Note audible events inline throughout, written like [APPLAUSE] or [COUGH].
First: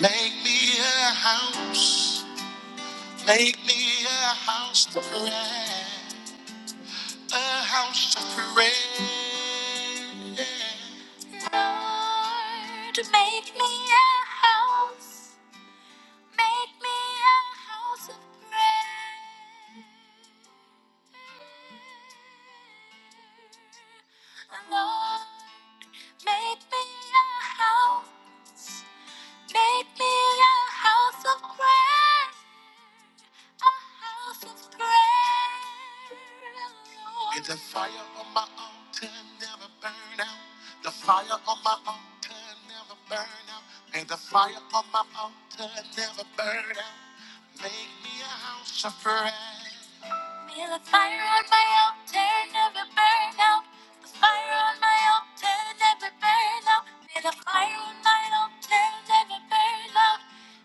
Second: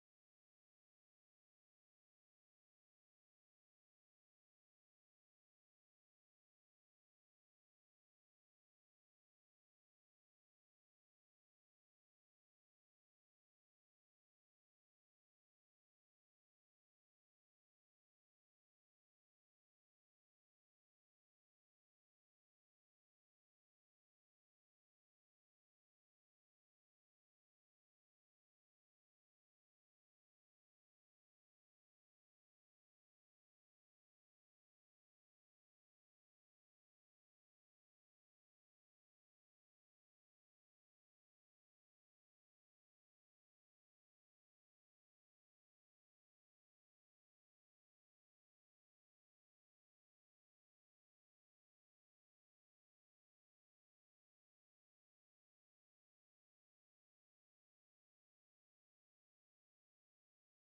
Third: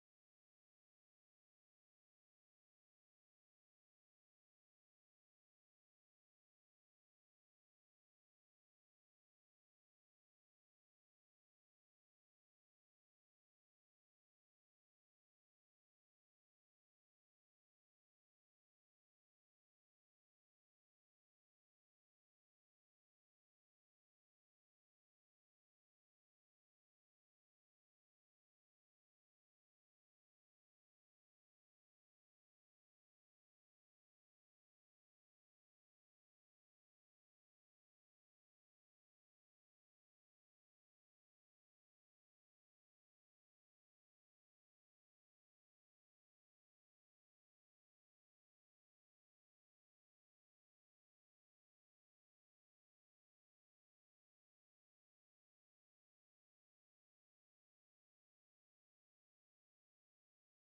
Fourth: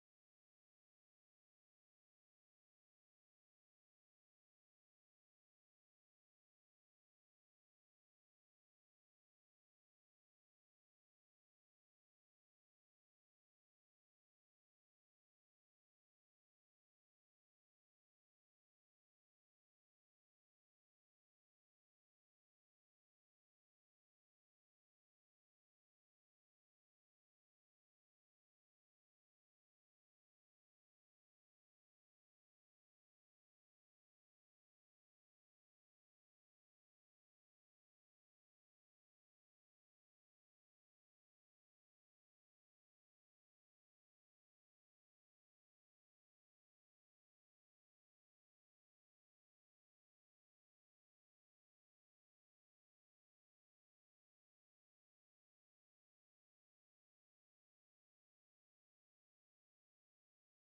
Make me a house, make me a house to pray, a house to pray. Lord, make me a house, make me a house of prayer. Lord, make me a house. Make me a house of prayer, a house of prayer. Lord. May the fire on my altar never burn out. The fire on my altar never burn out. May the fire on my altar never burn out. Make me a house of prayer. Feel a fire on my altar, never burn out. The fire on my altar, never burn out. Feel a fire on my altar, never burn out.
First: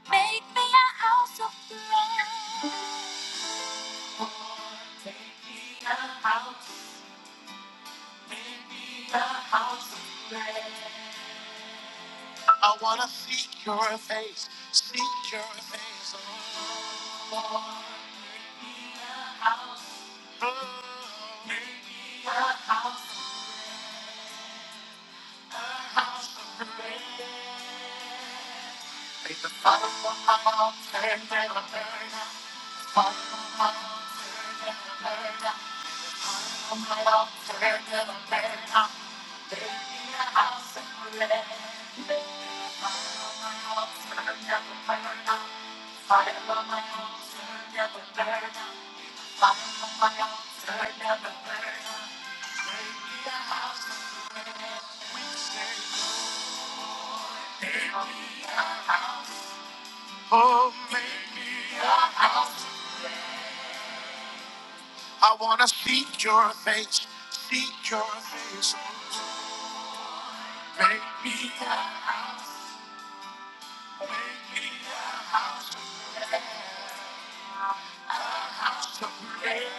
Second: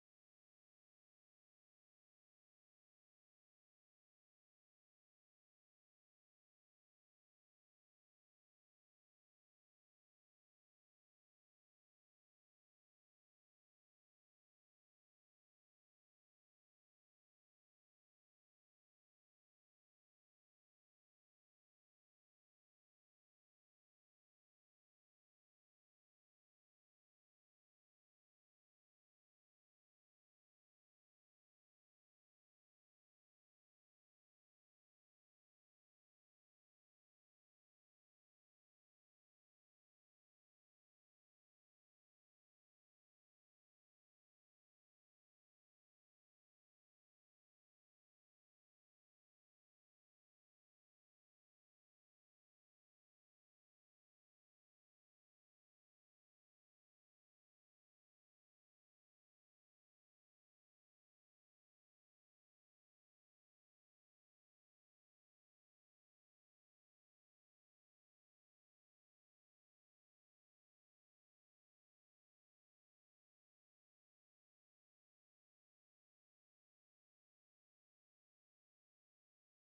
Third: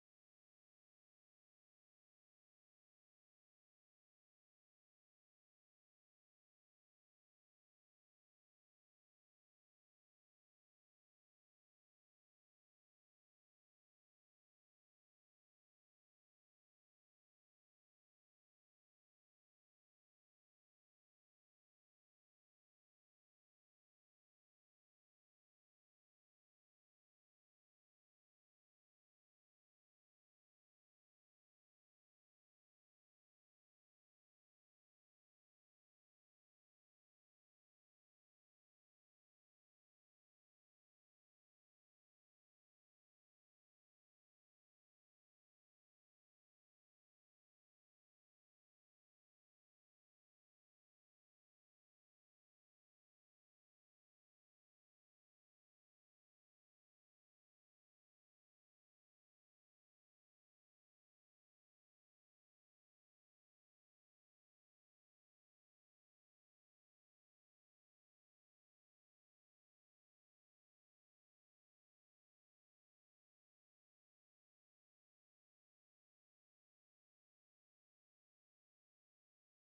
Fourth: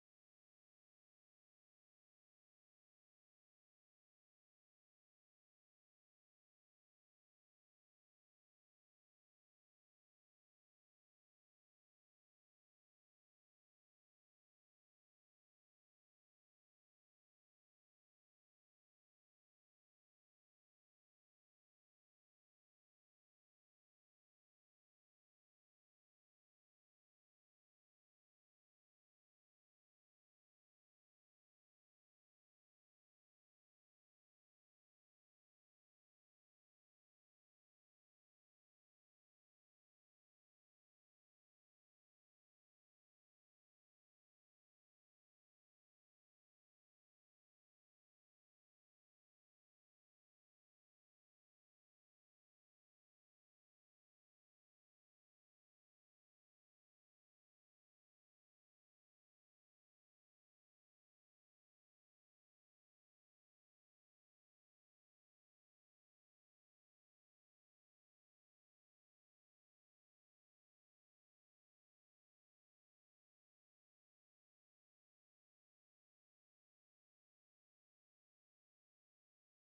Make me a house of prayer. I wanna seek your face, seek your face. Oh, oh, oh. Make the fire we say, oh man. I wanna seek your face, seek your face. Oh, oh, oh.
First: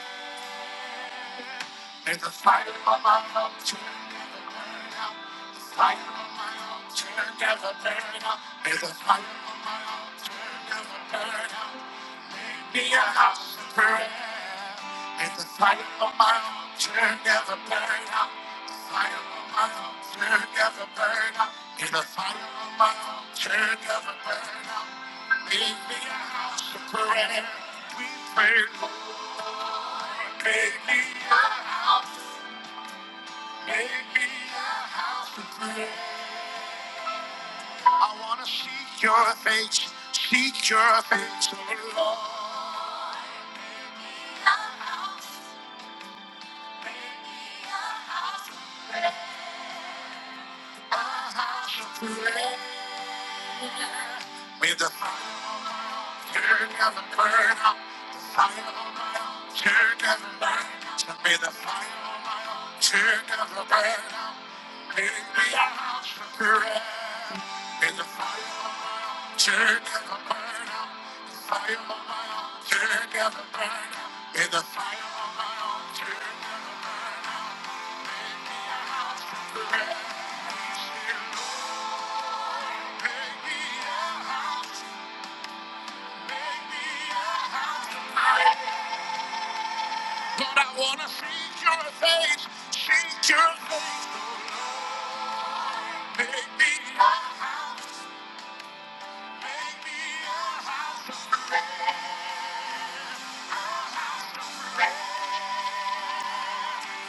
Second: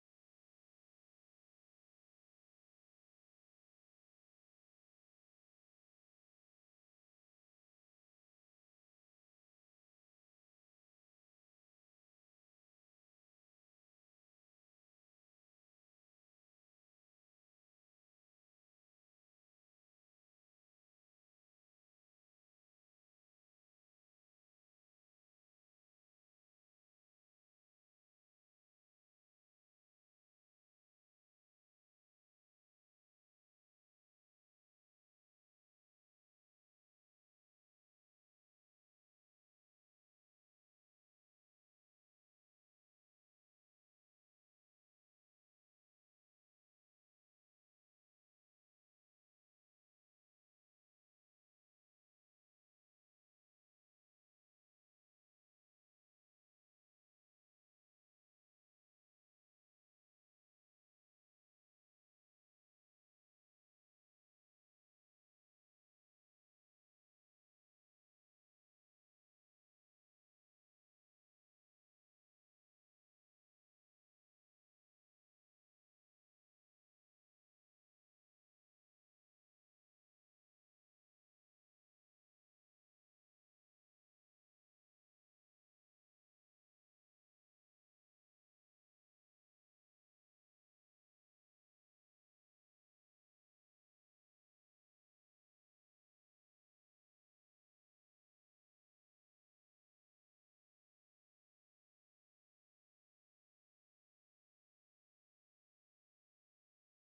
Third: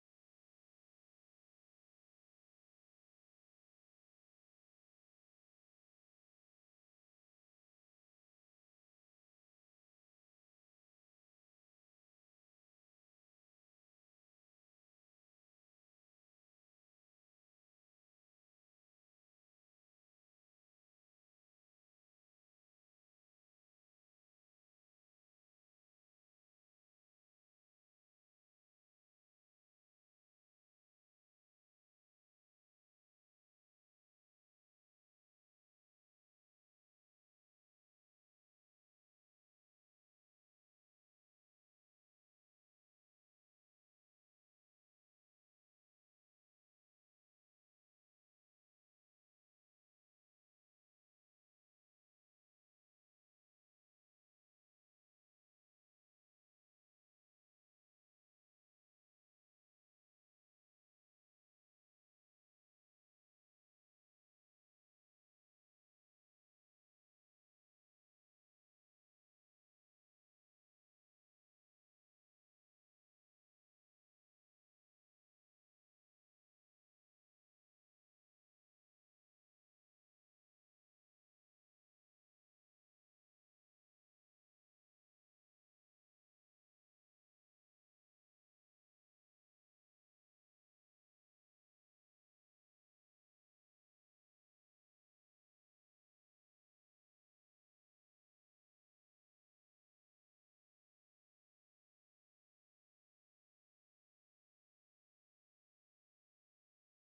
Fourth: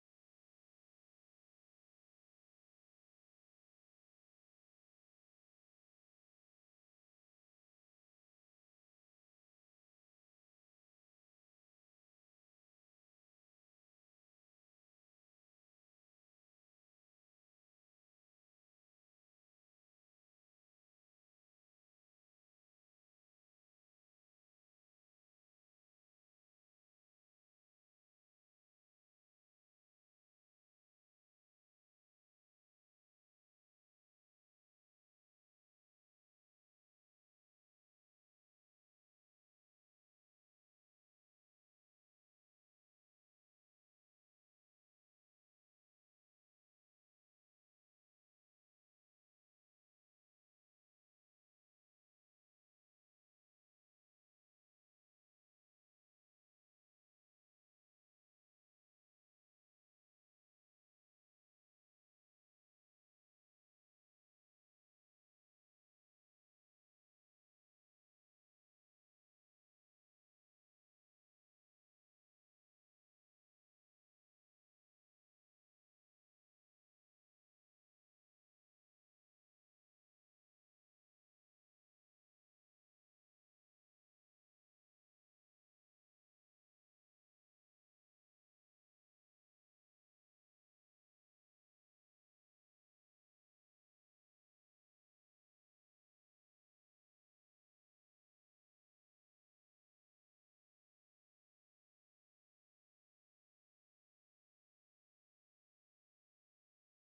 There's a fire on my altar, never burn out. The fire on my altar, never burn out. There's a fire on my altar, never burn out. Be a house of prayer. There's a fire on my altar, never burn out. The fire on my altar, never burn out. There's a fire on my altar, never burn out. Make me a house of prayer. We pray, Lord, make me a, make me a I want to seek your face, seek your face, oh Lord. May the fire never burn out, fire never burn out. May the fire never burn out, baby, I'm May the fire never, may the fire, baby, I'm baby, I'm But I want to seek your face, seek your face, baby, I'm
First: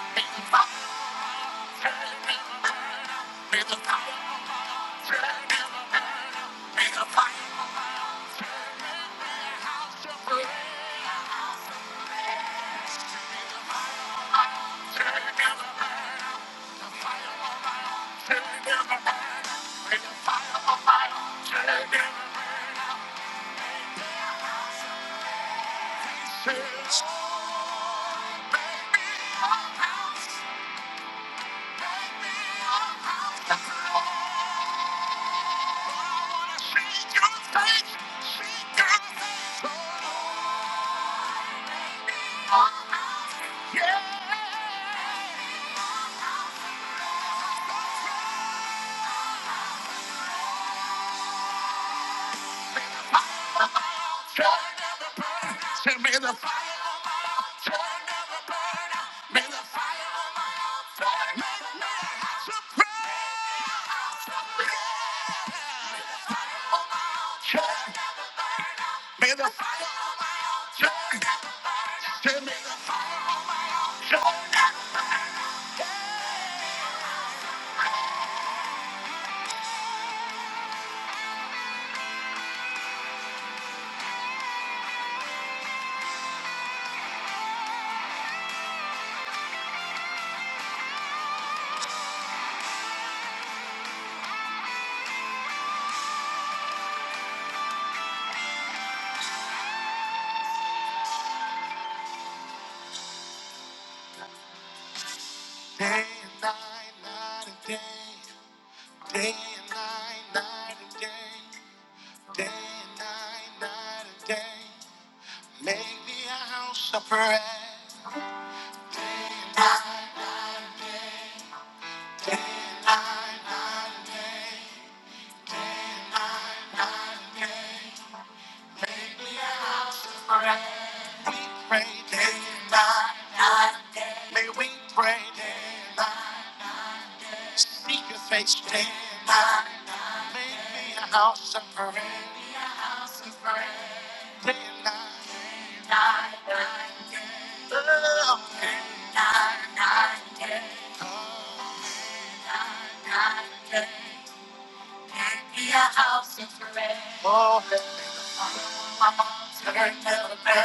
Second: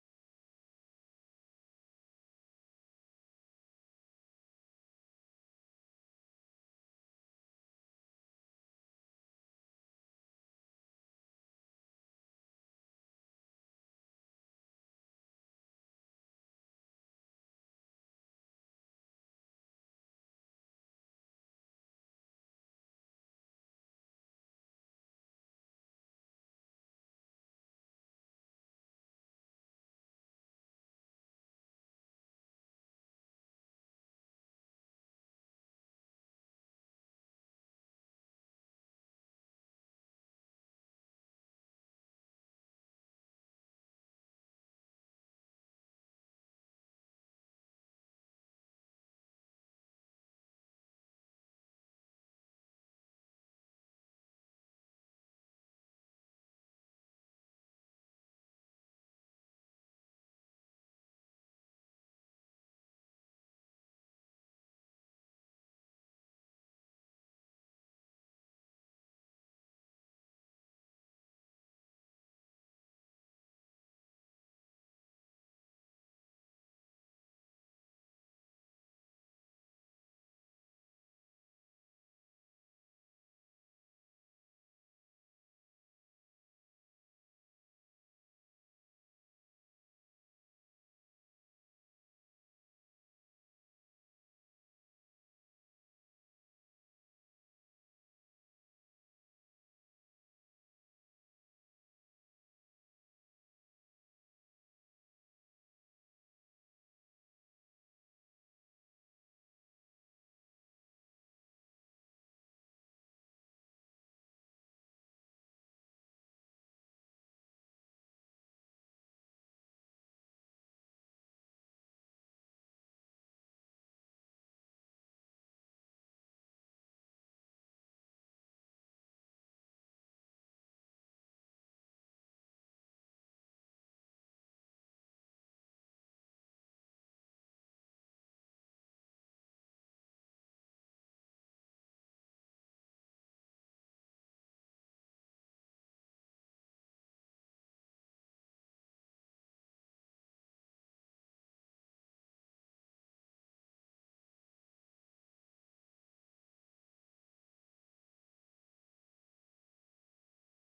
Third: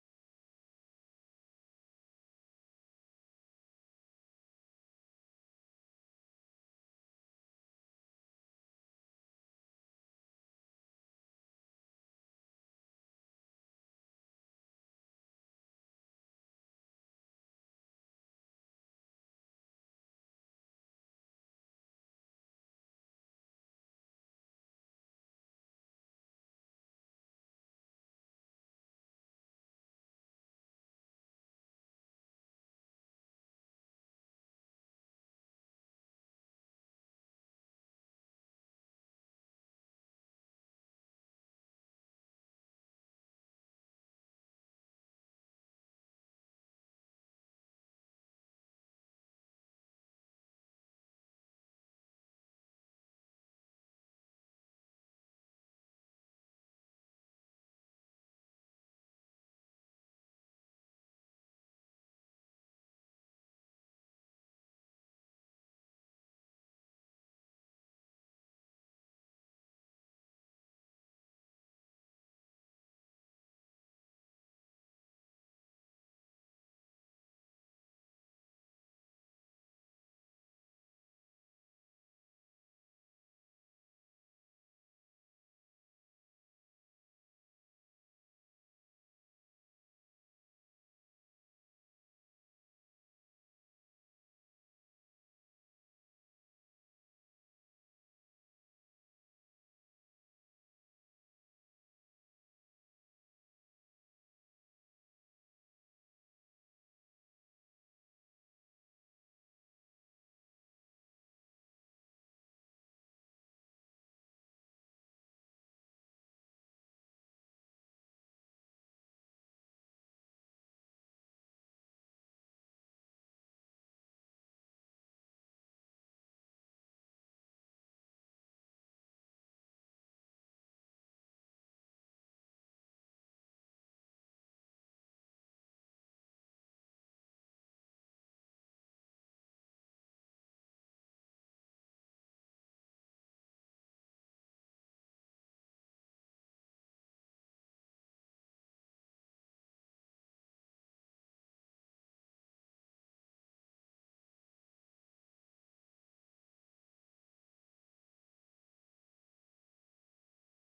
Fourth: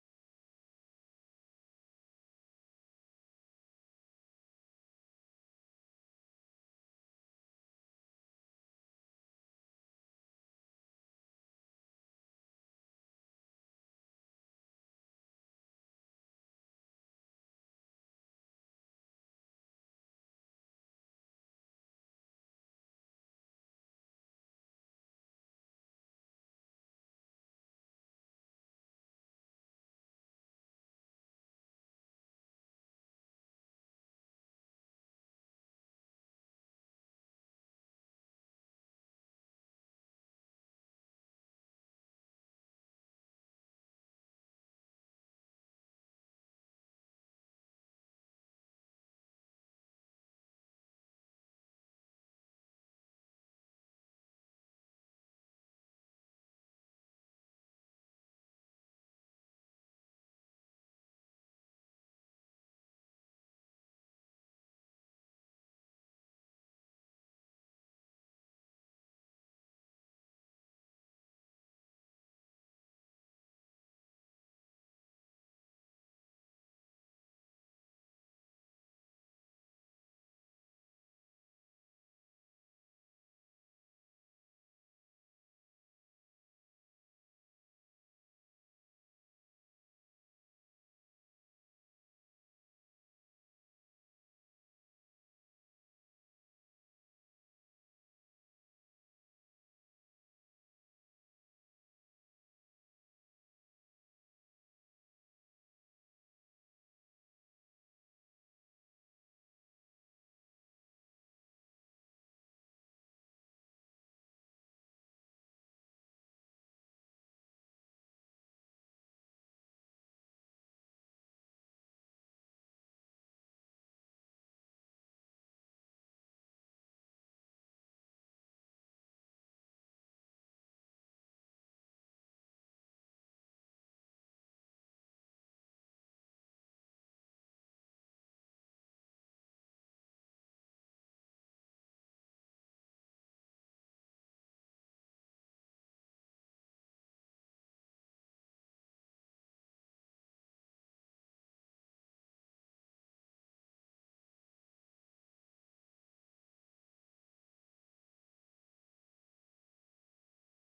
baby, I'm May the power of prayer, may the power of separation make me a house, make me a house of the Lord. I wanna see your face, see your face, oh Lord. Make me a house, yeah. Joy never burn. out. Say, may the fire on my altar never burn out. May the fire on my altar never burn out. May may I have some prayer. Joy. May the fire on joy never burn out. Say, may the fire of joy never burn out. Day and night, night and day. Day and night, night and day. Day and night, night and day. Make me a house of prayer. We pray day and night. May we pray, seek your face, day. Make me a house of prayer. Day and night. Oh, oh,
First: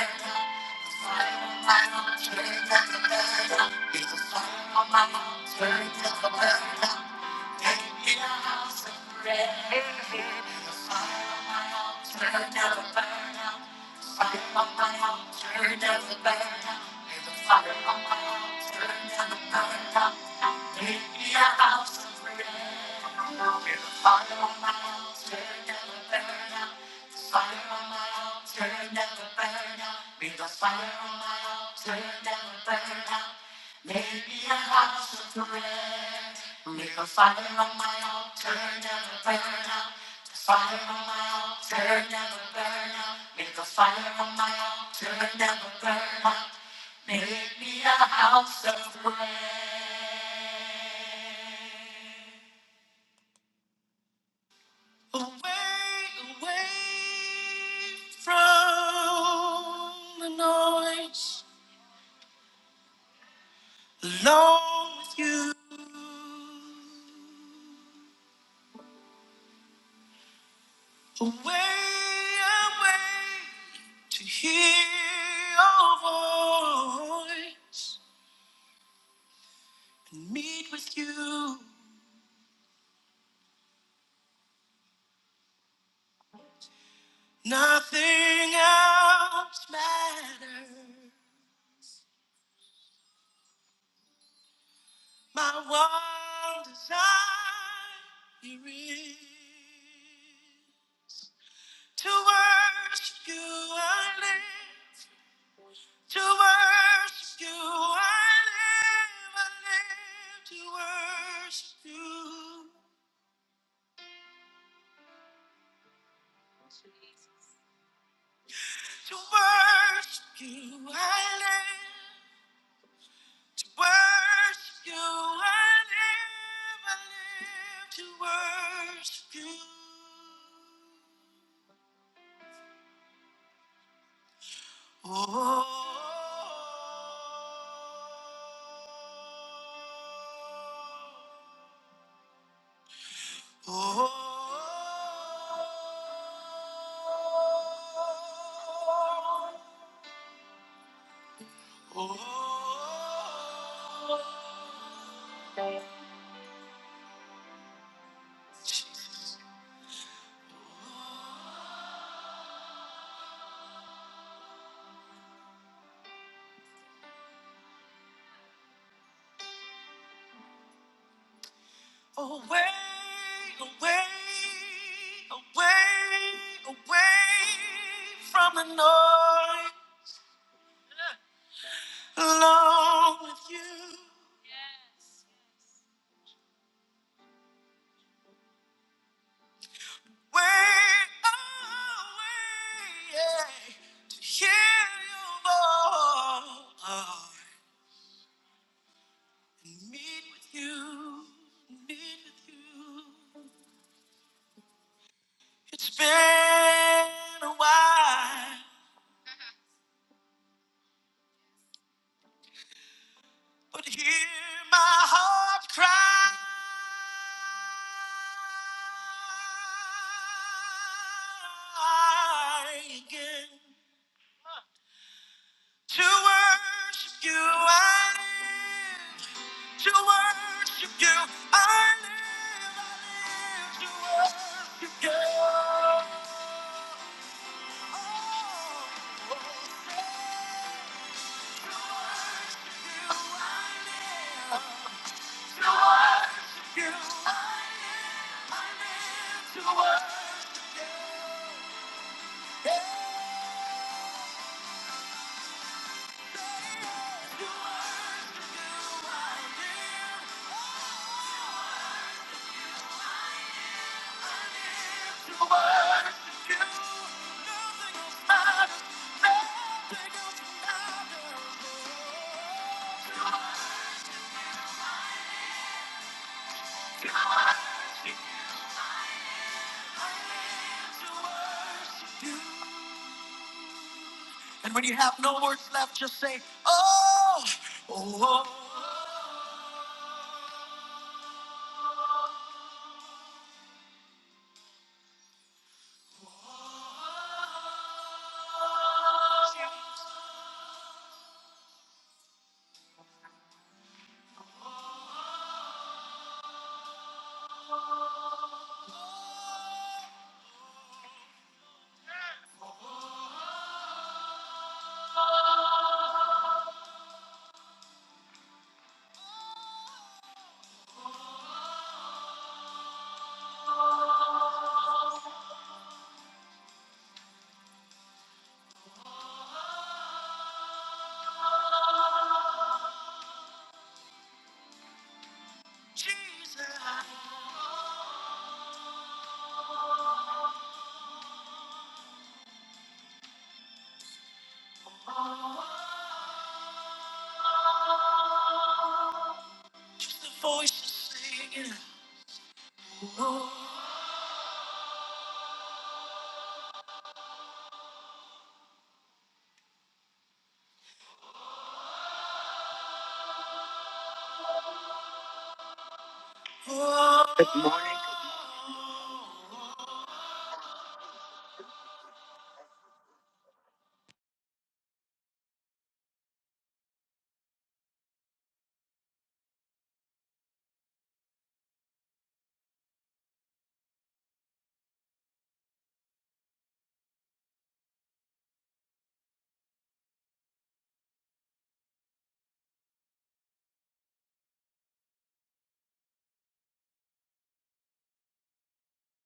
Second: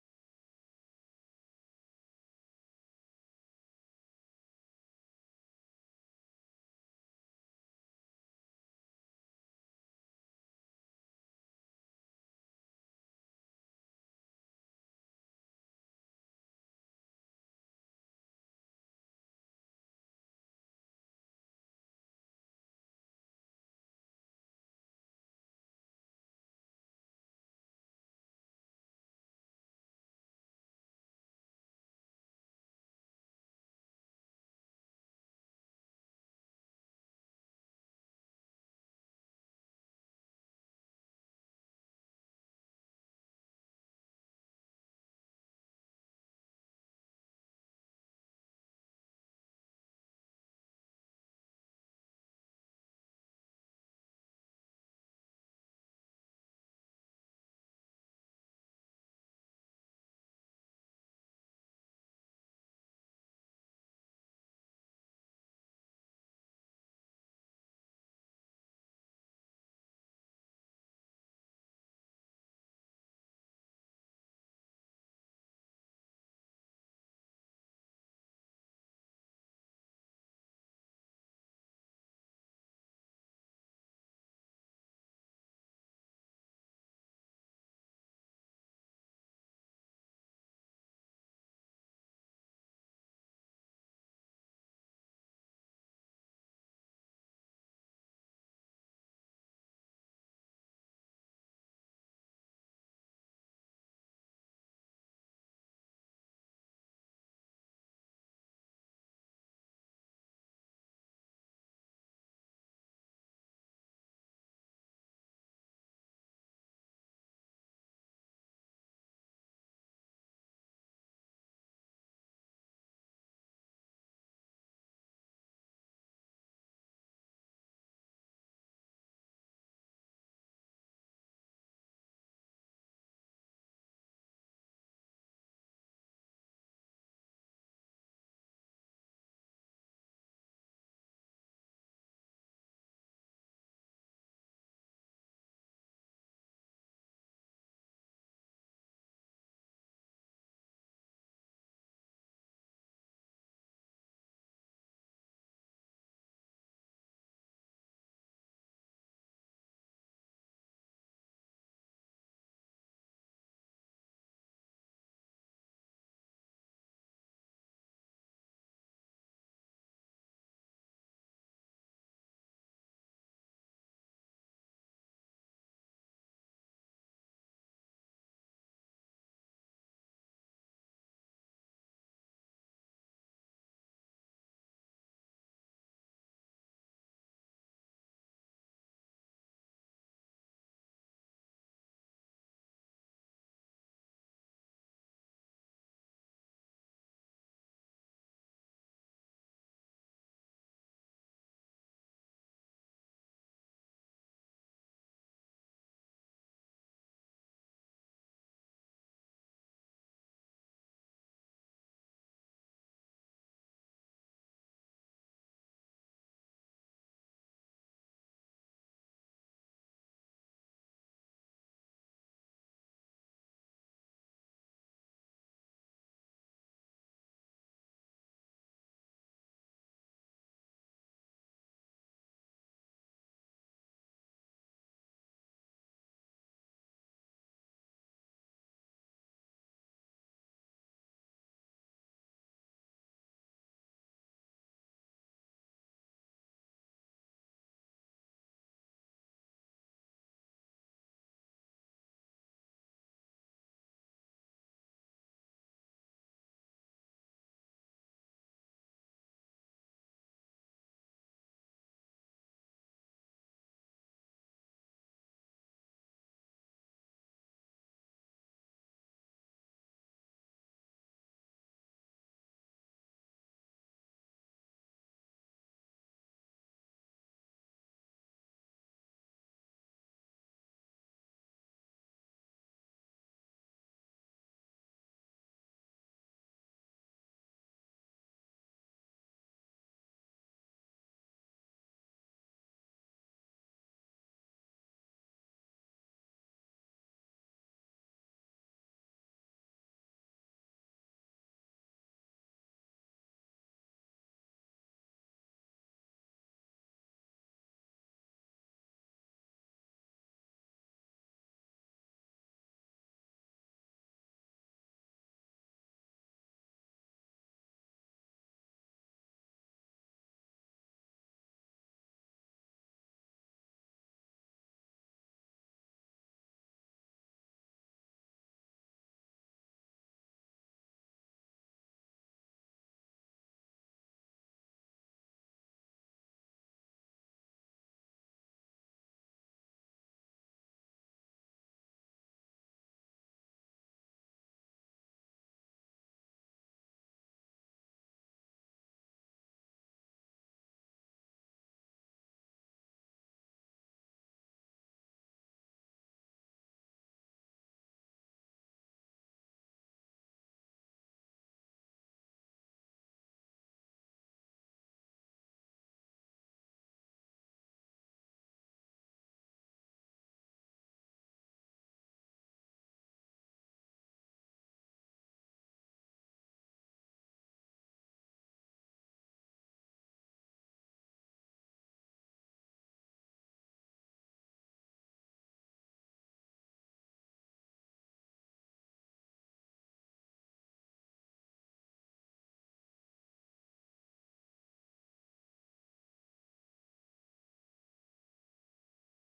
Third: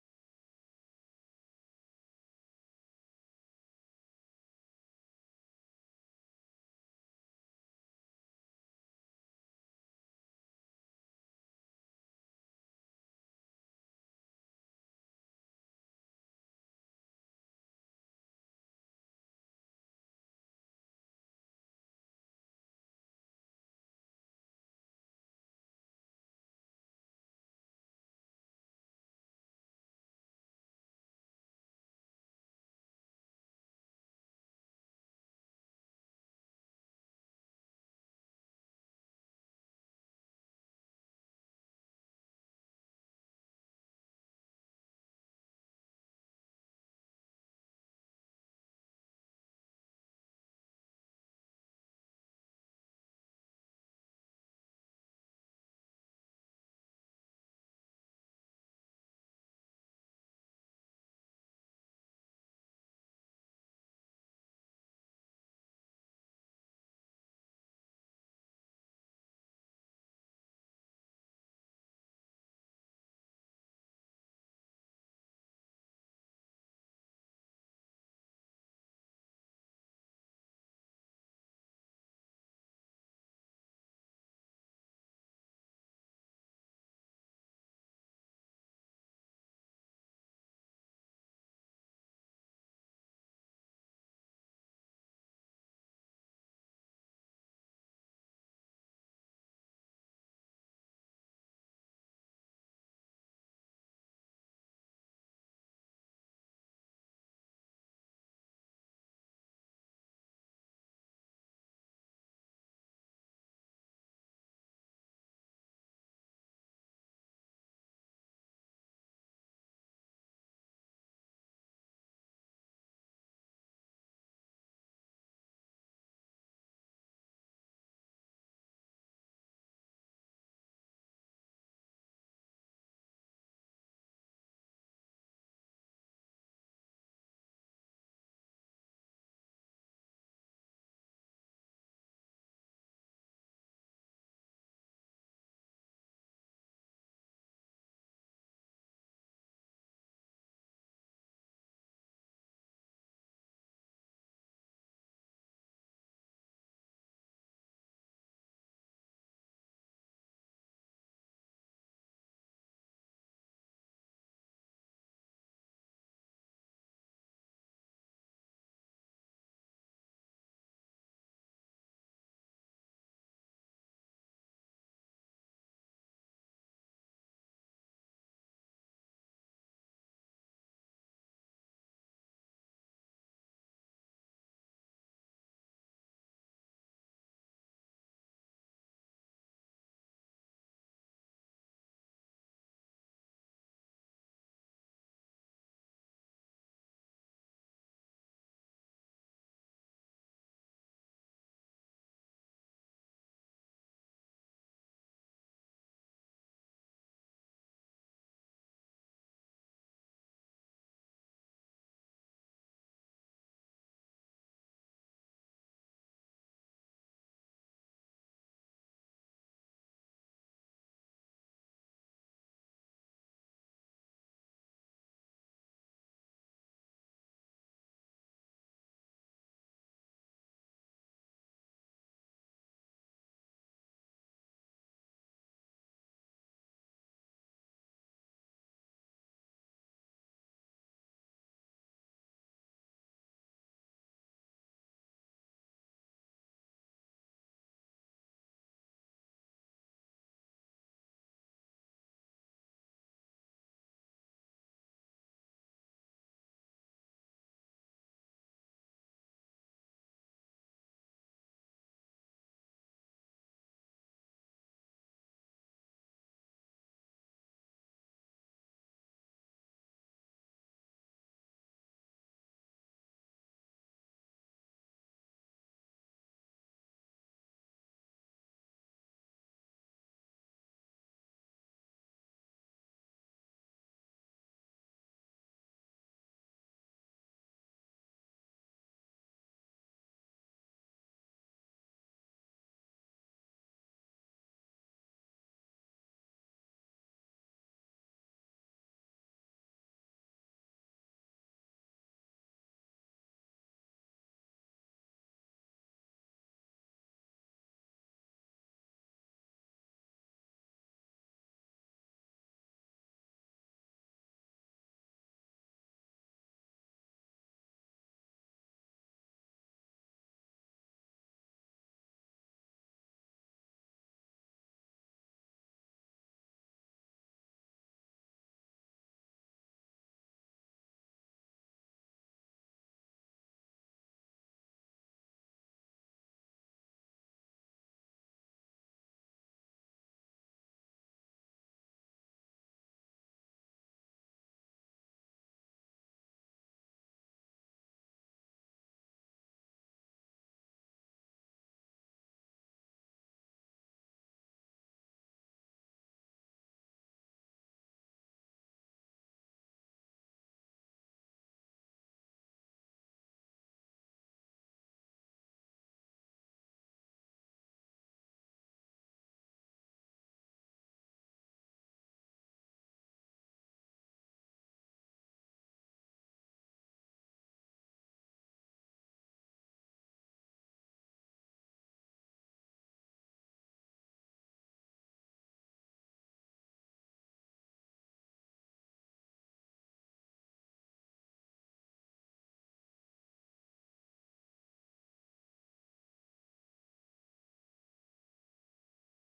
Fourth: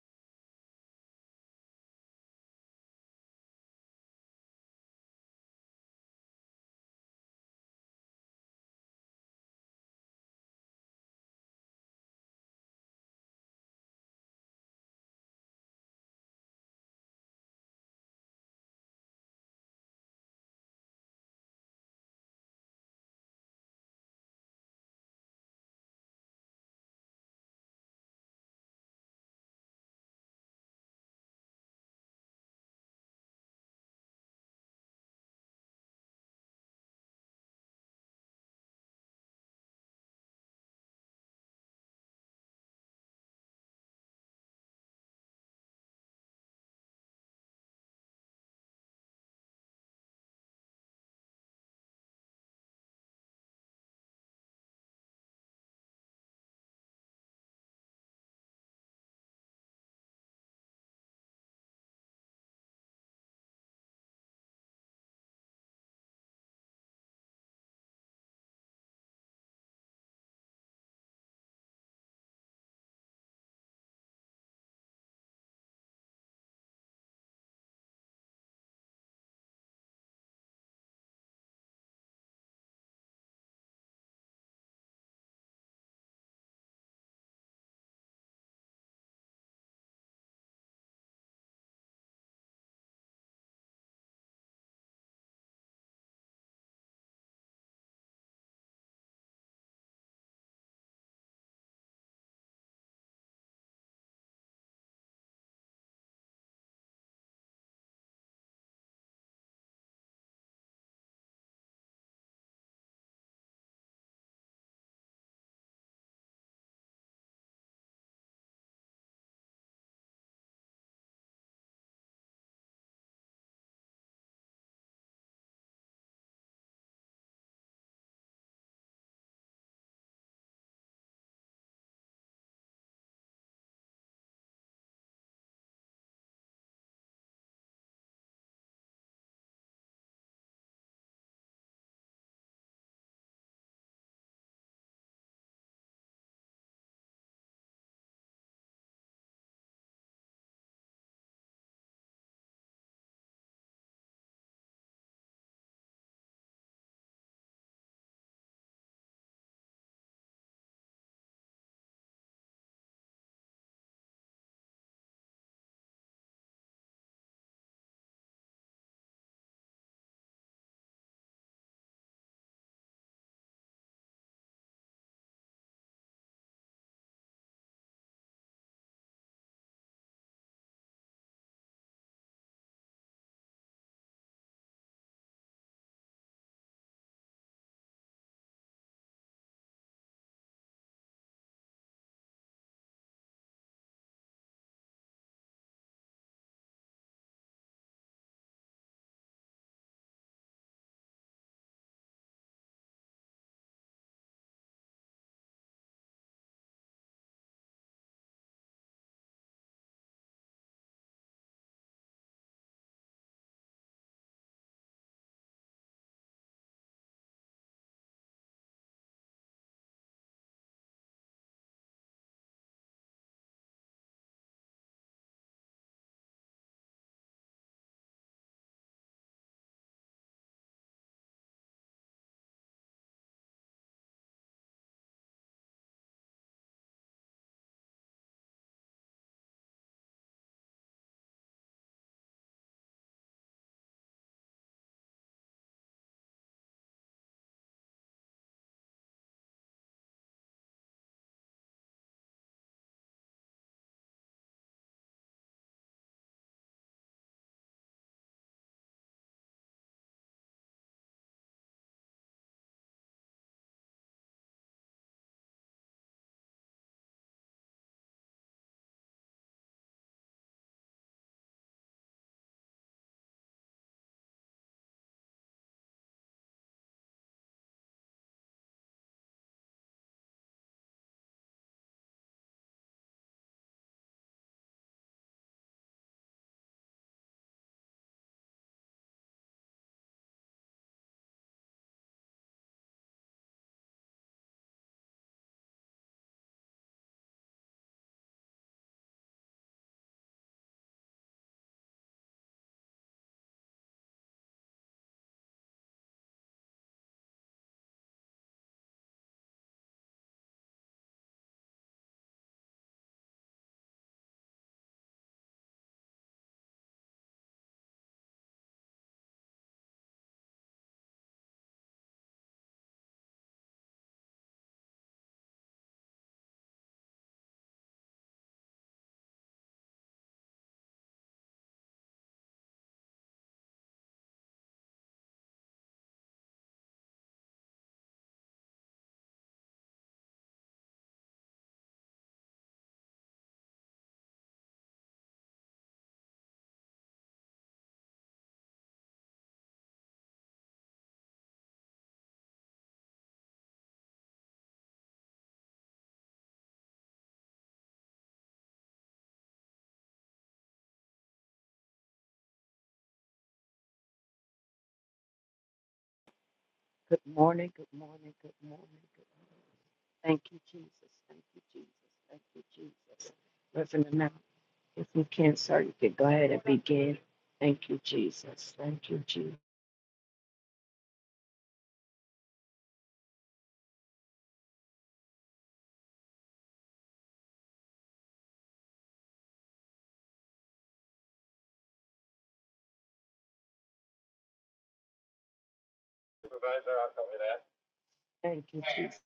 Fire on my altar, never burn out. Be the fire on my altar, never burn out. Make me a house of prayer. Make the fire on my altar, never burn out. The fire on my altar, never burn out. Make the fire on my altar, never burn out. Make me a house of prayer. Nothing else matters. My one desire is to worship you. I live to worship you. I live, I live to worship you. To worship you, I live. To worship you, I live. I live to worship you. away, away, away, away From the noise, alone with you. Way away to hear your voice and meet with you, meet with you. It's been a while, but hear my heart cry. Again. To worship you, I live. To worship you, I live. I live to worship you. Oh, oh, say, to worship you, I live. You, I live. I live to worship you. Say, to worship you, I live. Oh, And when you have no words left, just say, Oh, oh, oh, Jesus, just the voices singing. Good Good morning, good morning. morning, good morning, good morning. Thank you, Jesus. Thank you, Jesus. Thank you, Jesus. Reverend amount, if you can, sir, you can go ahead and begin. Thank you, Jesus. Thank you, Jesus. Thank you, Jesus.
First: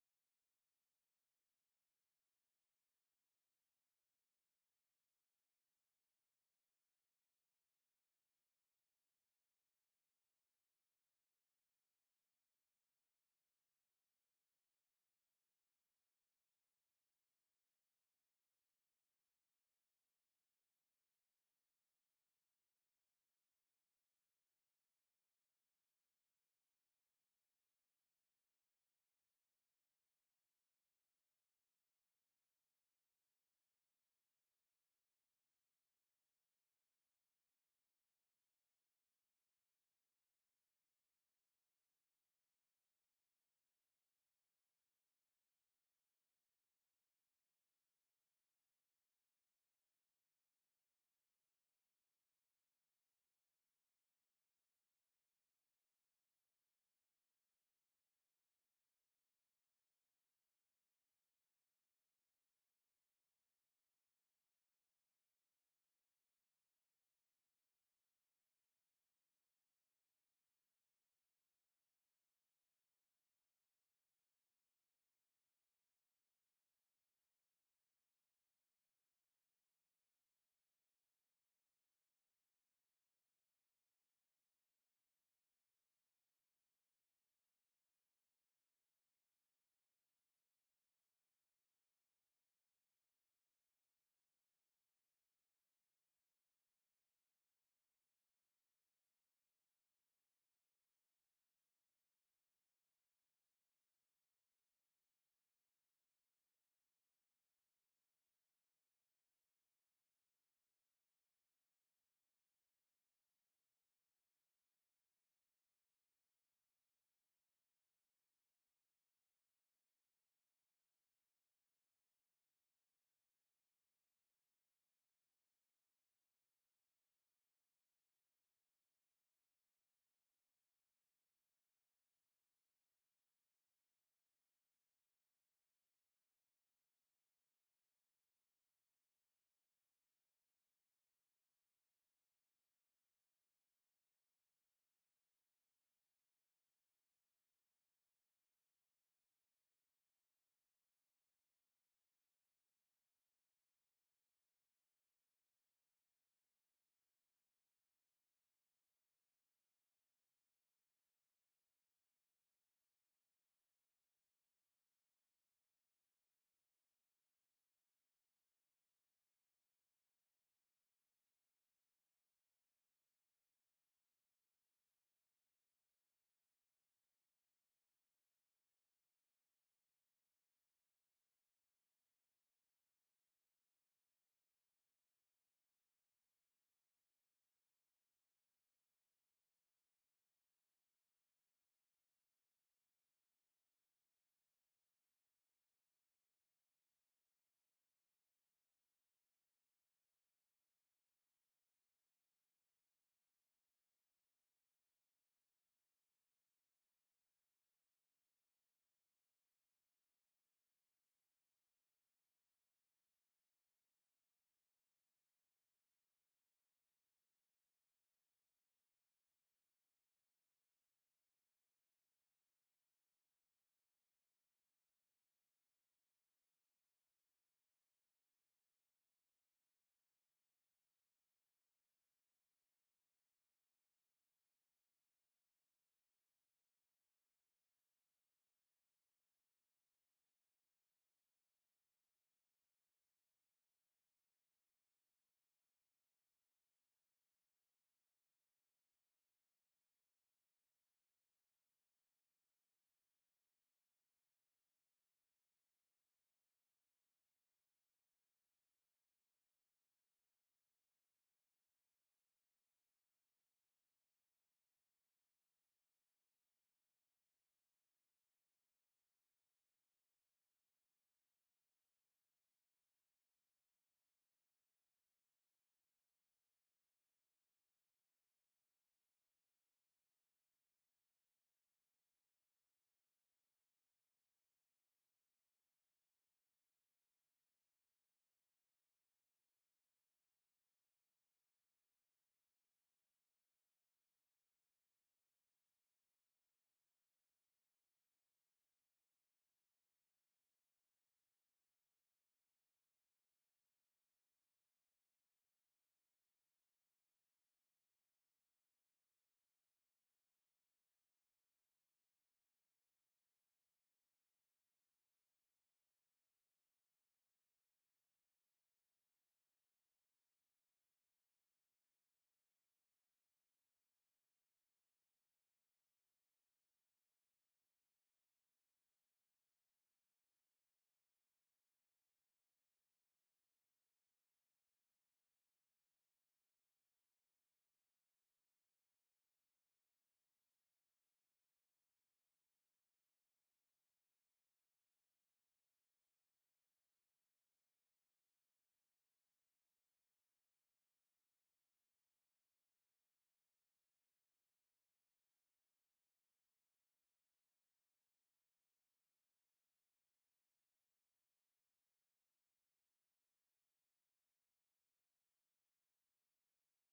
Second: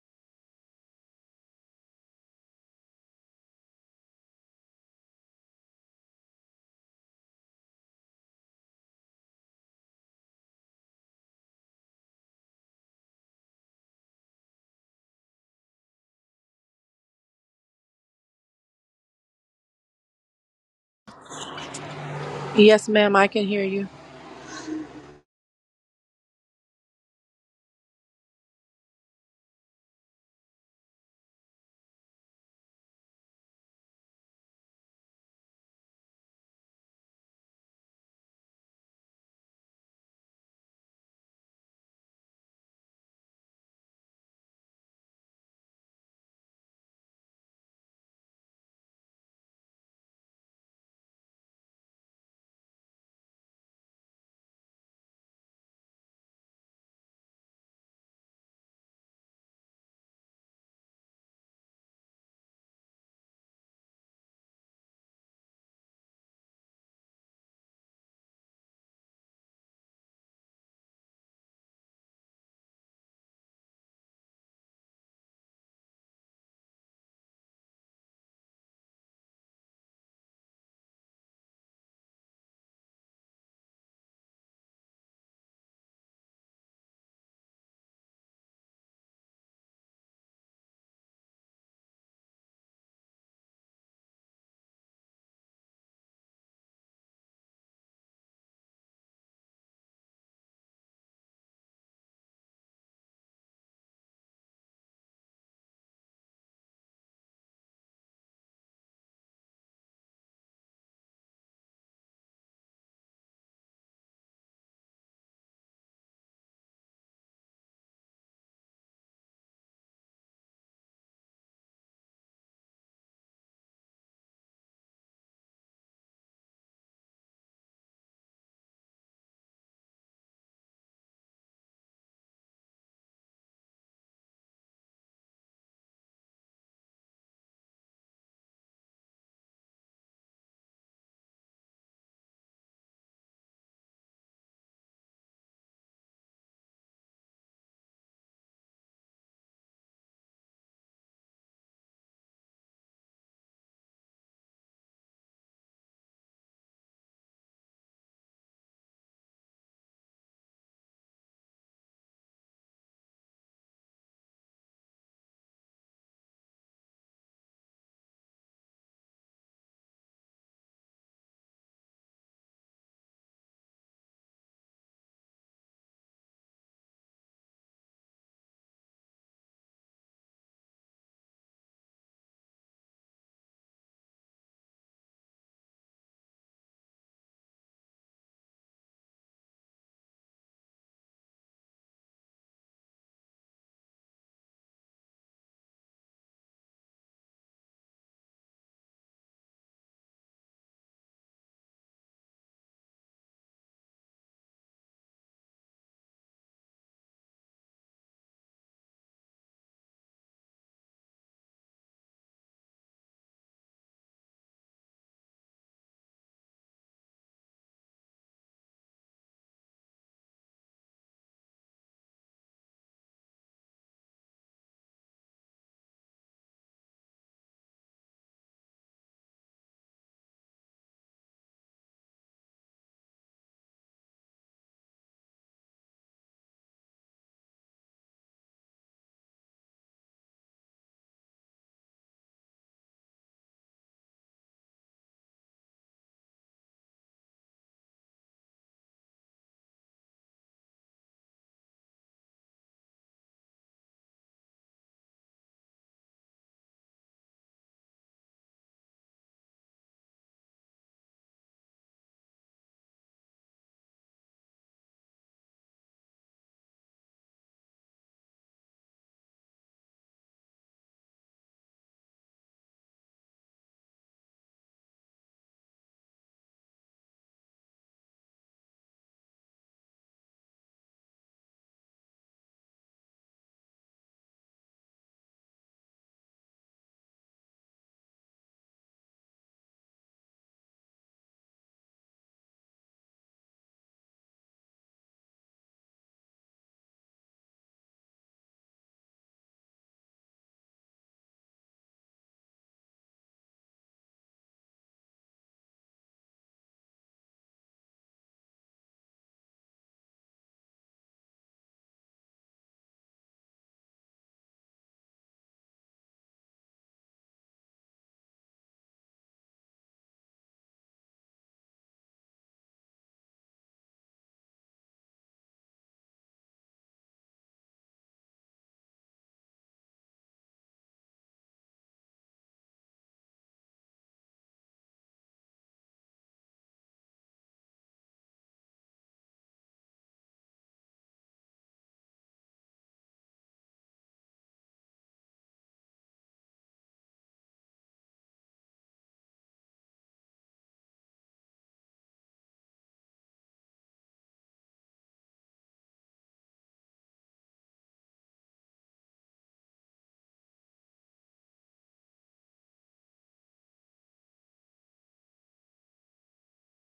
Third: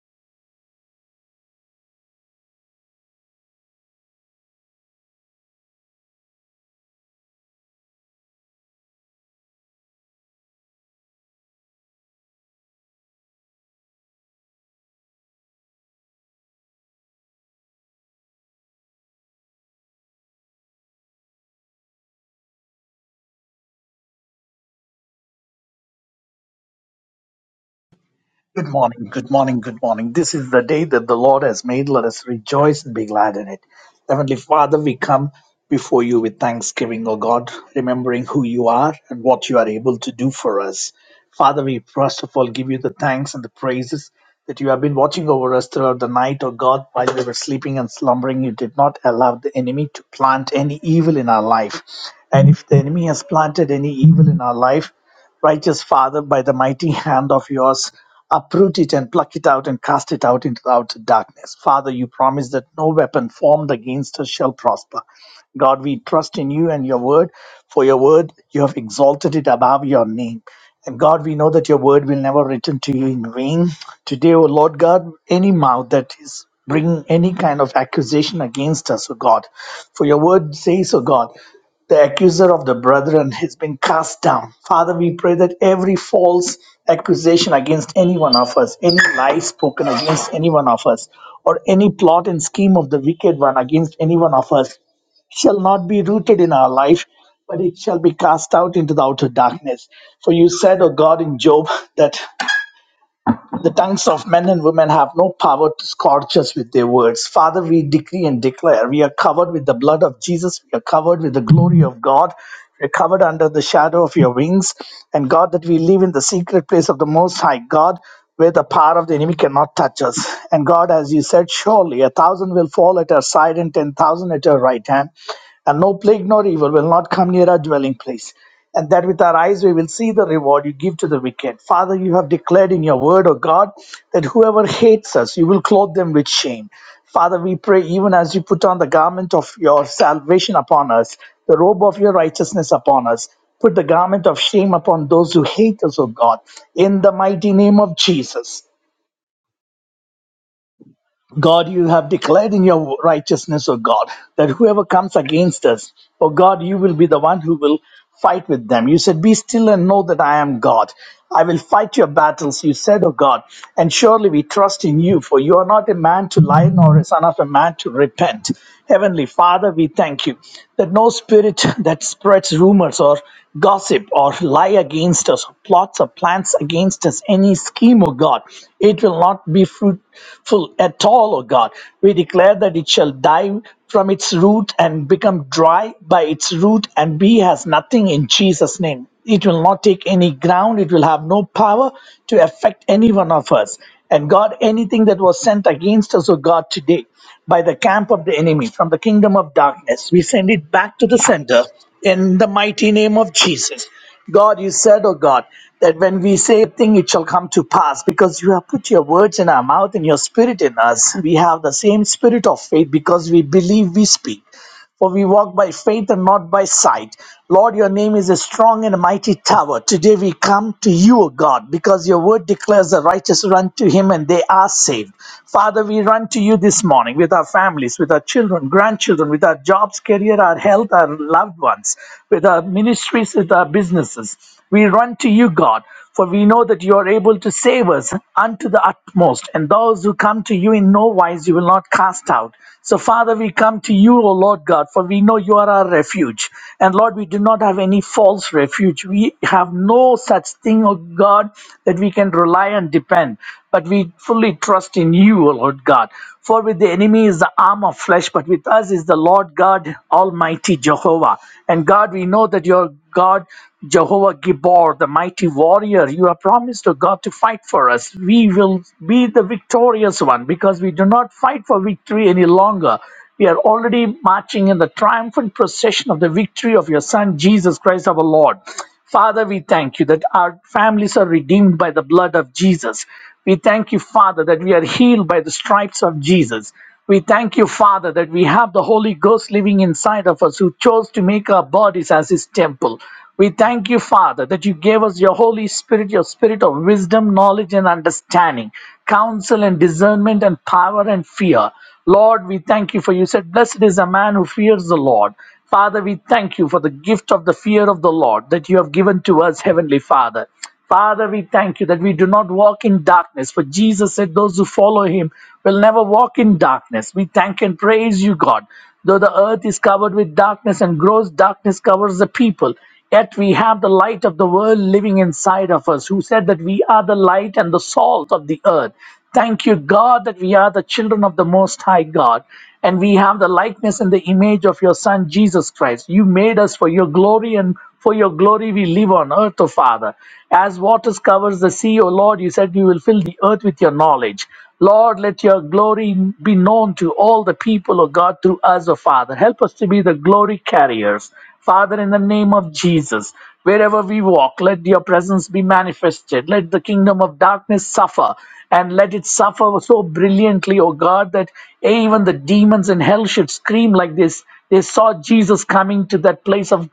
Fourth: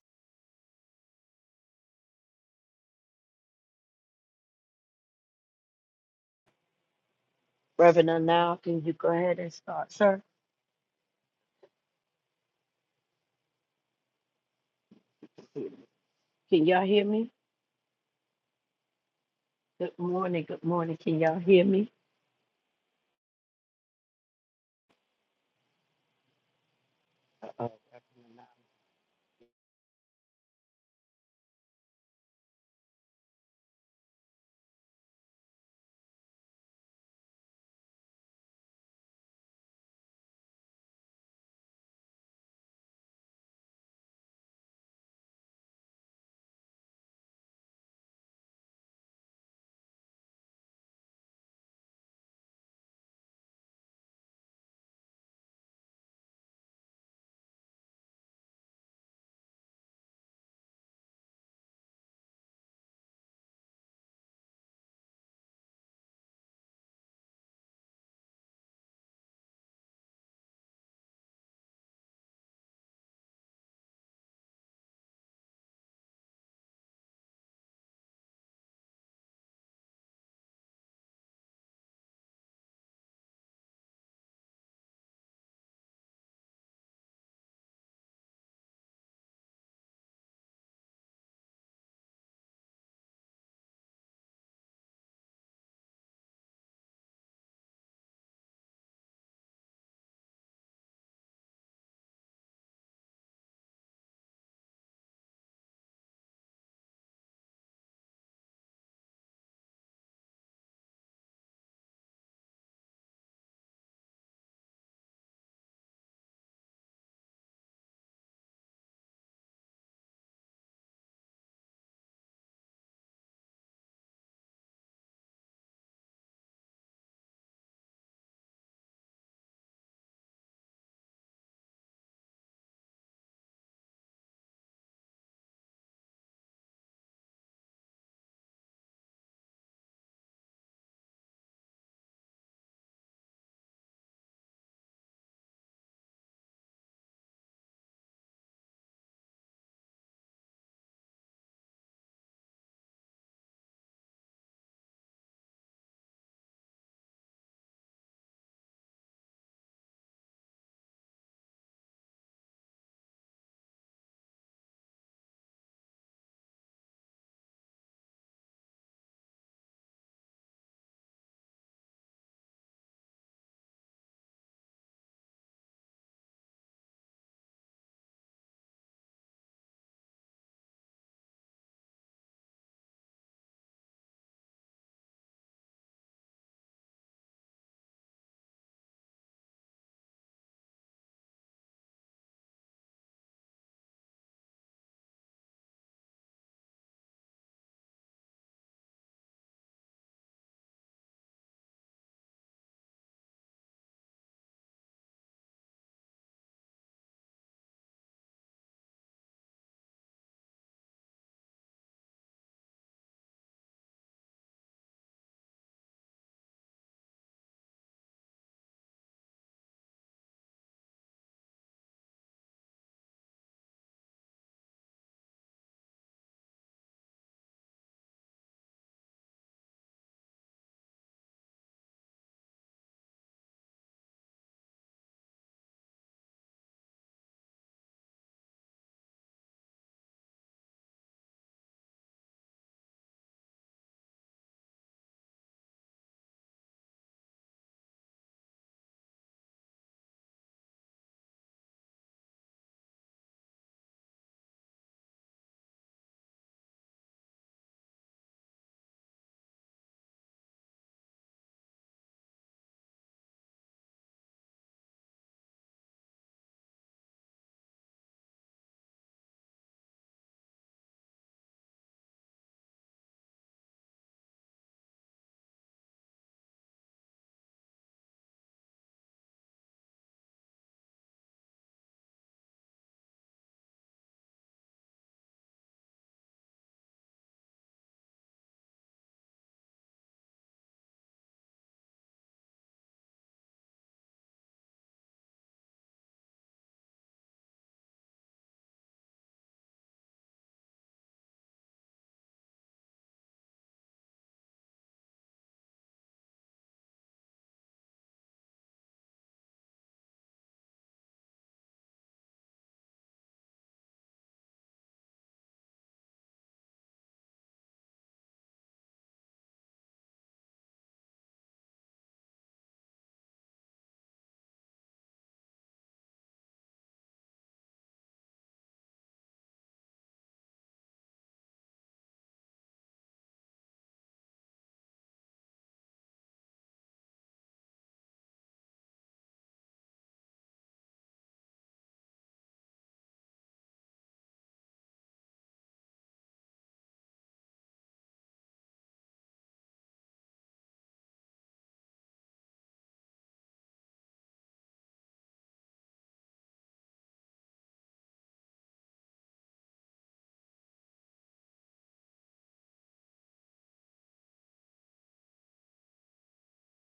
Reverend now, can you go ahead and start, sir? Can y'all hear me? Good morning, good morning. Can y'all hear me? Yes, ma'am, I can hear you. Uh-oh. Reverend Good Anil. morning, good morning, good morning. This is the day that the Lord has made. Let us rejoice and be glad in it. Heavenly Father, we come before you with thanksgiving, O God, remembering who you are and what you are able to do for us. Father, we first of all give you the thanks and the praises that you have been watching over us throughout the night, O God, while we were sleeping and slumbering. You did not allow the enemy to plant any evil in our life. And if the enemy has planted any evil in our life, Righteous Father, by the mighty hand of yours, uproot it and pluck it out and cast it out into the outer darkness. Father, you promise that no weapon formed against us shall prosper. God, we trust in you and your word, for your word, you have exalted it above your name. And God, we know that your word will never return to you in vain. Today, O Lord God, any mouth that is bringing any kind of accusation against us, O God, for your word says, O God, the accuser of the brethren has been cast down. Father, we pray that every false accusation against any one of us, any lie spoken against any one of us, or any plot and scheme of the wicked one against any one of us shall not be rooted in our life, but it shall be cast out into the outer darkness. For you said, O God, in Job, that the tongues of men and women have no power to scorch us with their words. Father, we decree and declare we are covered with the blood of Jesus. We are covered with the glory of God. We are covered under the shadow of your wings. And God, that we live in the secret place of the Most High God, where the power of the enemy cannot touch us. And God, as you said, surely a thousand will fall at our side and ten thousand at our right hand, and no plague nor evil will not come near our dwelling place and that with our eyes we will see the reward you give to the wicked. Father, you have declared in your word, O God, that whoever hates us, you will clothe them with shame. Father, we pray even as you put on the garment of your salvation upon us, the robe of your righteousness upon us. Put the garment of shame upon those who hate us, O God, in the mighty name of Jesus. God, you have declared in your righteousness, O God, that whoever comes against us, O God, you will be the one who will fight with them. You said, Be still and know that I am God. I will fight your battles, you said, O God. And surely we trust in you, for you are not a man to lie, nor a son of a man to repent. Heavenly Father, we thank you that no spirit [LAUGHS] that spreads spreads rumors or gossip or lie against us, plots or plans against us, any scheme, O God, it will not be fruitful at all, O God. We declare that it shall die from its root and become dry by its root and be as nothing in Jesus' name. It will not take any ground, it will have no power to affect any one of us. And God, anything that was sent against us, O God, today by the camp of the enemy from the kingdom of darkness. We send it back to the center in the mighty name of Jesus. God, you said, oh God, that when we say a thing, it shall come to pass because you have put your words in our mouth and your spirit in us. We have the same spirit of faith because we believe we speak. For we walk by faith and not by sight. Lord, your name is a strong and a mighty tower. Today we come to you, O God, because your word declares the righteous run to him and they are saved. Father, we run to you this morning with our families, with our children, grandchildren, with our jobs, career, our health, our loved ones, with our ministries, with our businesses. We run to you, God. For we know that you are able to save us unto the utmost, and those who come to you in no wise you will not cast out. So, Father, we come to you, O Lord God, for we know you are our refuge. And Lord, we do not have any false refuge. We have no such thing, O God, that we can rely and depend, but we fully trust in you, O Lord God. For with the enemy is the arm of flesh, but with us is the Lord God Almighty Jehovah. And God, we know that your God, Jehovah Gibor, the mighty warrior, you have promised to God to fight for us. We will be the victorious one because we do not fight for victory any longer. We are already marching in the triumphant procession of the victory of your Son, Jesus Christ our Lord. Father, we thank you that our families are redeemed by the blood of Jesus. We thank you, Father, that we are healed by the stripes of Jesus. We thank you, Father, that we have the Holy Ghost living inside of us who chose to make our bodies as his temple. We thank you, Father, that you gave us your Holy Spirit, your spirit of wisdom, knowledge, and understanding, counsel and discernment, and power and fear. Lord, we thank you for you said, Blessed is a man who fears the Lord. Father, we thank you for the gift of the fear of the Lord that you have given to us, Heavenly Father. Father, we thank you that we do not walk in darkness, for Jesus said those who follow him will never walk in darkness. We thank and praise you, God. Though the earth is covered with darkness and gross darkness covers the people, yet we have the light of the world living inside of us, who said that we are the light and the salt of the earth. Thank you, God, that we are the children of the Most High God and we have the likeness and the image of your Son, Jesus Christ. You made us for your glory and for your glory we live on earth, O Father. As waters covers the sea, O Lord, you said you will fill the earth with your knowledge. Lord, let your glory be known to all the people, O God, through us, O Father. Help us to be the glory carriers. Father, in the name of Jesus. Wherever we walk, let your presence be manifested. Let the kingdom of darkness suffer and let it suffer so brilliantly, O God, that even the demons in hell should scream like this. They saw Jesus coming to that place of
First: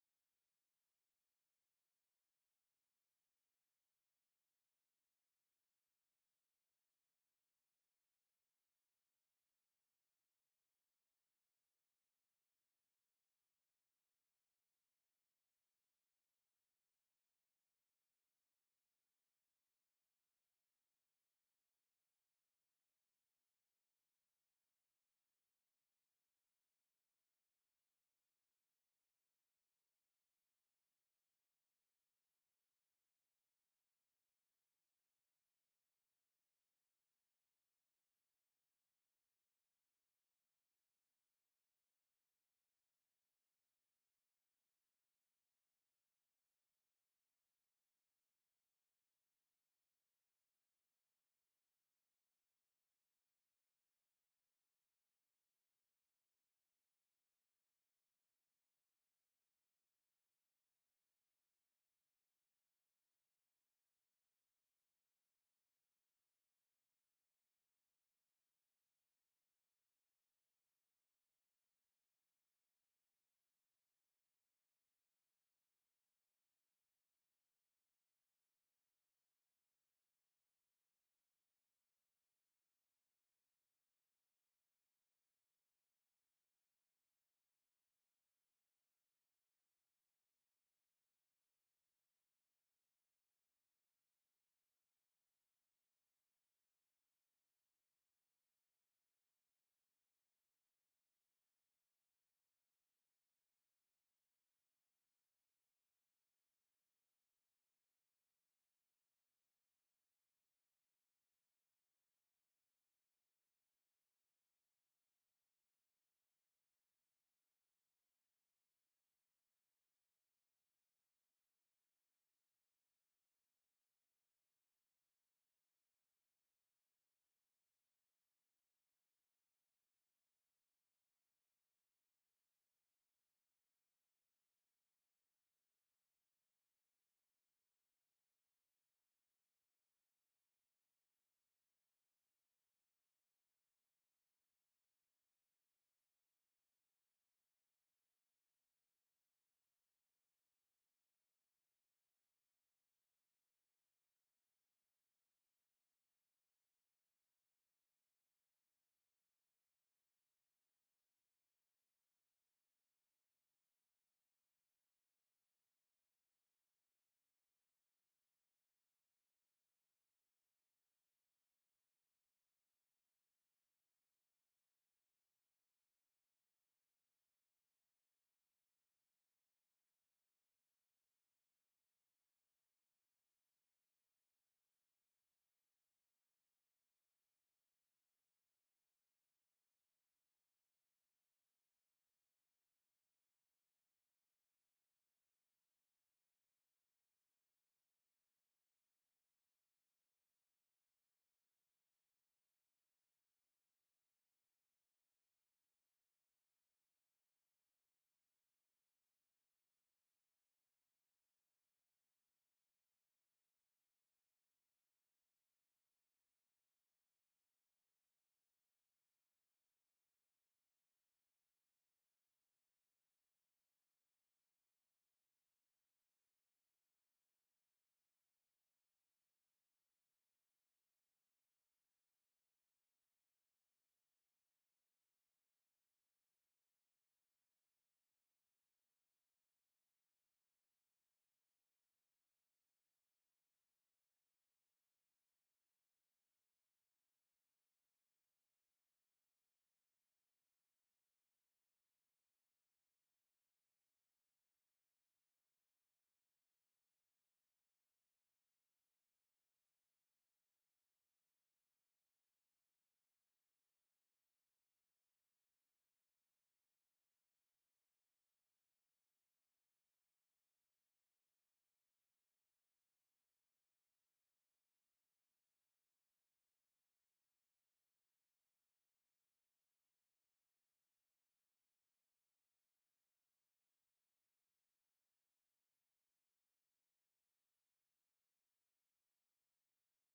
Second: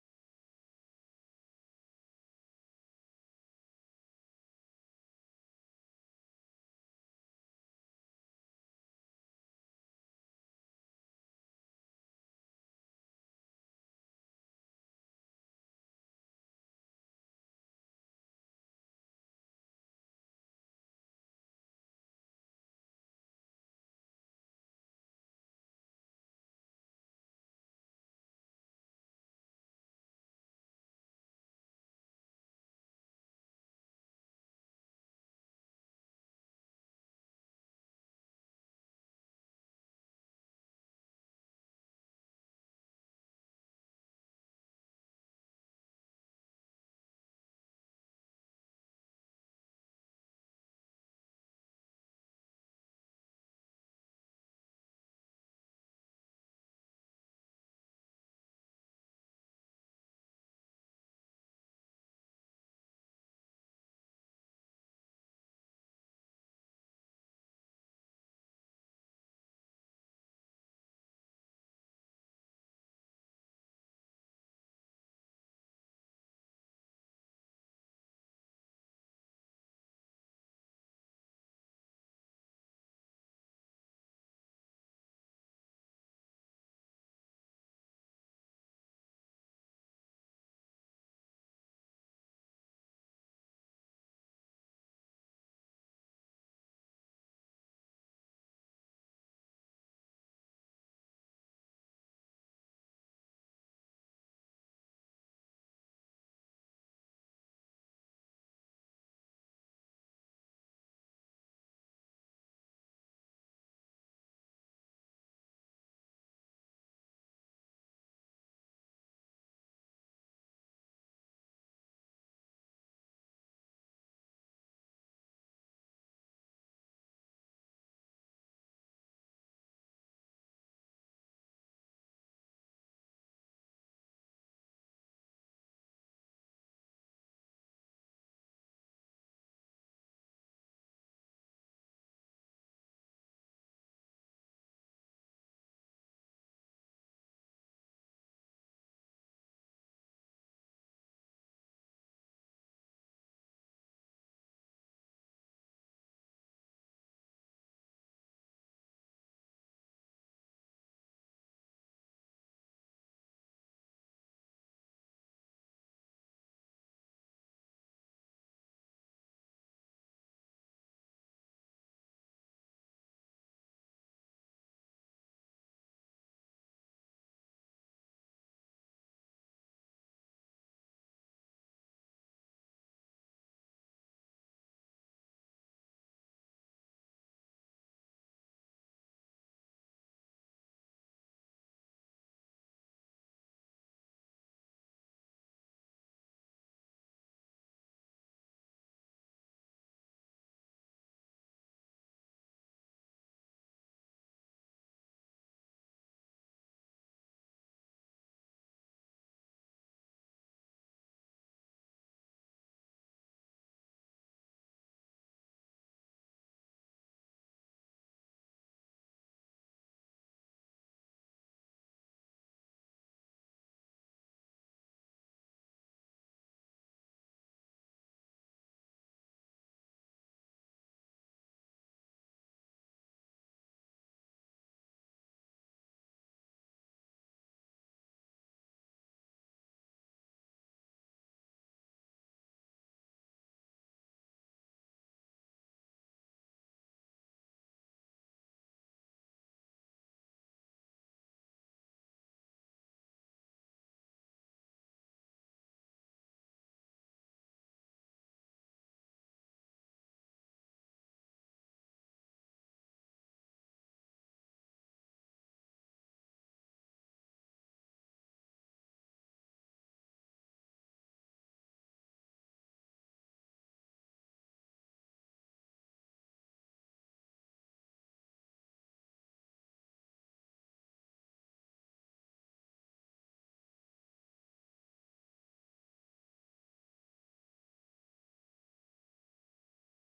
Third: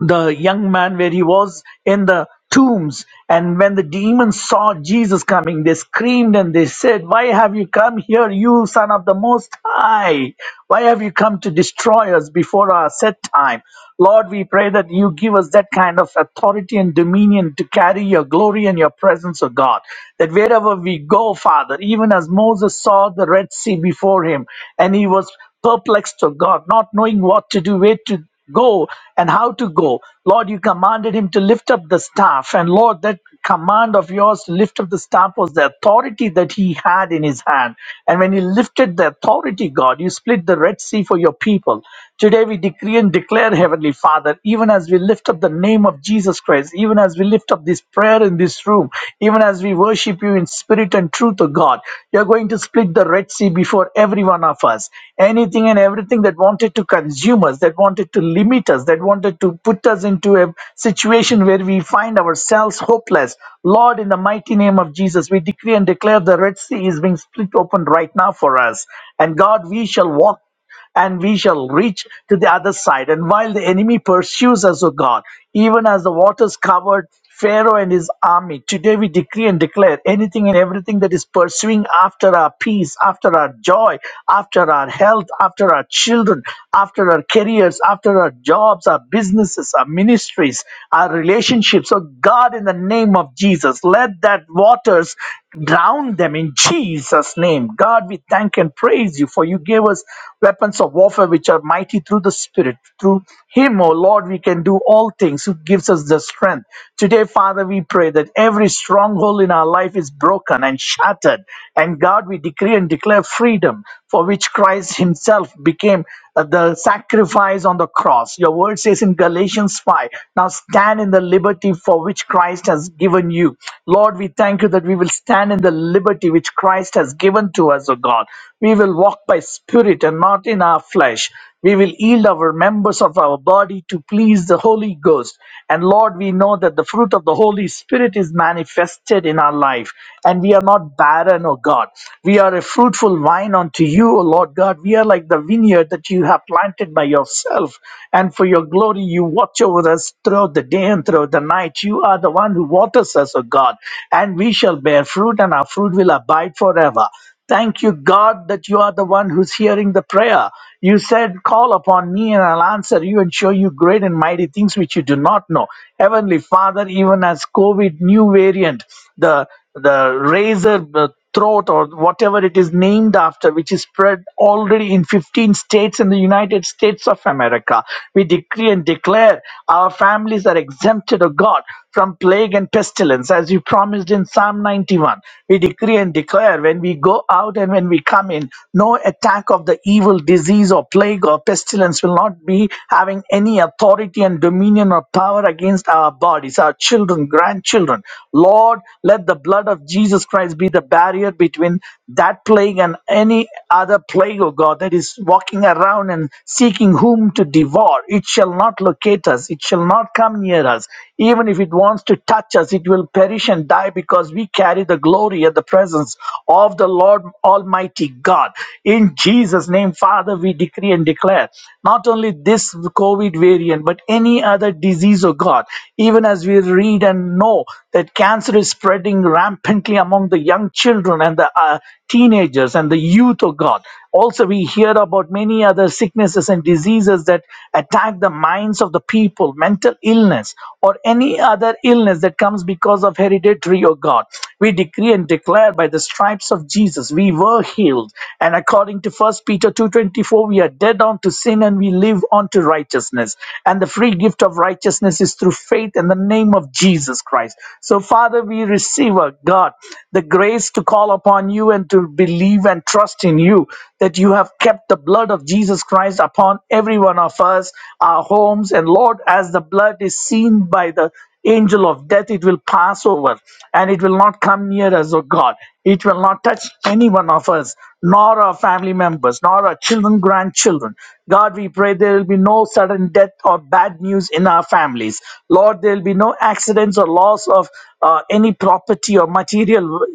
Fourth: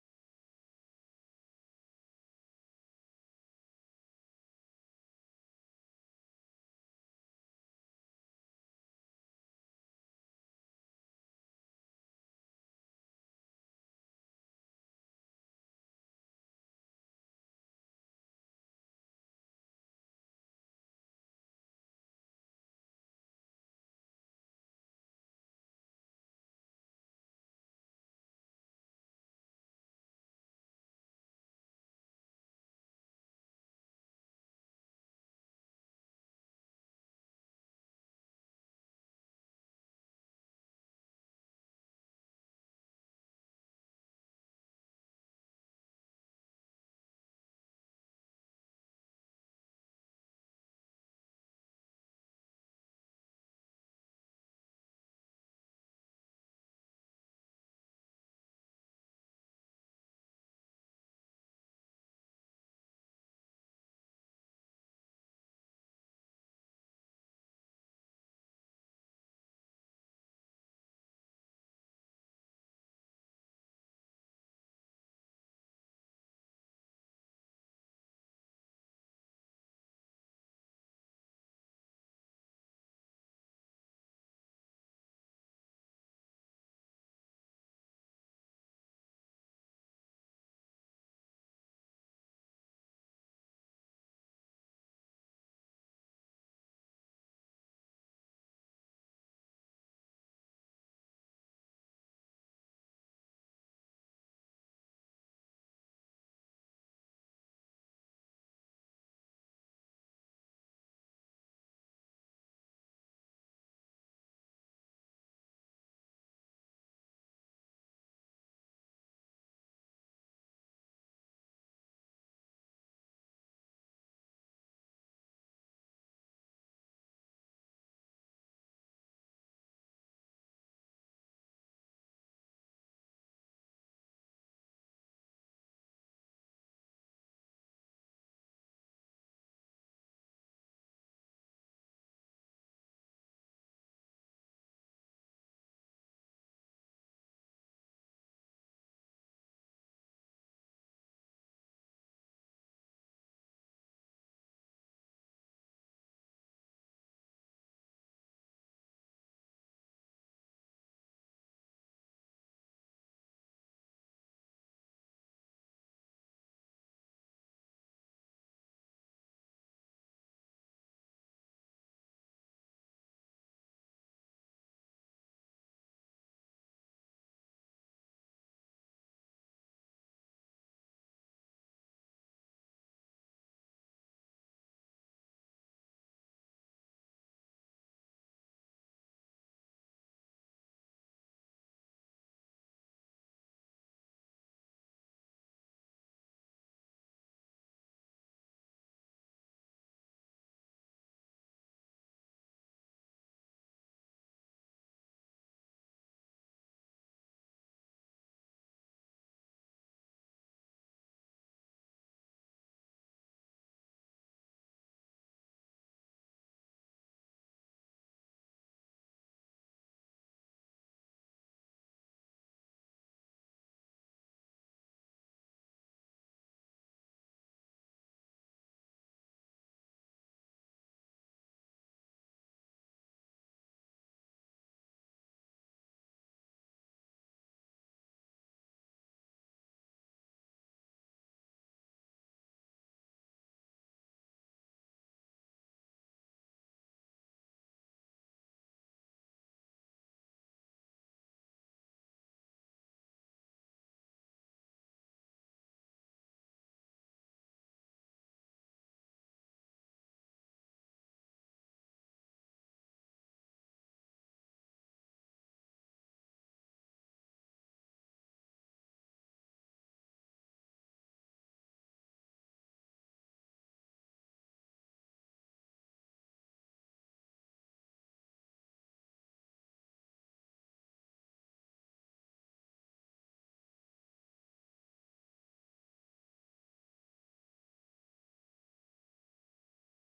the young man where he was in the tombs. And when the demons saw Jesus coming, they screamed and they said, Why have you come here, you son of the Most High? Why have you come to destroy us before our set time? Lord, we pray that you give us that kind of authority and dominion to carry your glory and your presence, O God. That wherever we go, Father, even as Moses saw the Red Sea before him, and he was perplexed, O God, not knowing what to do, where to go and how to go. Lord, you commanded him to lift up the staff. And Lord, that command of yours to lift up the staff was the authority that he had in his hand. And when he lifted the authority, God, you split the Red Sea for your people. Today we decree and declare, Heavenly Father, even as we lift up the name of Jesus Christ, even as we lift up this prayer in this room, even as we worship you in spirit and truth, O God, you're going to split the Red Sea before every one of us. Anything and everything that wanted to consumers, that wanted to limit us, that wanted to put us into a situation where we find ourselves hopeless. Lord, in the mighty name of Jesus, we decree and declare the Red Sea is being split open right now for us. And God, we shall walk and we shall reach to the other side. And while the enemy pursues us, O God, even as the waters covered Pharaoh and his army. Today we decree and declare anything and everything that is pursuing after our peace, after our joy, after our health, after our children, after our careers, after our jobs, our businesses, our ministries, our relationships. So, God, in the name of Jesus, let that waters drown them in Jesus' name. God, we thank and praise you for you gave us weapons of warfare which are mighty through the Spirit. Through Him, O Lord, we can do all things who gives us the strength. Today, Father, we pray that every stronghold in our life is broken and shattered. And God, we decree and declare freedom for which Christ Himself became uh, the sacrifice on the cross. Your word says in Galatians 5 Now stand in the liberty for which Christ has given you. Lord, we thank you that we will stand in the liberty which Christ has given to us, O God. We will walk by spirit and not in our flesh. We will yield our members of our body to please the Holy Ghost. And Lord, we know that the fruit of the Holy Spirit is manifested in our life. And we are not barren, O God. We are a fruitful vine unto you, O Lord God. We are like the vineyard that you have planted by yourself. And for your glory, you watch over us throughout the day and throughout the night. You are the one who waters us, O God. And we shall bear fruit, and our fruit will abide forever. Thank you, God, that you are the one who's hearing the prayer. You said, Call upon me and I'll answer you and show you great and mighty things which you do not know. Heavenly Father, even as COVID new variant, the the razor uh, throat or whatever it is named after, which is spread already in 15 states in the United States of America. We decree and declare our families are exempted, O God, from plague and pestilence, as you promised in passage in Psalm 91. We decree and declare when we go out and when we come in, no attack of the evil disease or plague or pestilence will not be having any authority and dominion or power against our bodies, our children, grandchildren. Lord, let the blood of Jesus Christ be the barrier between that plague and any other plague, O God, that is walking around and seeking whom to devour. It shall not locate us, it shall not come near us. Even if it wants to touch us, it will perish and die because we carry the glory and the presence of the Lord Almighty God. In Jesus' name, Father, we decree and declare not only this COVID variant, but any other disease, oh God, even as we read and know that cancer is spreading rampantly among the young children and the uh, teenagers and the youth, oh God. Also, we hear about many other sicknesses and diseases that attack the minds of the people, mental illness, or any other illness that comes because of hereditary or God. We decree and declare by the stripes of Jesus, we were healed. And according to First Peter 2.24, we are dead unto sin and we live unto righteousness. And the free gift of righteousness is through faith in the name of Jesus Christ. So, Father, we receive, our God, the grace to call upon you on you and to believe and trust in you that you have kept the blood of Jesus Christ upon every one of us, our homes. And Lord, as the blood is seen by the angel of death, it will pass over and it will not come near us, Oh God. It will not touch any one of us, nor our family members, nor our children, grandchildren. God, we pray there will be no sudden death or bad news in our families. Lord, there will be no accidents or loss of uh, any property or material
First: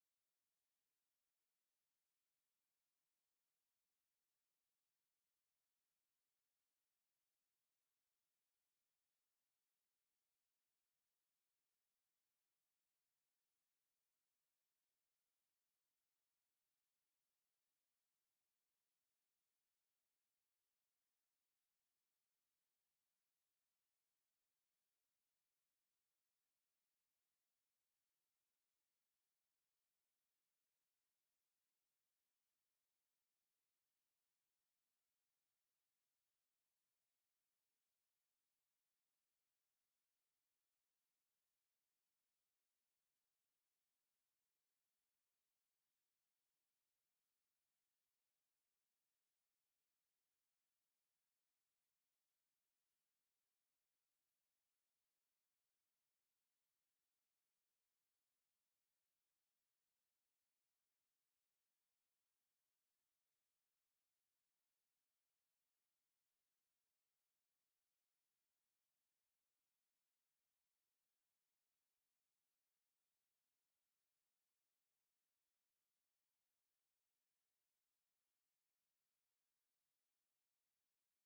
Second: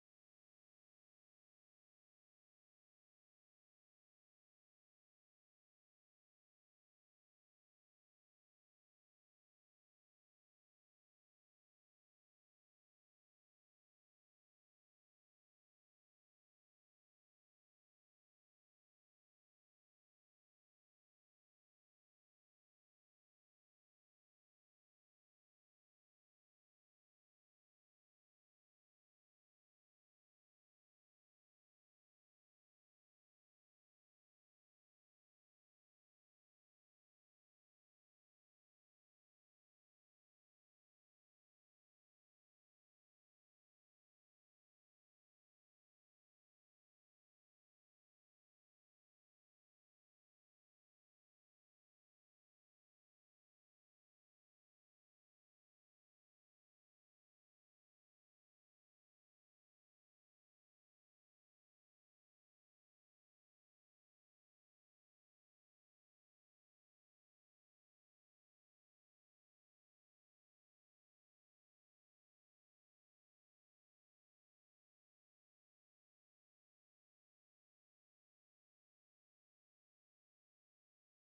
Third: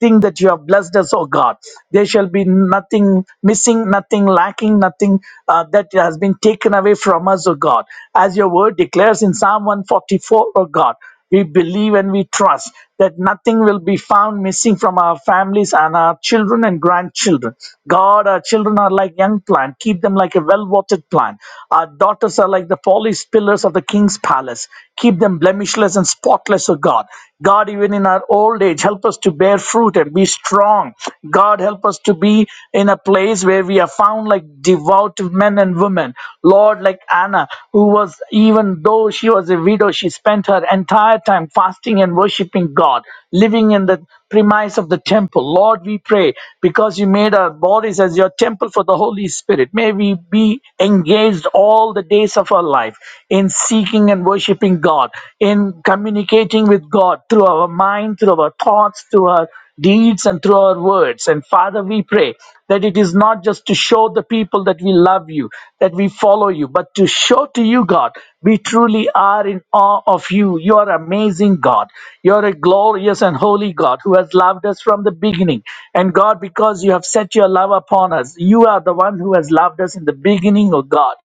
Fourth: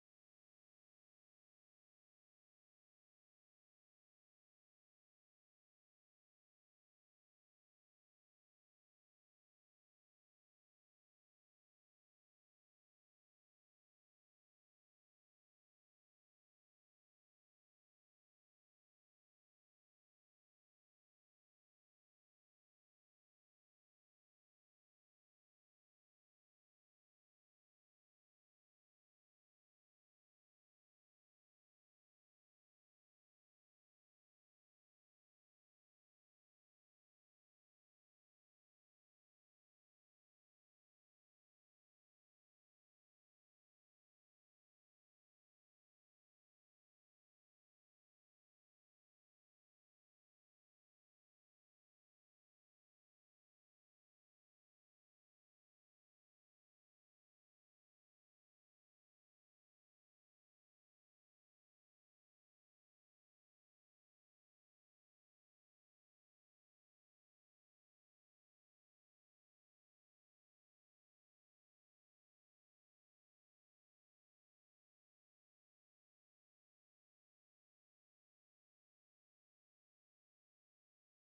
everything that you have blessed us, oh God. There shall be nothing missing, nothing lacking, nothing uh, that has been taken away from us, oh God. As your word declares in Psalm 144, oh God, we believe and we trust that nothing will be found missing from our families and our children and grandchildren. God, our children are like young plant. Keep them like a well-watered plant. Our daughters are like the polished pillars of the king's palace. Keep them blemishless and spotless, O God. God. God, even in our old age, help us to bear fruit and be strong. God, help us to be in a place where we are found like devout men and women. Lord, like Anna, who was, even though she was a widow, she spent her entire time fasting and worshiping God, living in the premise of the temple. Lord, we pray because you made our bodies as your temple for the Holy Spirit. May we be engaged all the days of our life in seeking praising and worshiping God, in communicating with God through our mind, through our thoughts, through our deeds, and through our words. And Father, we pray that it is not just to show the people that we love you, that we follow you, but to show to you, God, we truly are in awe of you. You are amazing, God. You are a glorious and holy God who has loved us from the beginning. And God, because you have set your love upon us, you are the one who has loved us in the beginning, O God.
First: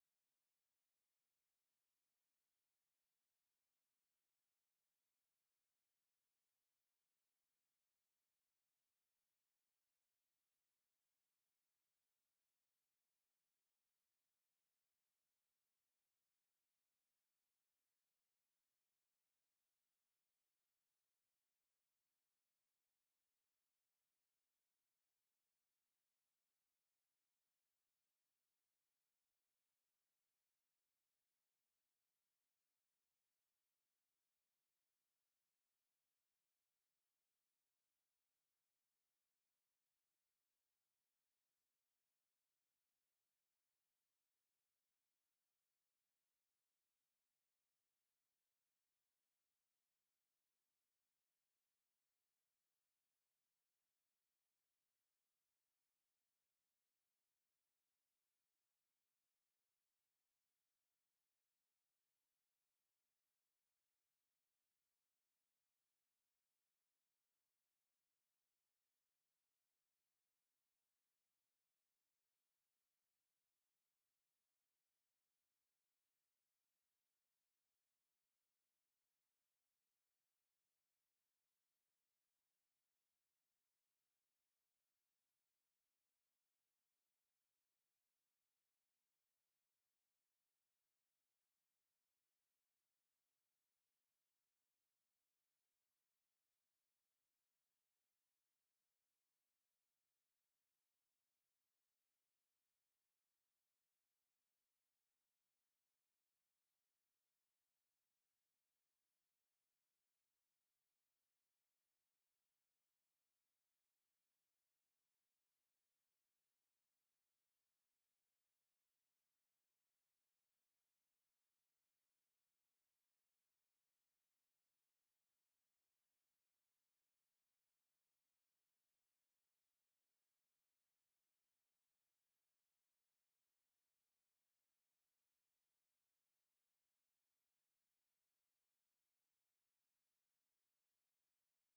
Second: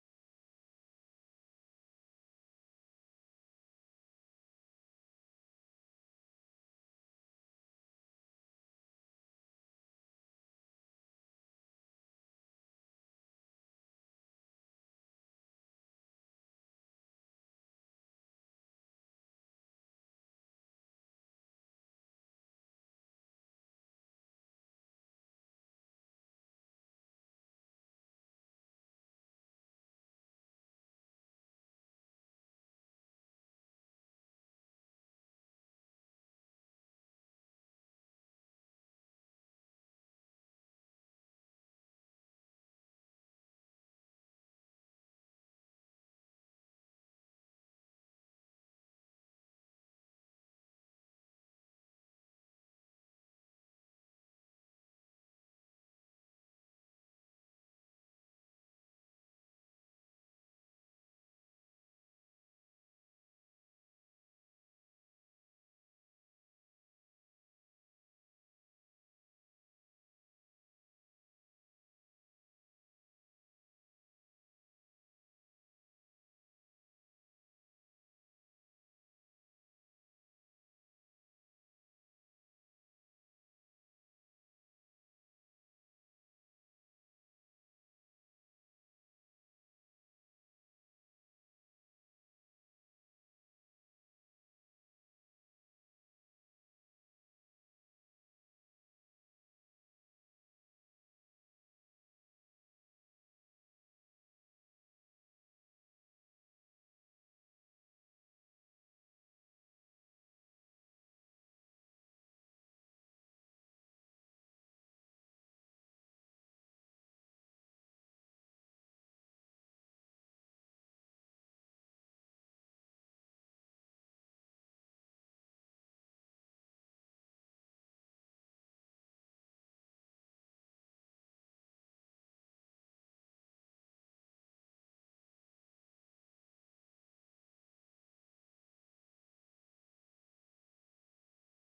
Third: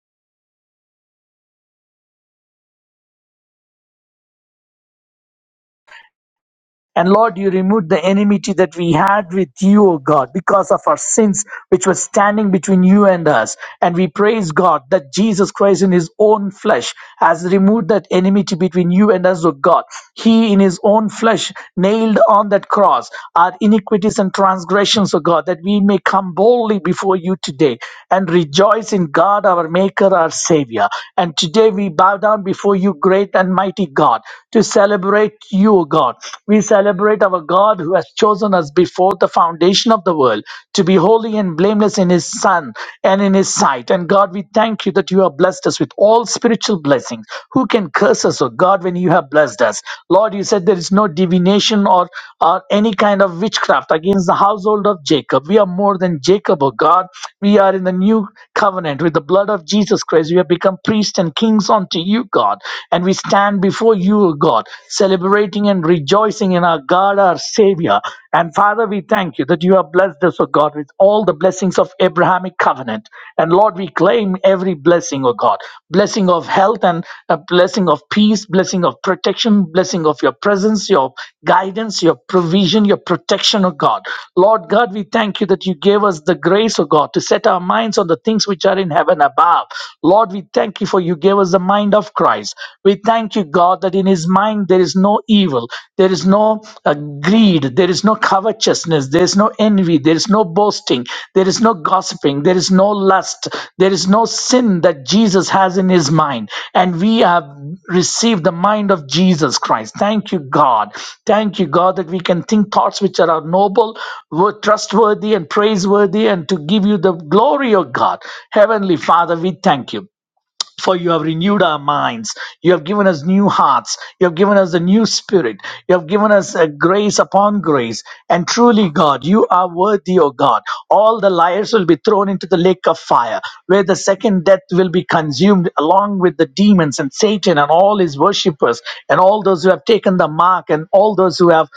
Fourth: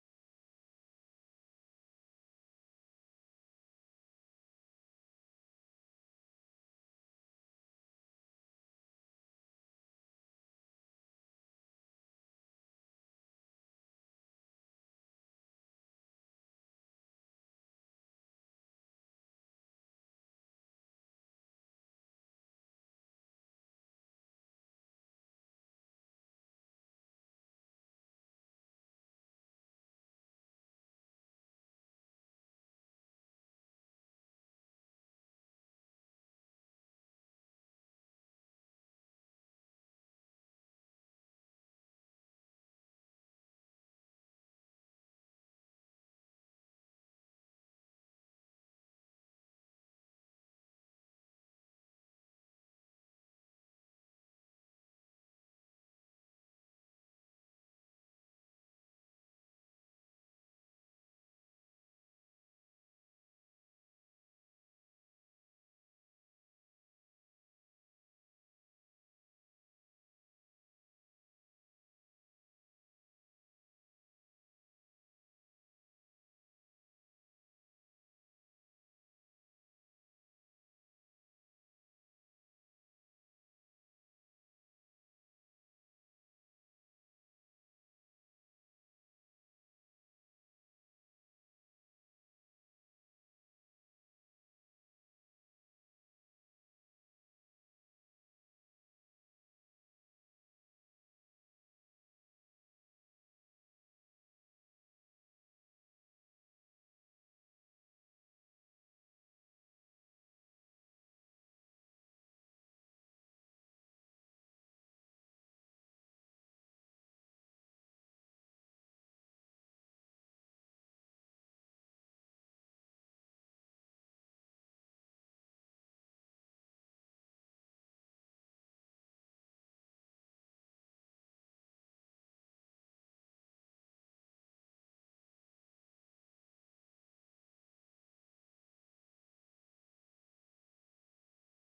And Lord, you removed the enmity that we had with you, O God, because of our sins which were standing between you and us. And we praise God that Jesus Christ in his own flesh has removed that enmity between you and us, O God. He in his own flesh nailed on that cross our iniquities and transgressions, O God, that we may come boldly before you today and rejoice in God, our Maker, our Savior. And today we bow down before you, great and mighty God, to celebrate celebrate you, O God. We celebrate our God who has chosen us before the foundation of the world to be holy and blameless in His Son and in His sight. And God, we thank you that you have blessed us with all spiritual blessings. Who can curse us, O God, when you have blessed us? Lord, you said there is no divination or, or any kind of witchcraft against the household of Jacob. We are more than Jacob, O God. We are in the new covenant with the blood of Jesus Christ. We have become priests and kings unto you, God. And we stand before you, O God, celebrating and rejoicing in our God, our Savior. And Father, we thank you that you have blessed us, O God, with all the blessings of Abrahamic covenant. And Lord, we claim every blessing, O God blessing of health and a blessing of peace, blessing of protection, blessing of your presence, your guidance, your provision, your protection, O God. Lord God, we thank you that you gave us the grace, O God, to set our minds on the things which are in heaven above. Lord, we thank you for you gave us the mind of Christ. We thank you, God, that in his mind there is no evil, there is no uh, greed, there is no covetousness, there is no no envy, there is no boasting, there is no gossiping, there is no lust, there is no sin that Jesus has in his mind. And we have received the mind of Jesus Christ. Thank you, God. Thank you, God, that we can think thoughts which are noble, wo- trustworthy, and praiseworthy, and to give you the glory, O God. Heavenly Father, we thank you for you have renewed our minds. You have given us new hearts. You have given us a new spirit. You have given us a grace upon grace. And truly, God, you are worthy, O God. All the liars will be thrown into the lake of fire, where the second death will be consumed along with the demons and Satan and all his worshippers and all those who have taken the mark and all those who have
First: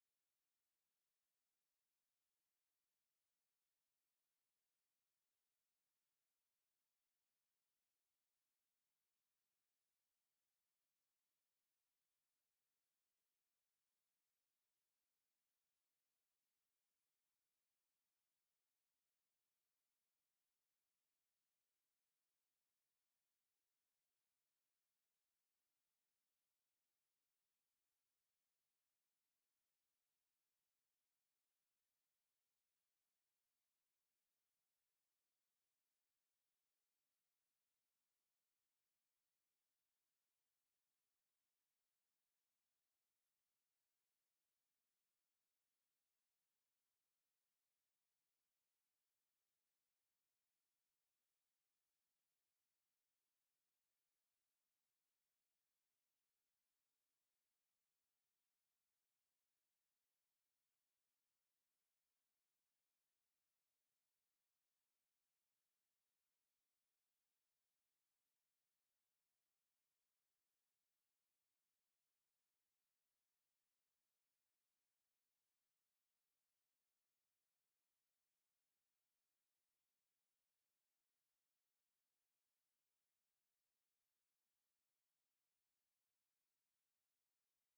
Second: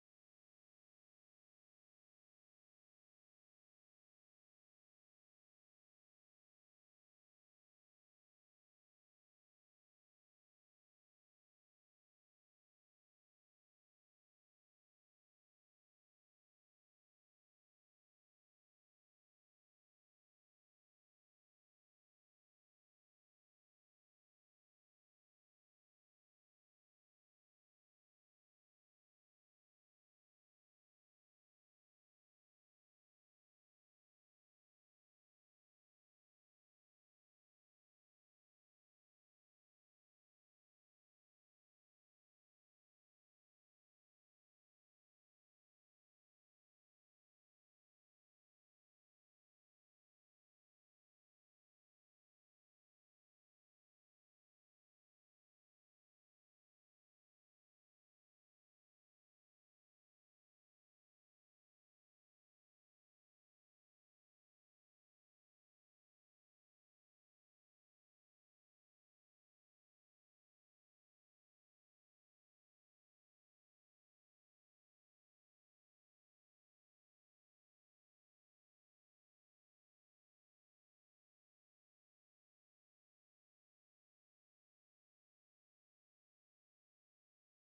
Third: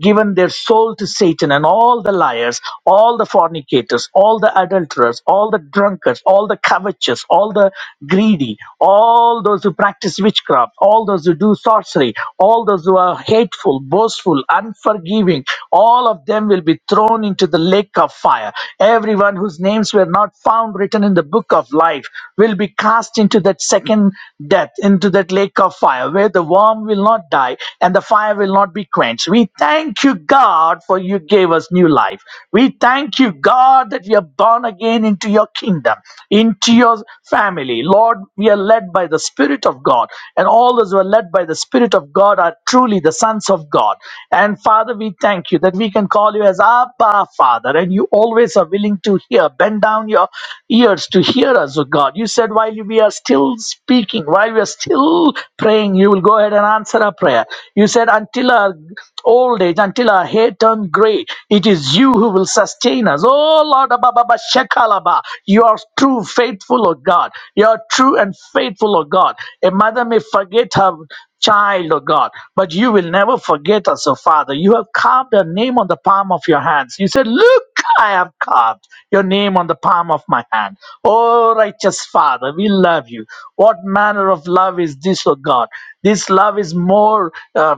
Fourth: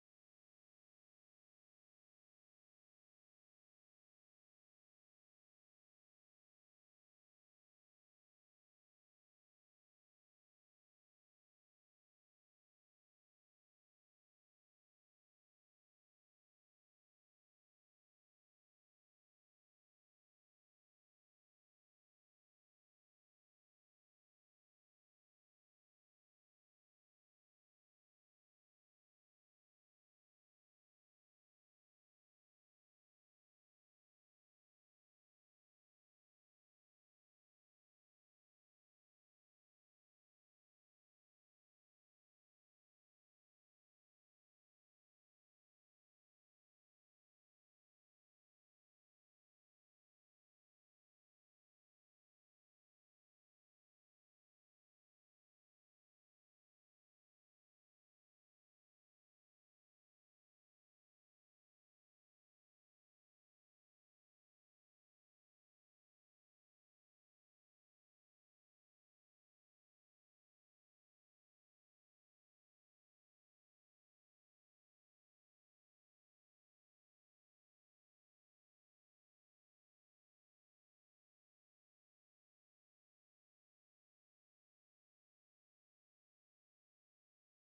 given their soul to Satan and all the liars, all the fornicators, all the adulterers, all the drunkards, all the covetous sorcerers, all the greedy, all those who practice witchcraft, all those who do sorcery, all those who are hateful, boastful, unforgiving, all of them will be thrown into the lake of fire. Everyone whose names were not found written in the book of life will be cast into that second death, into that lake of fire, where the worm will not die and the fire will not be quenched. We thank you, God, for you gave us new life. We thank you, God, that we are born again into your kingdom kingdom, into your family. Lord, we are led by the Spirit of God, and all those who are led by the Spirit of God are truly the sons of God. And Father, we thank you that we can call you as Abba, Father, and you always are willing to hear. Bend down your ears to hear us, O God. You said, while we are still speaking, while we are still praying, you will go ahead and answer our prayer. You said, until our old age, until our hair turned gray, it is you who will sustain us. Oh, Lord, Shekalaba. You are true, faithful, O God. You are true and faithful, O God. A mother may forget her child, O God, but you will never forget us, O Father. You have carved a name on the palm of your hands. You said, Look, I have carved your name on the palm of my hand. Oh, righteous Father, we love you. What manner of love is this, O God? This love is more. Uh,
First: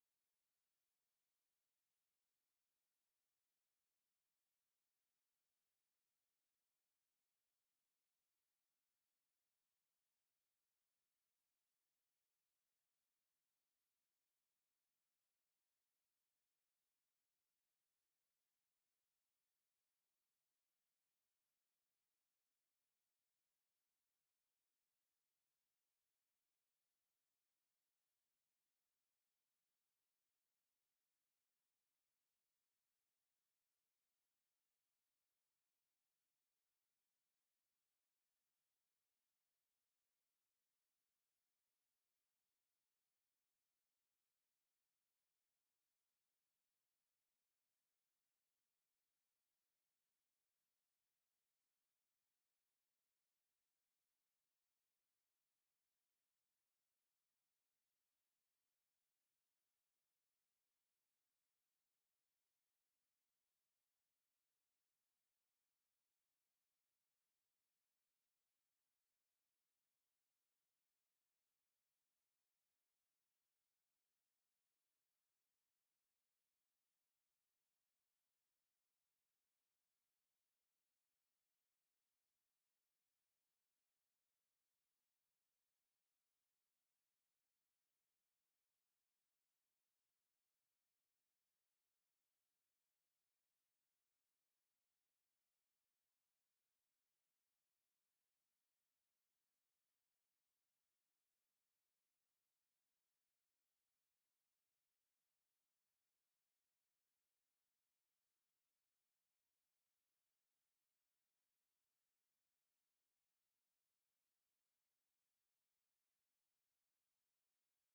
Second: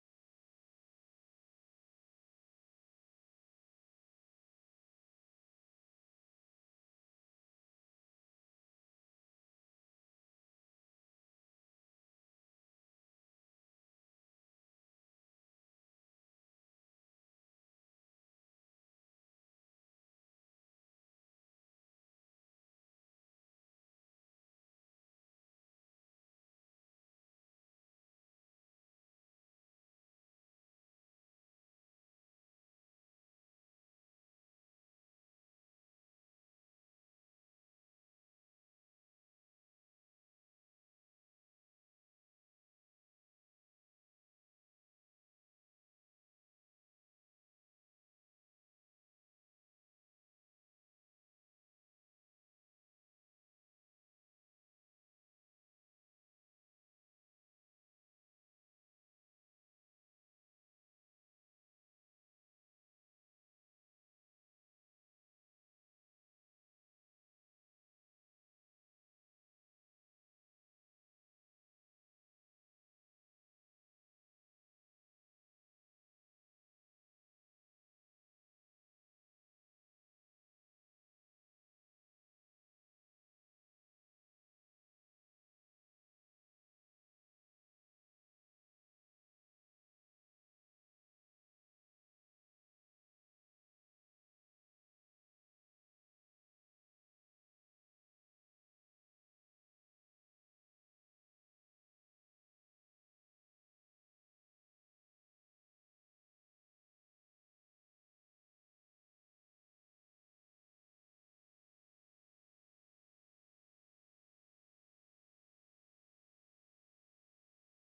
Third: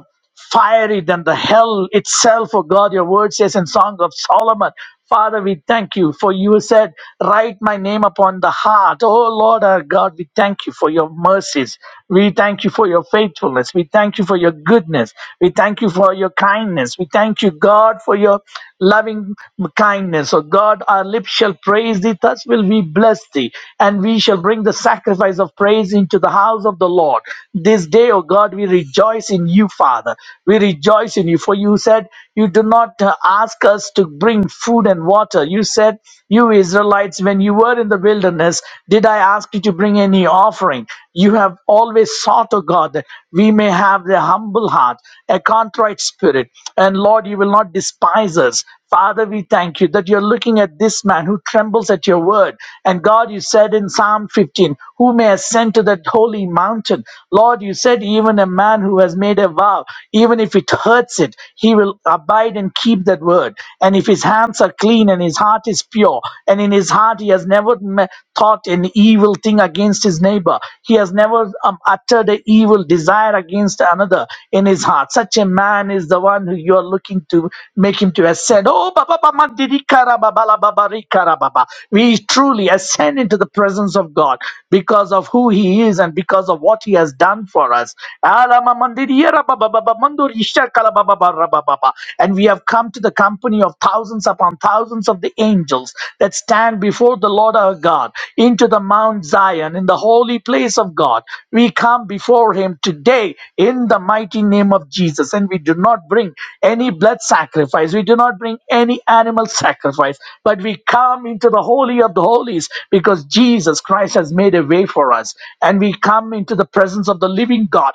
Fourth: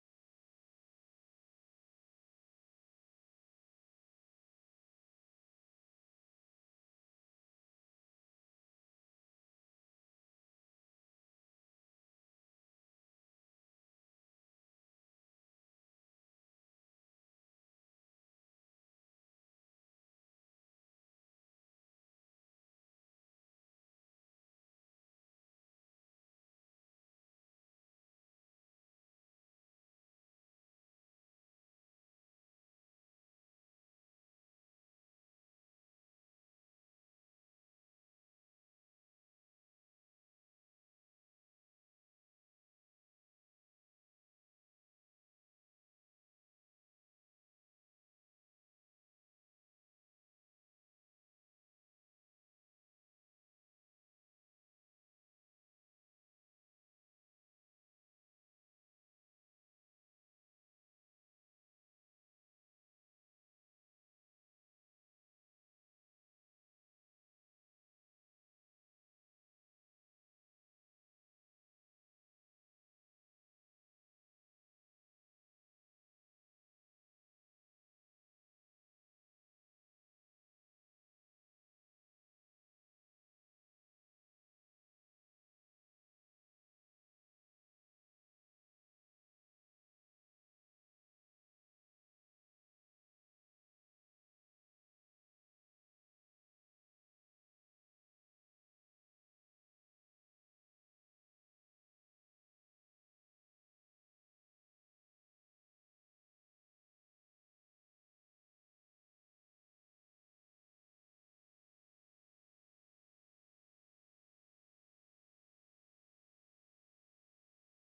fiery than the hell itself, O God. Your word says in Song of Solomon, Father, we thank you for you said, Write my name upon the heart. Oh Lord our God, we thank you for your mercies. We thank you for your faithfulness. We thank you for your goodness. We thank you for your kindness. We thank you, God, for your loving kindness. Oh God, our lips shall praise thee. Thus will we bless thee. And we shall bring the sacrifice of praise into the house of the Lord. This day, O God, we rejoice rejoice in you, Father. We rejoice in you, for you said you do not uh, ask us to bring food and water. You said, You Israelites, when you were in the wilderness, did I ask you to bring any offering? You have always sought, O God, that we may have a humble heart, a contrite spirit. And Lord, you will not despise us. Father, we thank you that you're looking at this man who trembles at your word. And God, you said in Psalm 15, Who may ascend to that holy mountain? Lord, you said, Even a man who has made a vow, even if it hurts it, he will abide and keep that word. And if his hands are clean and his heart is pure, and in his heart he has never me- thought an evil thing against his neighbor, he has never um, uttered an evil desire against another in his heart. Such a man is is the one who you are looking to make him to ascend. Oh, Baba Baba Mandiri Kara, Baba La Baba Ri Kara, Baba. We truly ascend into the presence of God because of who he is and because of what he has done for us. Ala Ma Mandiriera Baba Baba Mandori Shakala Baba Bara Baba Baba. And we have come to the company of thousands upon thousands of the angels that stand before the Lord our God into the Mount Zion in the holy place of God. We come before him today today in the mighty name of Jesus. And we do not bring any blood sacrifice, we do not bring any animal sacrifice, but we come into the Holy of the Holies because Jesus Christ has made a way for us. And we come into the presence of the living God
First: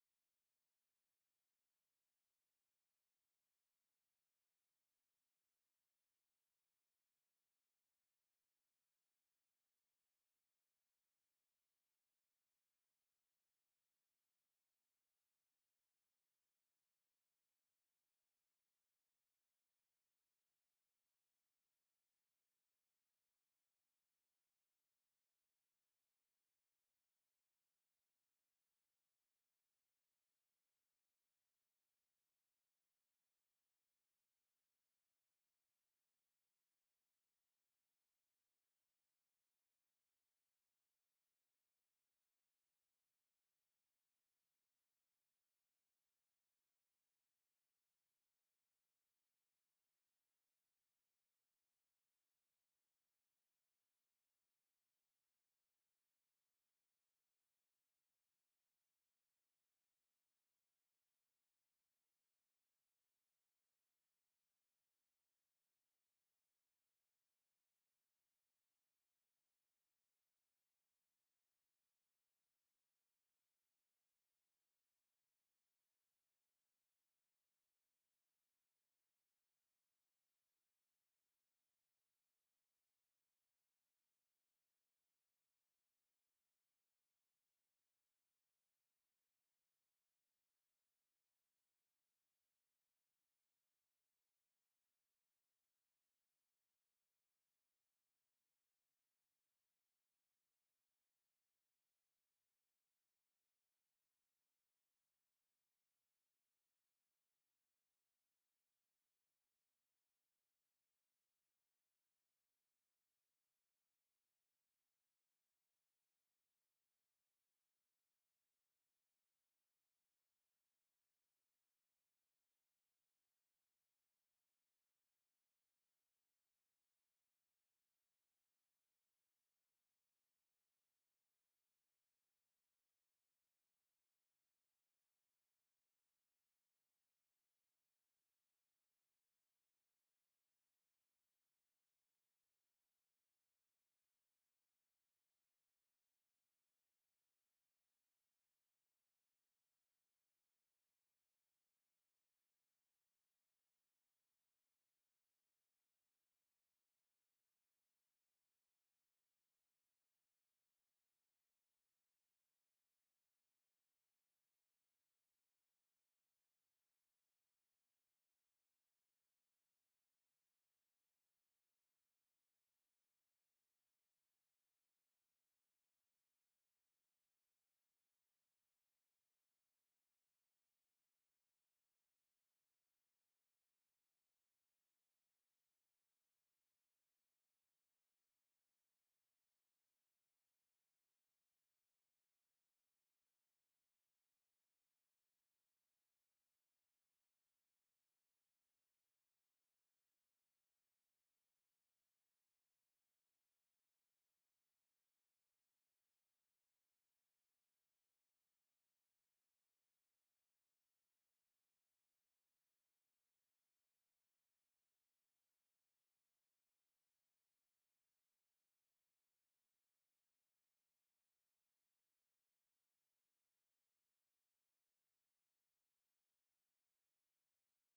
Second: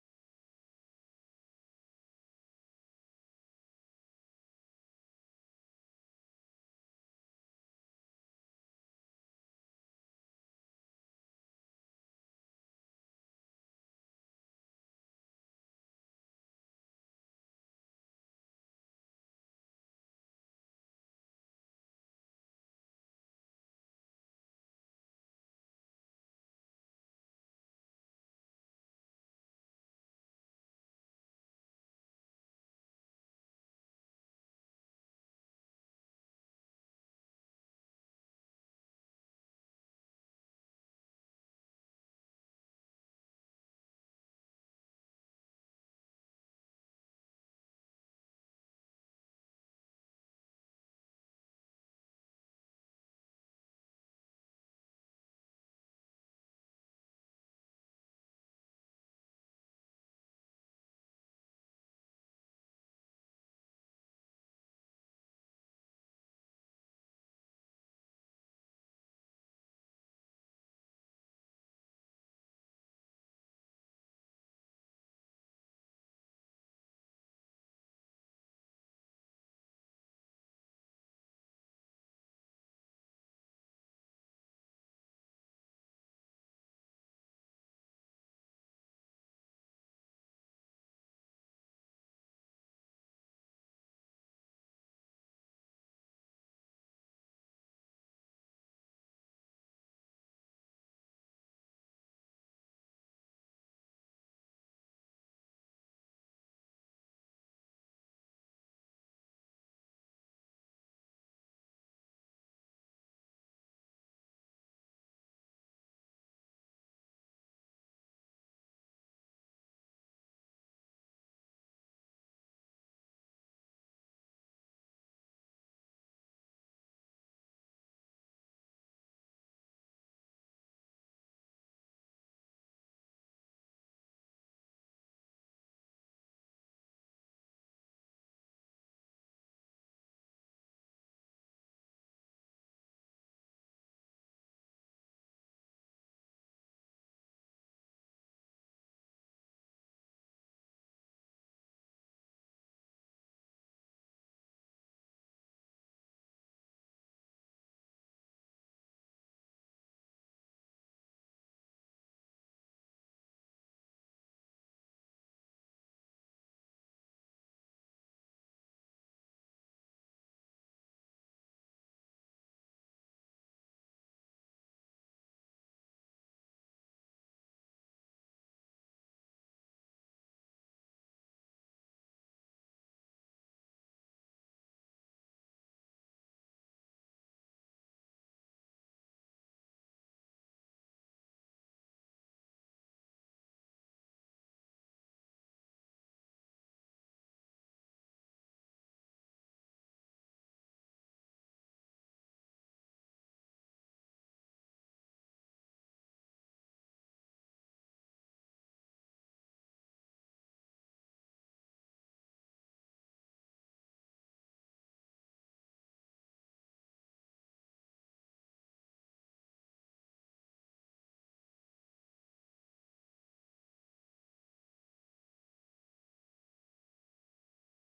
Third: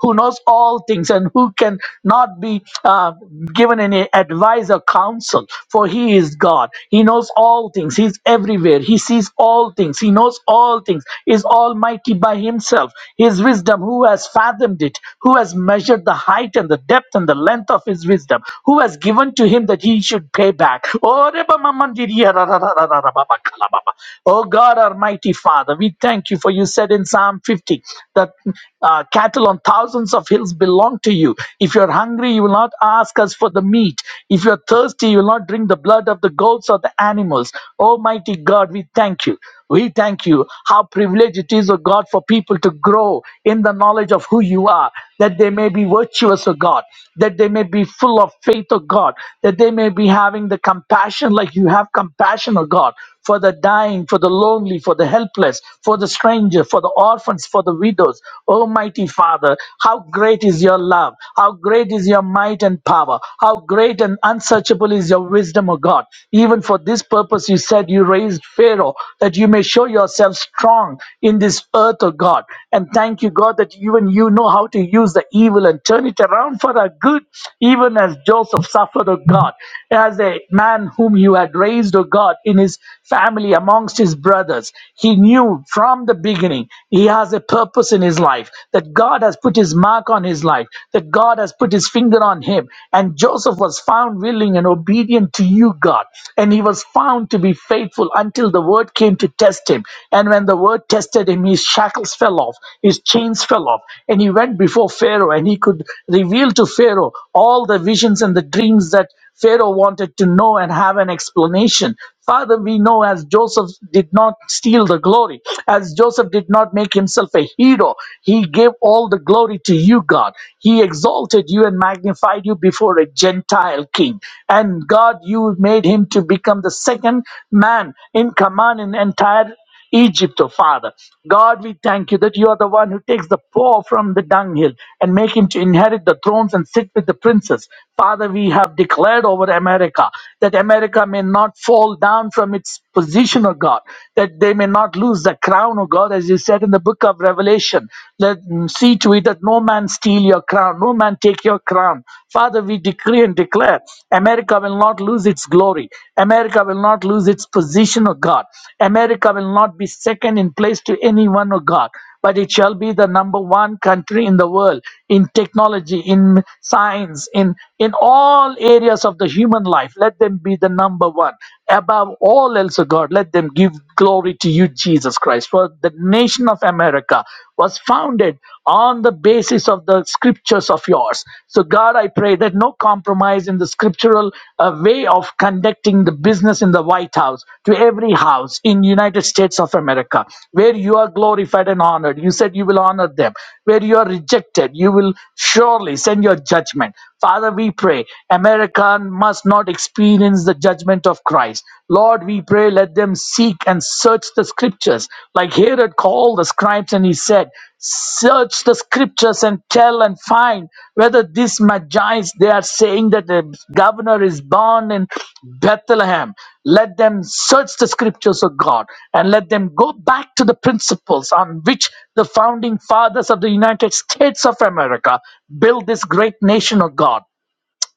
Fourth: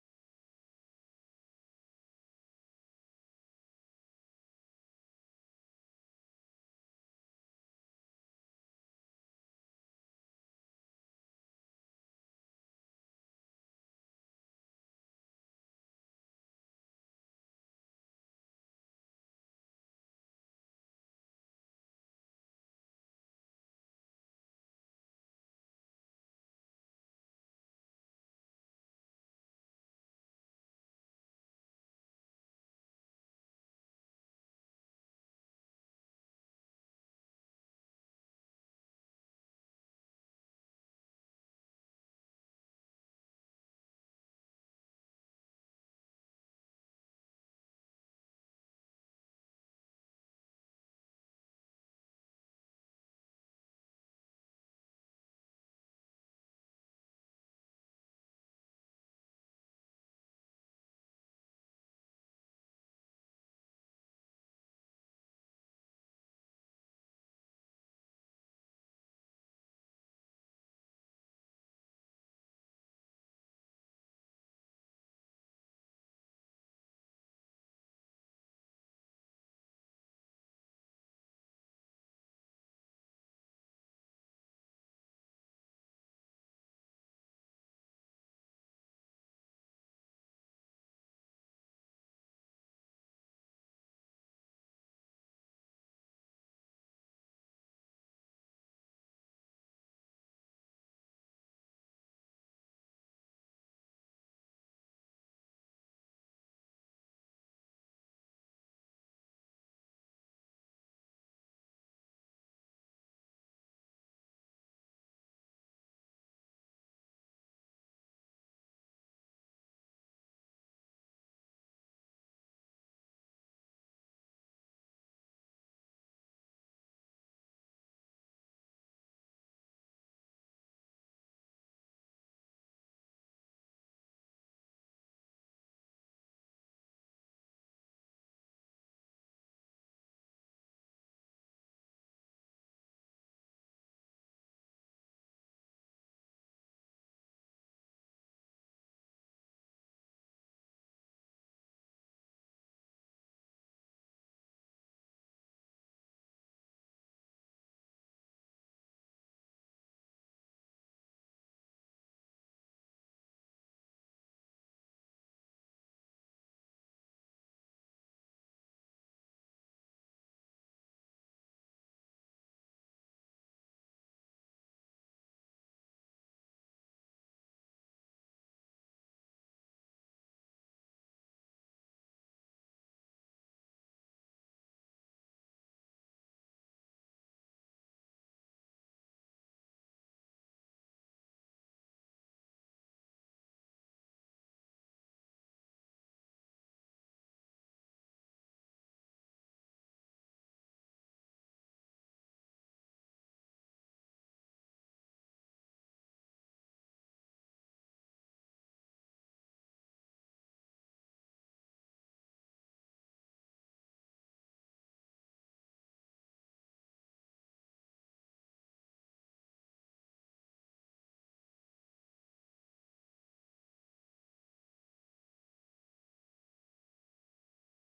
who knows all things and who can not be uh, given any advice or counsel, for he is God. He knows all things, he's everywhere, he sees all all things. He knows all things. Is almighty by himself. His wisdom, who has fathomed it? Who has measured the height and the depth and the length of his wisdom? Who has given to him that he should pay back? Oh, Reba Mamandiriya ra ra ra ra ra ra ba ba kala ba ba. Oh, God, Almighty Father, we thank you for you said in Psalm 50 that uh, cattle on thousands of hills belong to you. If you're hungry, you will not ask us for the meat. If you're thirsty, you will not drink the blood of the goats also the animals. Almighty God, we thank you. We thank you. How privileged it is, O God, for people to grow in the knowledge of who you are, that they may be virtuous, O God, that they may be full of faith, O God, that they may be having the compassion like you have compassion, O God, for the dying, for the lonely, for the helpless, for the stranger, for the orphans, for the widows. Almighty Father, how great is your love, how great is your might and power, how great great and unsearchable is your wisdom, O God. Even for this purpose, you said you raised Pharaoh, that you may show yourself strong in this earth, O God. And thank you, God, that even you know how to use the evil and turn it around for our good, even as Joseph suffered, O God, as a man whom you had raised, O God, in his family amongst his brothers. He knew from the beginning he has a purpose in his life, that God has put his mark on his life, that that God has put his finger on him. And Joseph was found willing and obedient to you, God. And he was found to be faithful until the word came to test him. And when the word tested him, his shackles fell off, his chains fell off, and he went before Pharaoh and he could reveal to Pharaoh all the visions and the dreams that Pharaoh wanted to know and have an explanation. Father, we know as Joseph did not steal the glory, as Joseph did not make himself a hero, he gave all the glory to you, God. He exalted you and magnified you before a Gentile king. And God, you made him to become the second man in command in entire Egypt, O Father. God, we thank you that you are the one who takes the poor from the dunghill and make him to inherit the thrones and sit with the princes. Father, we have declared over America that America may not fall down from its position, O God, that they may not lose the crown, O God, as you said in the book of Revelation. Let mm, see to it that no man steal your crown, no man take your crown. Father, we decree and declare. America will not lose its glory. America will not lose its position, of God. America will not be second in place to anyone, of God. But it shall be the number one country in the world in technology, in science, in, in all areas of the human life. Let them be the number one. Above all else, O God, let them give glory to you, Jesus Christ. For the nation of America was founded on the basis of the scriptures of yours. So, God, I pray that no compromise in the scriptural uh, way of conducting the business in the White House to every house in United States of America, where you are glorified and honored. You said you will honor them. Where you are rejected, you will surely send your judgment. Father, we pray America must not experience the judgment of Christ. Lord, we pray let them seek and search the scriptures. Like Herod called the scribes and he said, search the scriptures and tell and find whether these magi they are saying that the governor is born in bethlehem let them search the scriptures of god and let them go back to the principles on which the founding fathers of the united states of america built this great nation of god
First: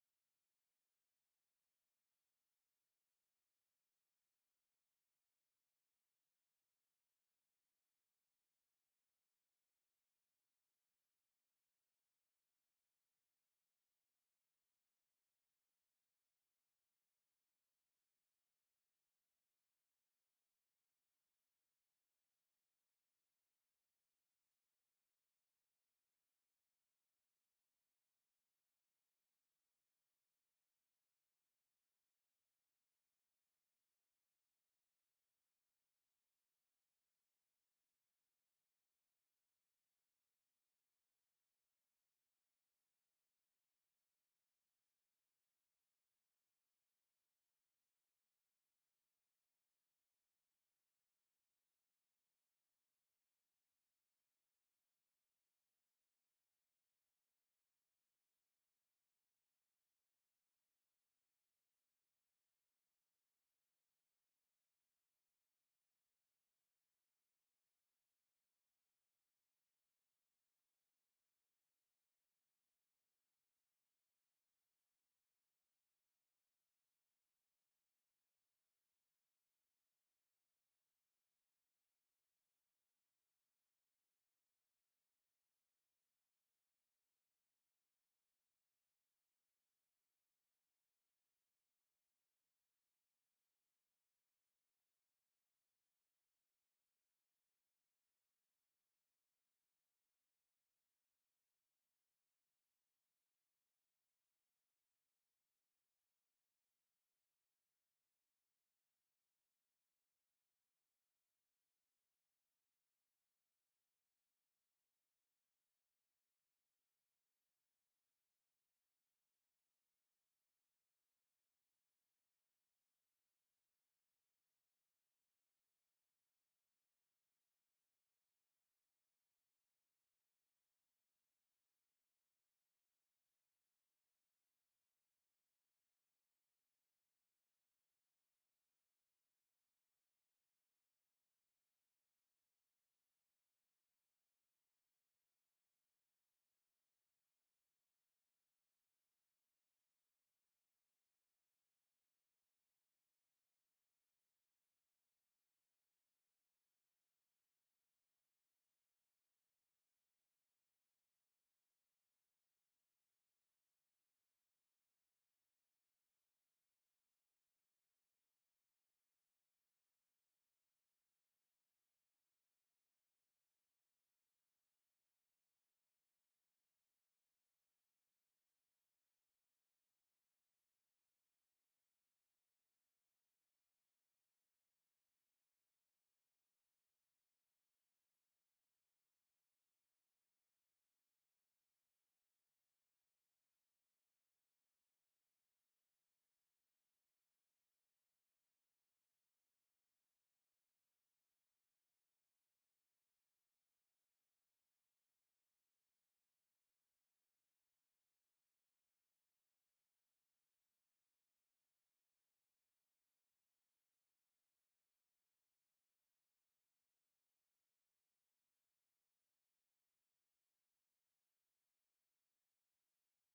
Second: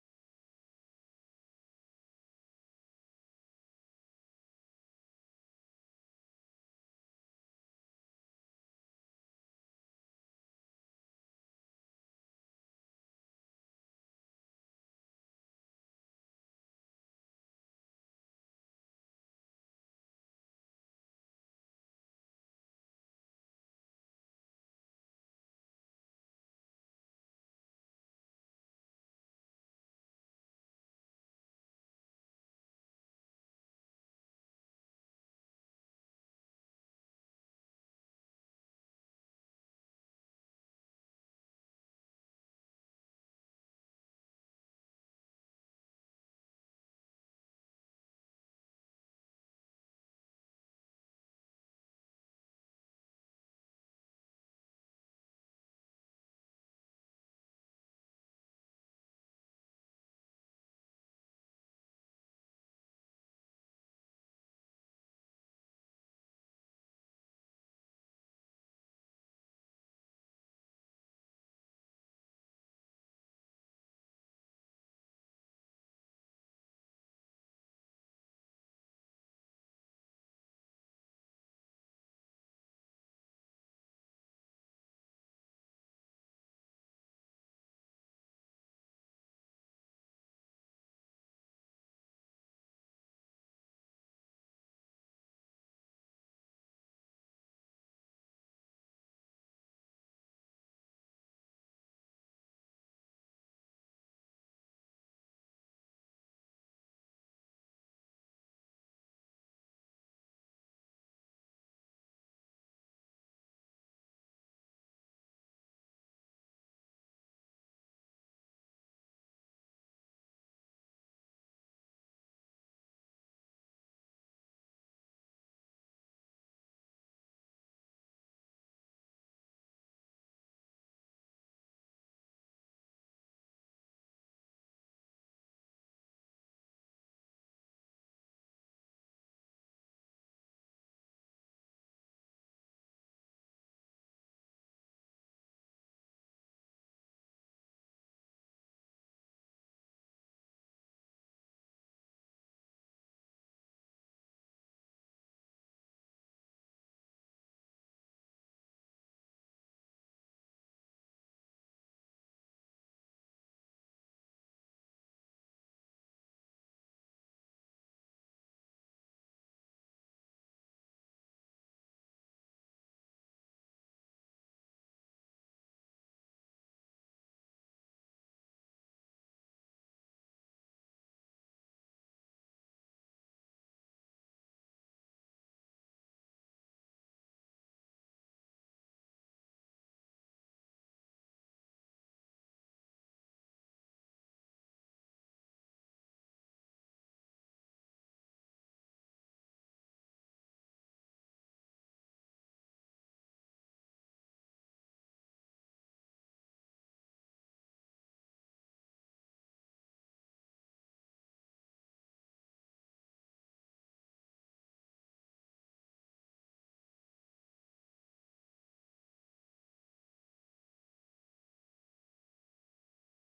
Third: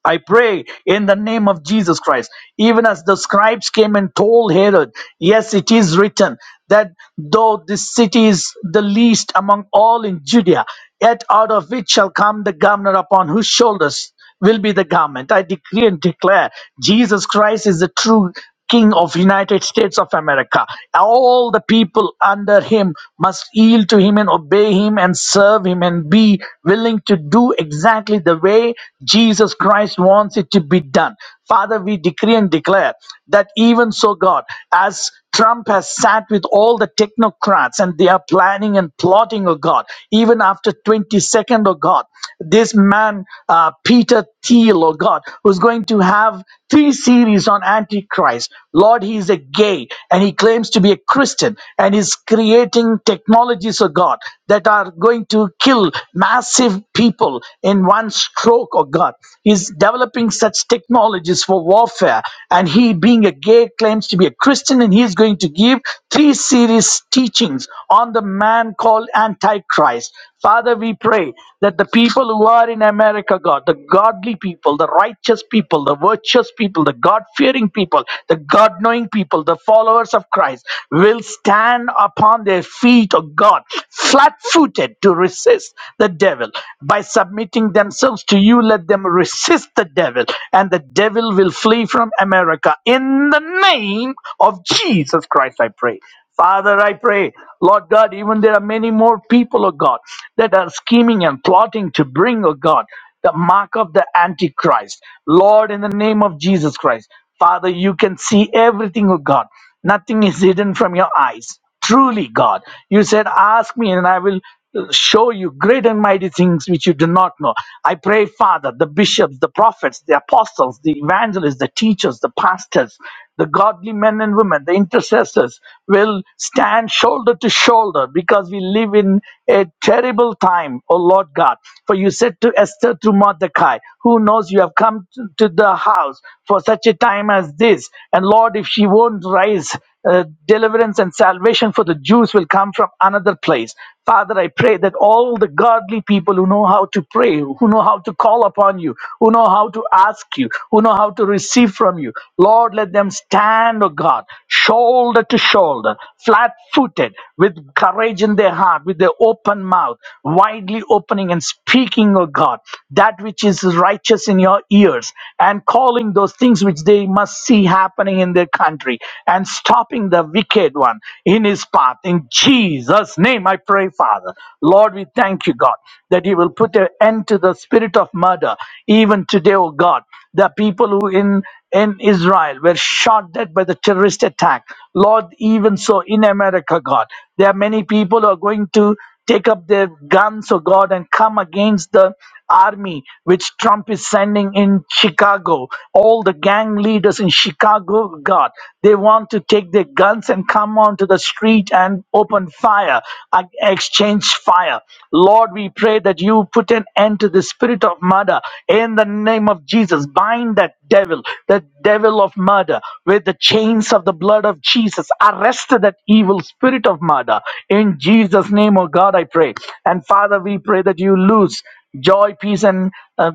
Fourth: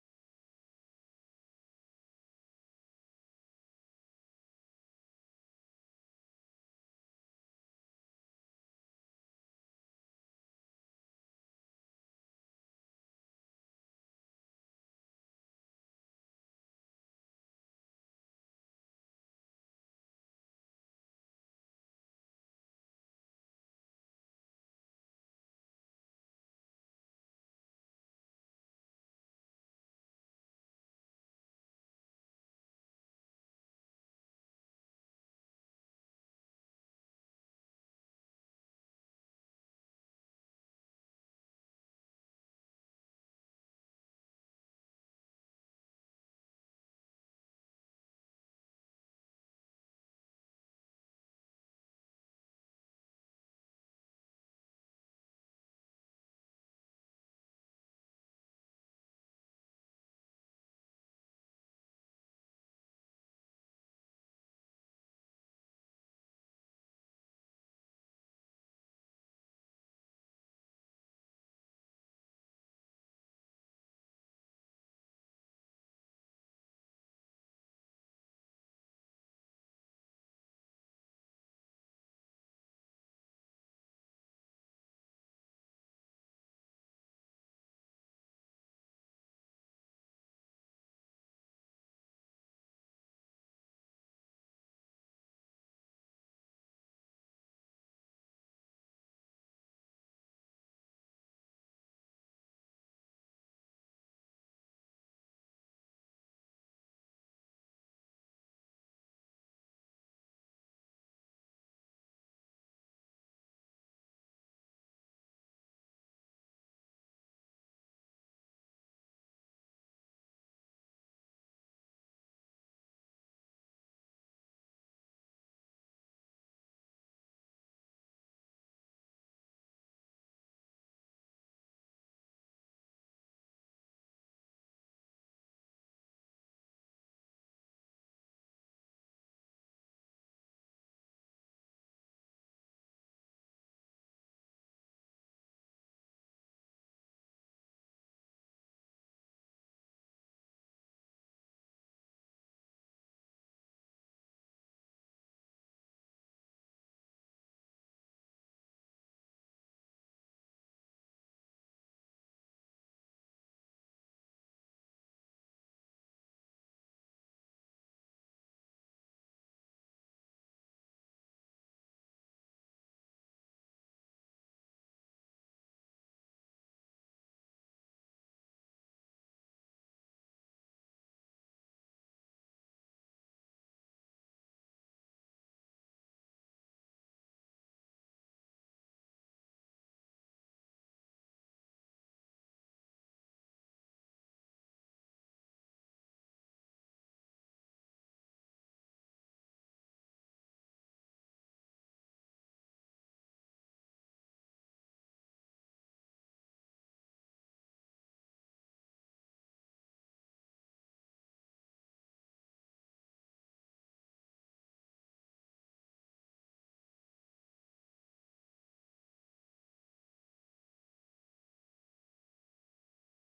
I pray in the name of Jesus Christ. Even as the scribes came and told Herod, Yes, it is written that though this city is the least among all in Judea, yet out of it shall come the governor upon whose shoulders will be the garment." I decree and declare Jesus Christ is the true king of united states of america all the people under him must yield to him and obey him and serve him and be willing to do exactly the way jesus christ wants it to be done father we decree and declare that even so god as Trump has sat with all the technocrats and they are planning and plotting, oh God. Even after 22nd, oh God, this man, uh, Peter Thiel, oh God, who's going to have three series on Antichrist. Lord, he is a gay and he claims to be a Christian and is creating technologies, oh God, that are going to kill massive people in one stroke, oh God. He's developing such technologies for warfare and and he, being a gay, claims to be a Christian, and he is going to give three series teachings on the man called Antichrist. Father, we pray that the people who are in America, God, the godly people, the righteous people, the virtuous people, the God fearing people, the God knowing people, the followers of Christ, will stand upon their feet, O God, flat footed to resist the devil. By submitting themselves to you, let them resist the devil devil, and the devil will flee from America. In the name of Jesus Christ, I pray. Father, I pray, Lord God, even there are many more people, oh God, that are scheming and plotting to bring, oh God, the mark of the Antichrist. Lord, in the name of Jesus Christ, Father, you can see everything, oh God. Nothing is hidden from your eyes truly God. You said, Ask me, and I will uh, show you great and mighty things which you do not know. I pray, Father, the bishops, the prophets, the apostles, the evangelists, the teachers, the pastors, the godly men and women, the intercessors will stand shoulder to shoulder because we live in a terrible time, O Lord God. For you said to Esther to Mordecai, Who knows you have come to to the house for such a time as this? And Lord, if she won't rise uh, deliverance and salvation for the Jews will come from another place. Father, I pray that all the godly people who know how to pray, who know how to call upon you, who know how to ask you, who know how to receive from you, Lord, let them stand, oh God, shoulder to shoulder, flat footed, with courage in their heart, with their open mouth, widely opening and speaking, oh God, that which is righteous in your ears, and calling those things which they must see happening in their their country and stopping the wicked one in his path. In Jesus' name, I pray, Father. Lord, we thank you, God, that you will put an end to the spirit of murder. Even today, oh God, the people who in in Israel were shot dead by the terrorist attack. Lord, even so in America, God, there are many people who are going to take up their guns, oh God, and come against the army which Trump is sending in Chicago. All the gang leaders in Chicago God, They want to take their guns and come onto the street and open fire, uh, exchange fire. Lord, we pray that you put an end to the spirit of murder in the name of Jesus. Bind that devil, the devil of murder, with the chains of the blood of Jesus. Arrest that evil spirit of murder in Jesus' name, oh God, I pray. And Father, we pray that you loose joy, peace, and uh,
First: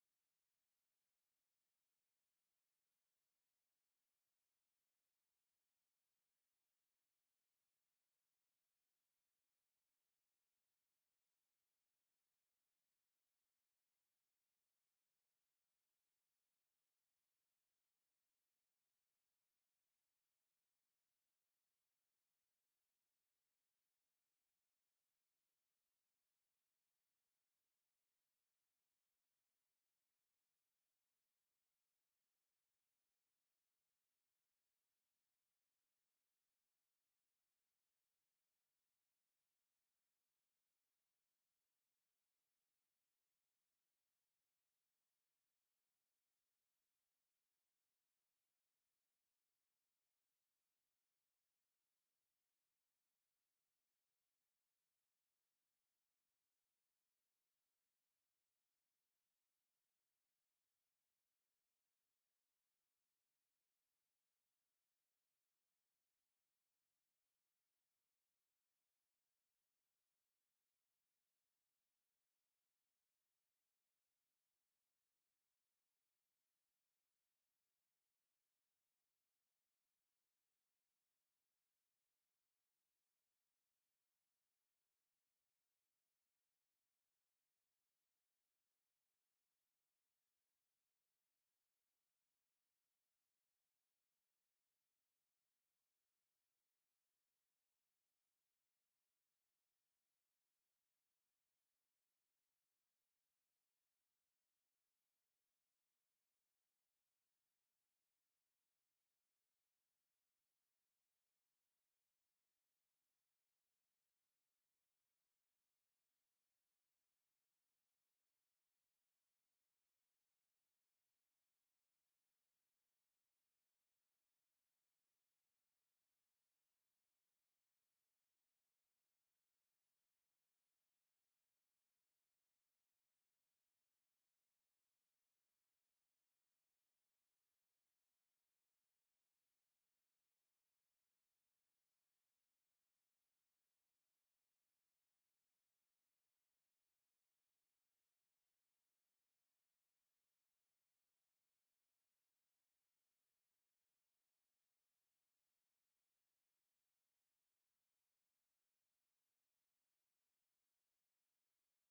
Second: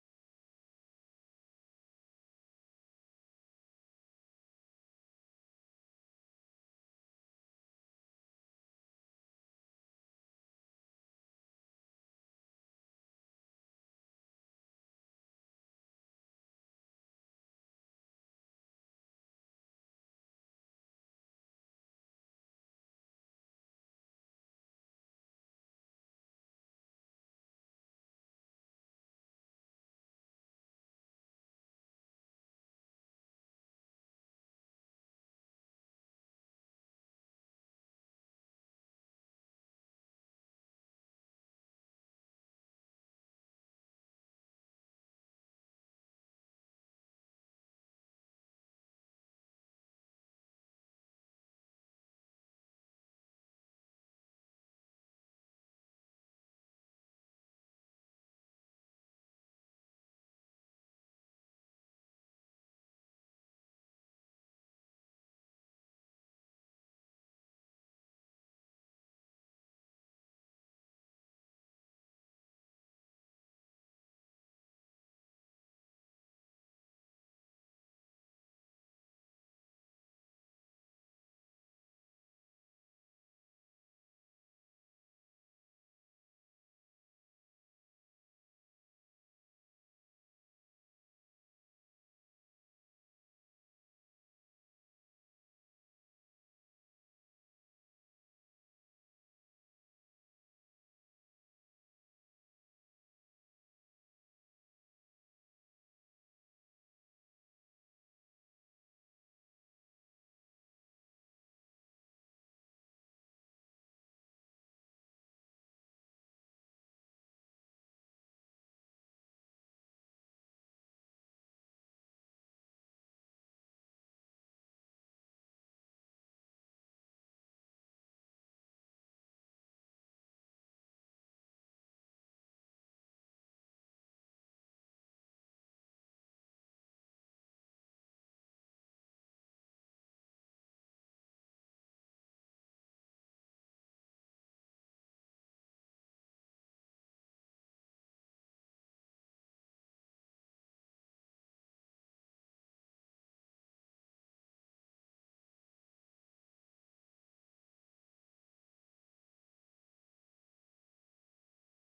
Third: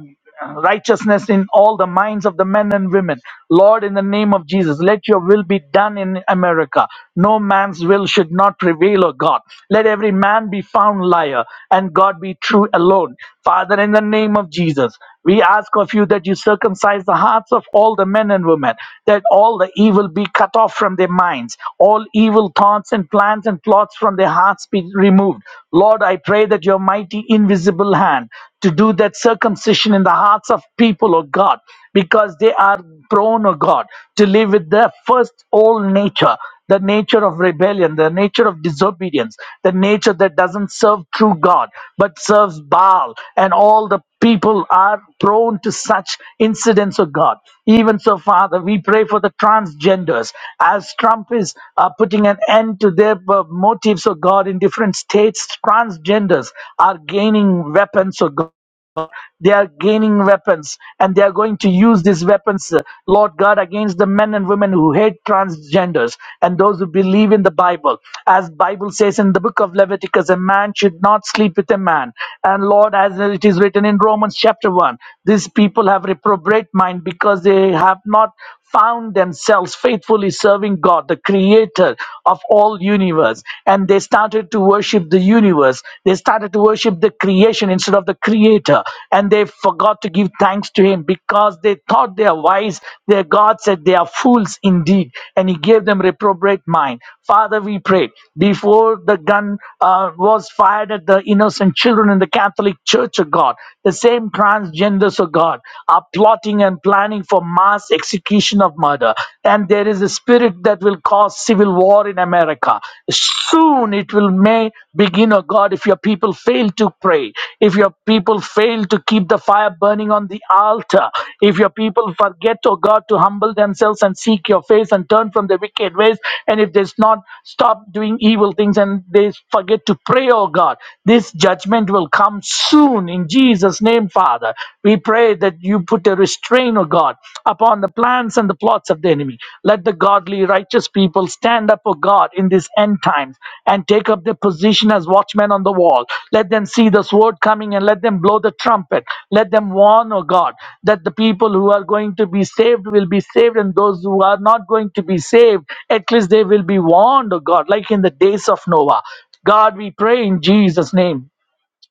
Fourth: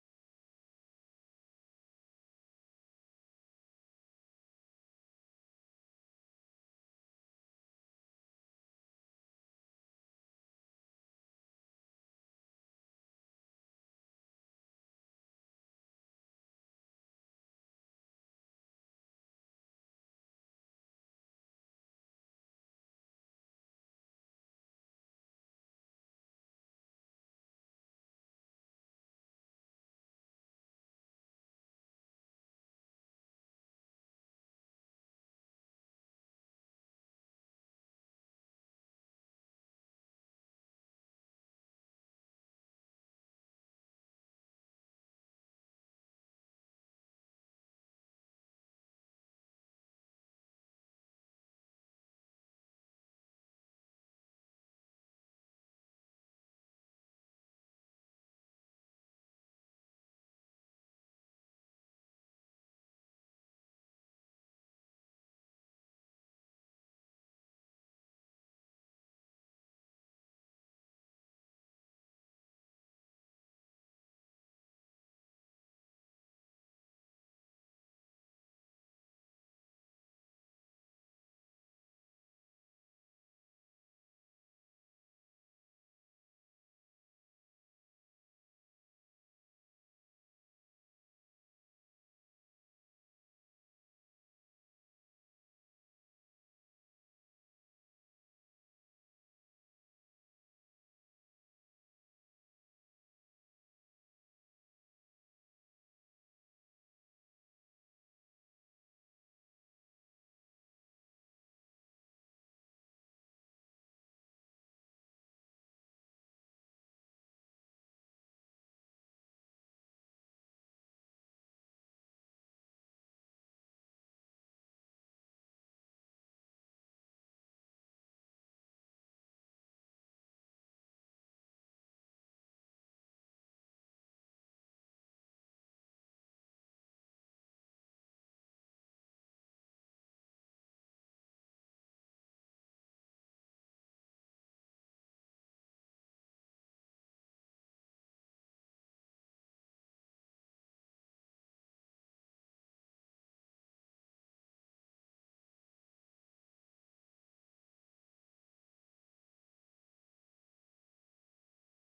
righteousness in all the minds of the men and women. Lord, in the name of Jesus, let your will be done in America. No man's will should not prevail, O God. Let every man be found liar and God be true alone. Father, in the name of Jesus, we ask of you that you circumcise the hearts of all the men and women and women, that all the evil be cut off from their minds, all evil thoughts and plans and plots from their hearts be removed. Lord, I pray that your mighty invisible hand to do that circumcision in the hearts of people, oh God, because they are prone, oh God, to live with their first old nature the nature of rebellion, the nature of disobedience, the nature that doesn't serve true God but serves Baal, and all the people are prone to such incidents of God. Even so, Father, we pray for the transgenders as Trump is uh, putting an end to their uh, motives of God in different states. Transgenders are gaining weapons of God they are gaining weapons and they are going to use these weapons uh, lord god against the men and women who hate transgenders and those who believe in the bible as bible says in the book of leviticus a man should not sleep with a man and lord as it is written in romans chapter 1 these people have reprobate mind because they have not found themselves faithfully serving God, the creator of all universe. And they started to worship the universe. They started to worship the creation instead of the creator. And they forgot to give thanks to him because they thought they are wise. Their God said they are fools indeed. And he gave them reprobate mind. Father, we pray before the gun uh, was fired at the innocent children in the Catholic Church of God, the same transgenders of God are plotting and planning for mass execution of murder. And there is a spirit that will cause civil war in America. Soon it will may begin, oh God, if your people fail to pray, if your people fail to keep the fire burning on the altar, if your people forget, oh God, to humble themselves and seek your face and turn from their wicked ways, and if they not stop doing evil things and they forget to pray, oh God, this judgment will come soon in Jesus. Jesus' name, Father. We pray that you put a restraint, O God, upon the plans and the plots of the enemy. Let the godly, righteous people stand up, O God, in these end times and take up their position as watchmen on the wall. Let them see the sword coming and let them blow the trumpet. Let them warn, O God, that the people who are going to be saved will be saved, and those who are not going to be saved, at least they will be warned, O God, like in the days of Noah. God, we pray in Jesus' name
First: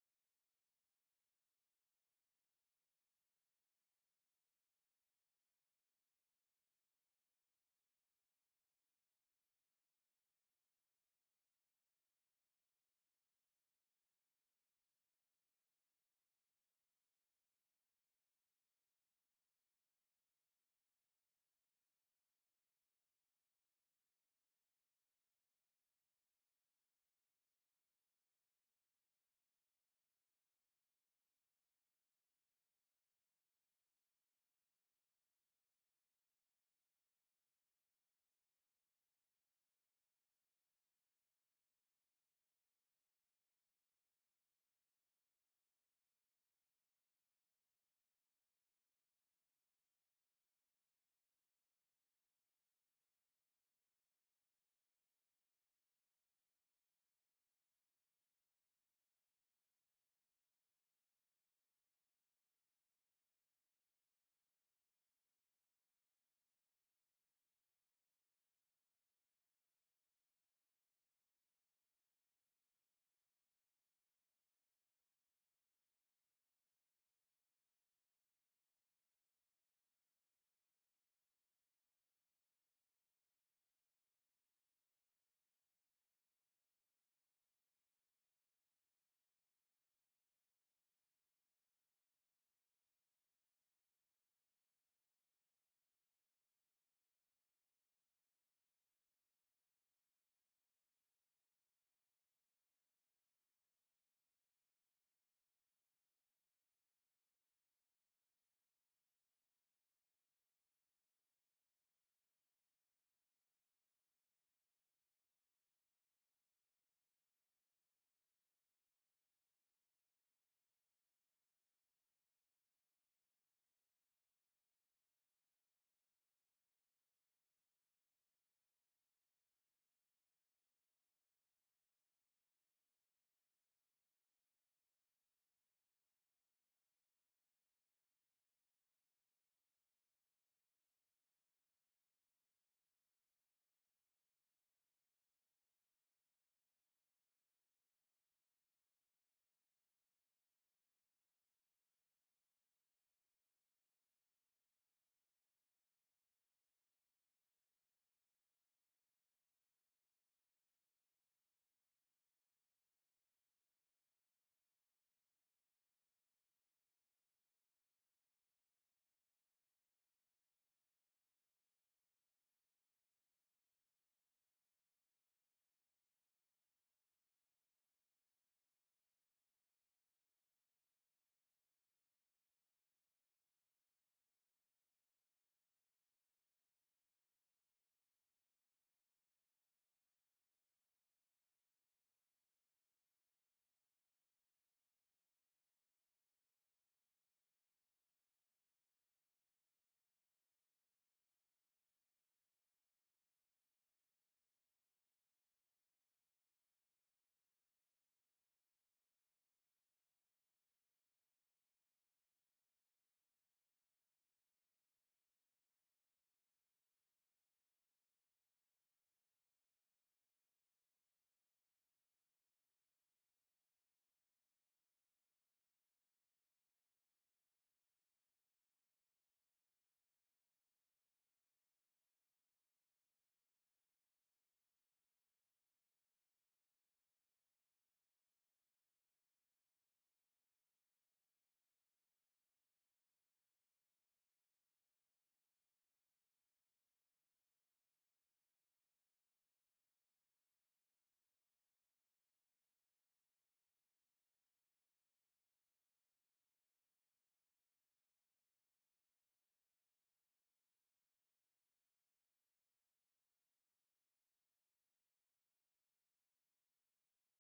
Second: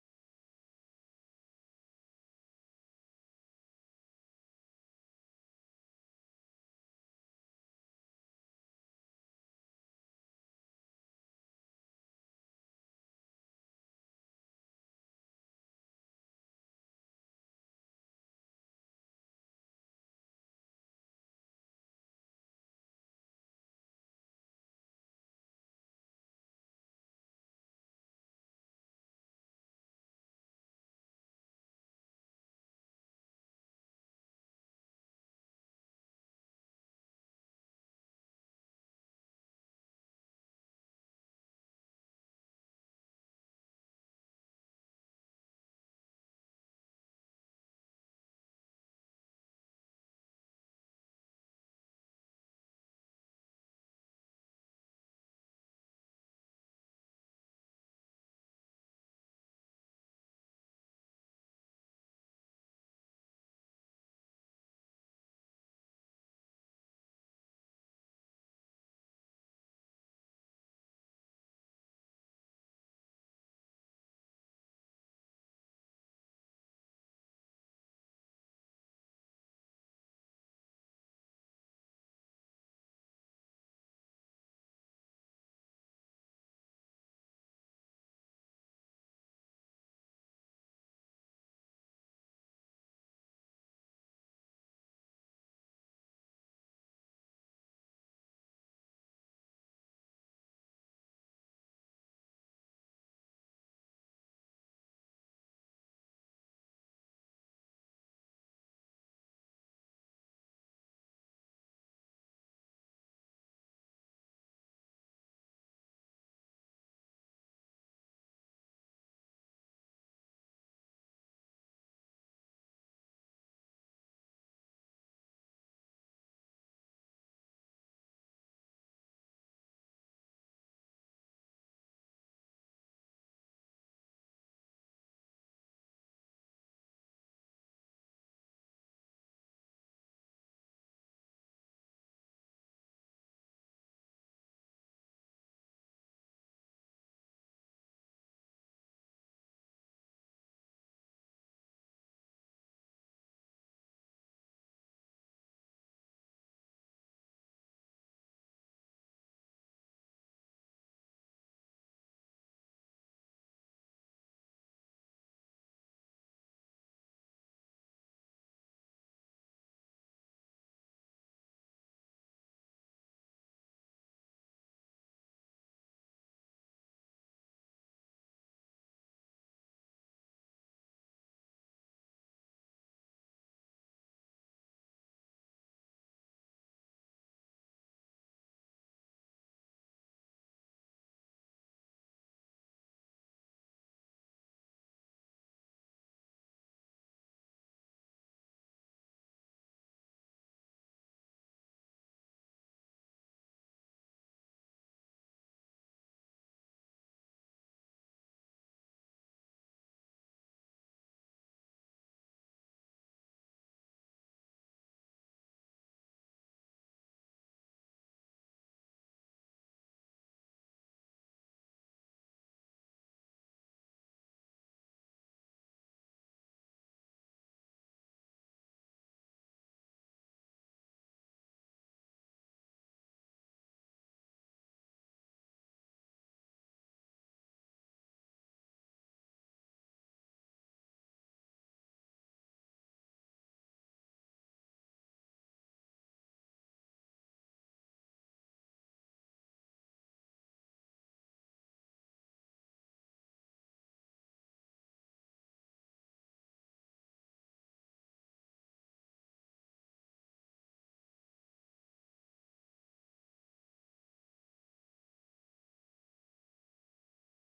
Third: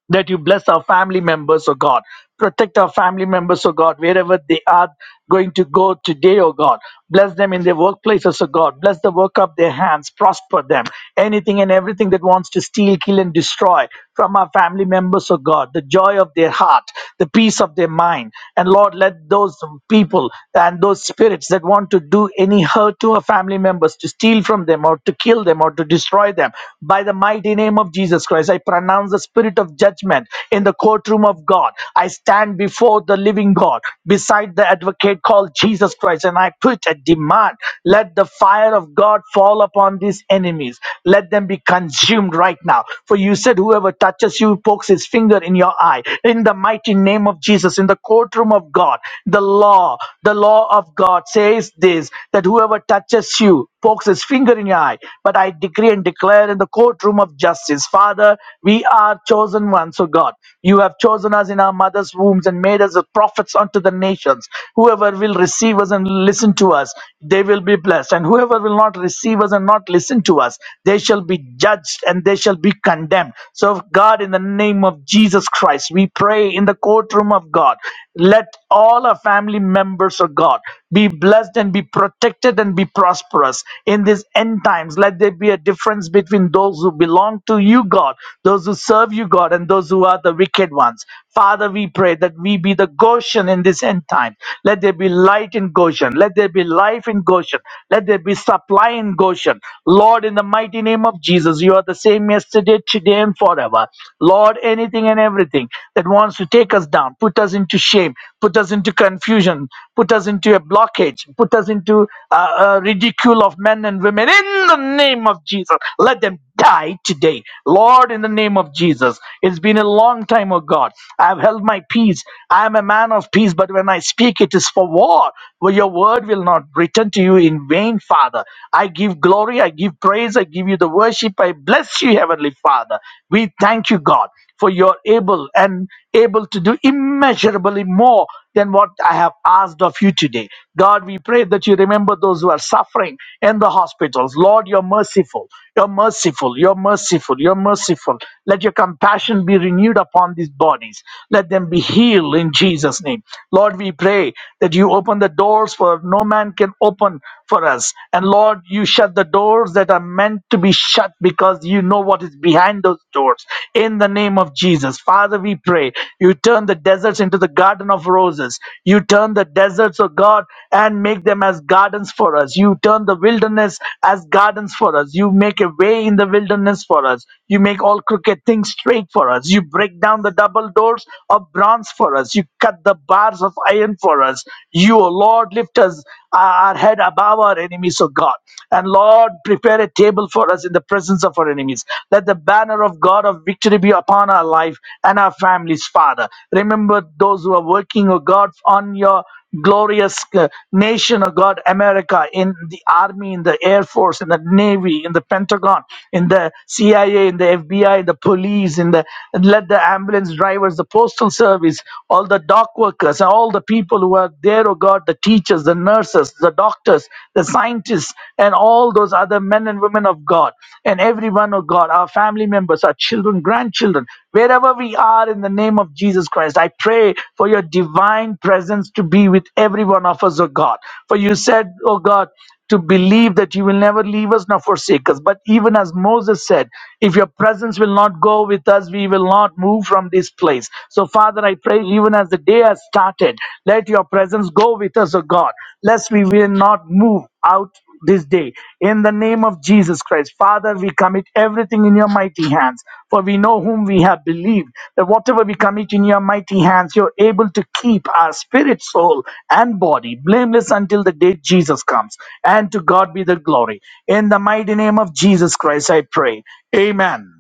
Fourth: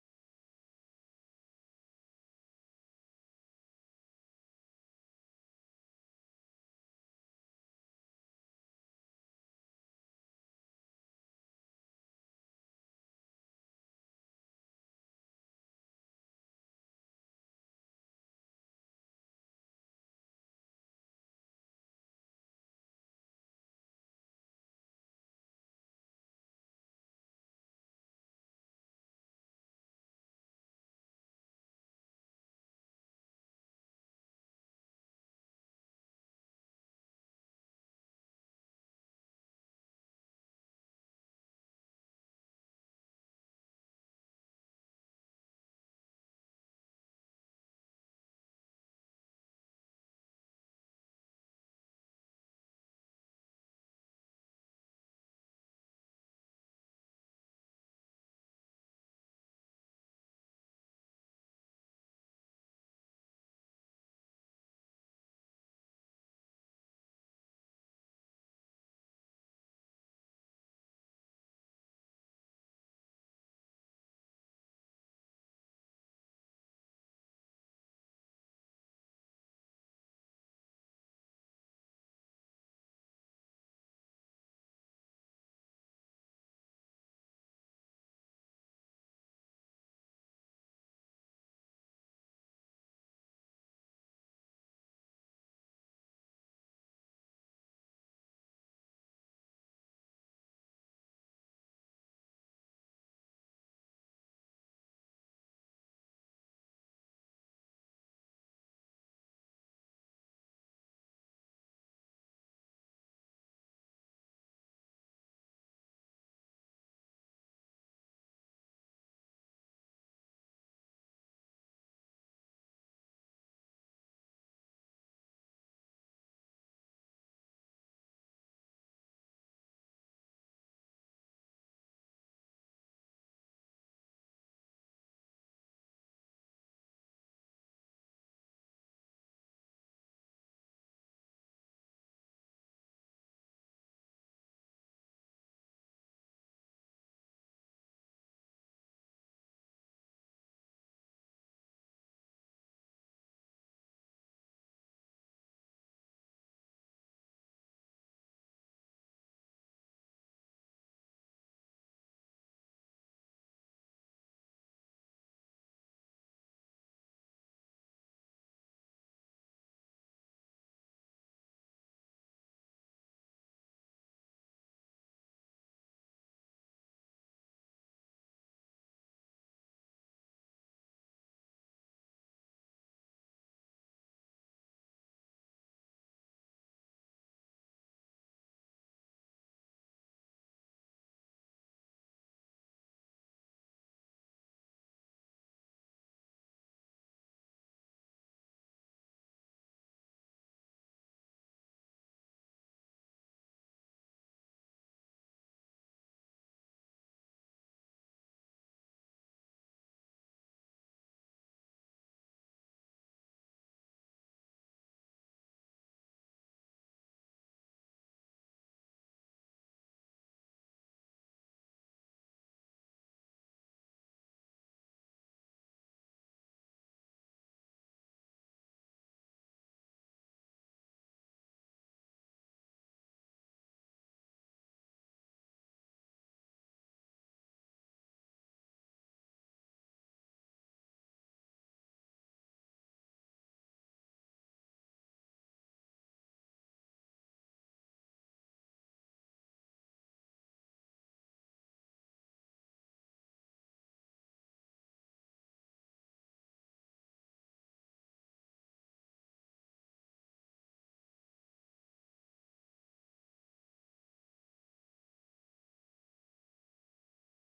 that you bless our family members, oh God. Protect our family members, oh God, wherever they are going to go today, oh God. Bless them in their workplaces, oh God. Bless the work of their hands. Prosper them. Anything and everything that wants to steal, kill, and destroy from our family members, oh God. The joy of their heart, the peace of their mind. And Lord, let those people and those spirits that want to do any hurt to our family members, to steal from them, or to kill them, or to destroy them, by the mighty name of Jesus Christ, I pronounce the spirit spirit of judgment in the courtroom of God. I stand before the living God, beside the advocate called Jesus Christ, and I put a demand let the fire of God fall upon these enemies, let them be consumed right now. For you said, Whoever touches you pokes his finger in your eye. In the mighty name of Jesus, in the courtroom of God, the law, the law of God says this that whoever touches you pokes his finger in your eye. But I decree and declare in the courtroom of justice, Father, we we are chosen ones, O God. You have chosen us in our mother's wombs and made us the prophets unto the nations. Whoever will receive us and listen to us, they will be blessed. And whoever will not receive us and not listen to us, they shall be judged and they shall be condemned. So, God, in the name of Jesus Christ, we pray in the courtroom of God, let all our family members, O God. Be blessed and be protected and be prosperous in these end times. Let there be a difference between those who belong to you, God, those who serve you, God, and those who are the wicked ones. Father, we pray that we be the Goshen in this end time. Let there be light in Goshen. Let there be life in Goshen. Let there be supply in Goshen. Lord, in the mighty name of Jesus, you are the same yesterday, today, and forever. Lord, anything anything and everything that wants to take us down, put us into shame, put us into confusion, put us into a blockage, put us into uh, uh, ridicule of men and women. In the name of Jesus, let them die today. Lord, in the name of Jesus, it's been a long time, oh God. I've held my peace. I am a man of peace, but when I speak, it is for war. Well, your word will not return to you in vain, Father. I give glory, I give praise, I give you the worship. I bless you, Heavenly Father. We thank you, God, for you're able and able to do immeasurably more than what I have asked of you today. God, we pray that you remember those who are suffering in the hospitals. Lord, you're merciful. You're merciful. You're merciful. You're merciful. Let your compassion be renewed upon these bodies. Let them be healed in Jesus' name name. Lord, we pray that you open the doors for no man can open for us. And Lord, you shut the doors that are meant to be shut because you know what is behind those doors. In the name of Jesus, Father, we pray you turn the deserts into the garden of roses. You turn the deserts, of God, and make them as gardens for us. You turn the wilderness as gardens for us. You make a way in the wilderness for us. You make all crooked things straight for us. You break down the double doors of bronze for us. You cut the bars of iron for us. You, O Lord, lift us uh, our head above our enemies, O God. And Lord, prepare a table for us in the presence of our enemies. Let the banner of God of victory be upon our life and our families, Father. Remember those who are working, O God, on your glorious uh, nation of God, America, in the army, in the air force, in the navy, in the Pentagon, in in the CIA, in the FBI, the police, in the let the ambulance drivers, the postal service, all the dock workers, and all the people who are there, oh God, the teachers, the nurses, the doctors, the scientists, and all those other men and women of God, and everyone, oh God, our family members, our children, grandchildren, wherever we are in the name of Jesus Christ, I pray for your divine presence to be with every one of us, oh God. For you said, oh God, to believe that you will never leave us nor forsake us. But even as Moses said, if your presence will not go with us, we will not move from this place. So, Father, I pray even as the day has started, let your presence go with us, O God, lest we will not move out this day in the name of Jesus Christ. Father, we commit everything in your mighty hands, for we know whom we have believed. That whatever we commit in your mighty hands, you're able to keep our spirit, soul, and body blameless until the day Jesus comes. And to God be the glory. In the mighty name of Jesus Christ, I pray. Amen.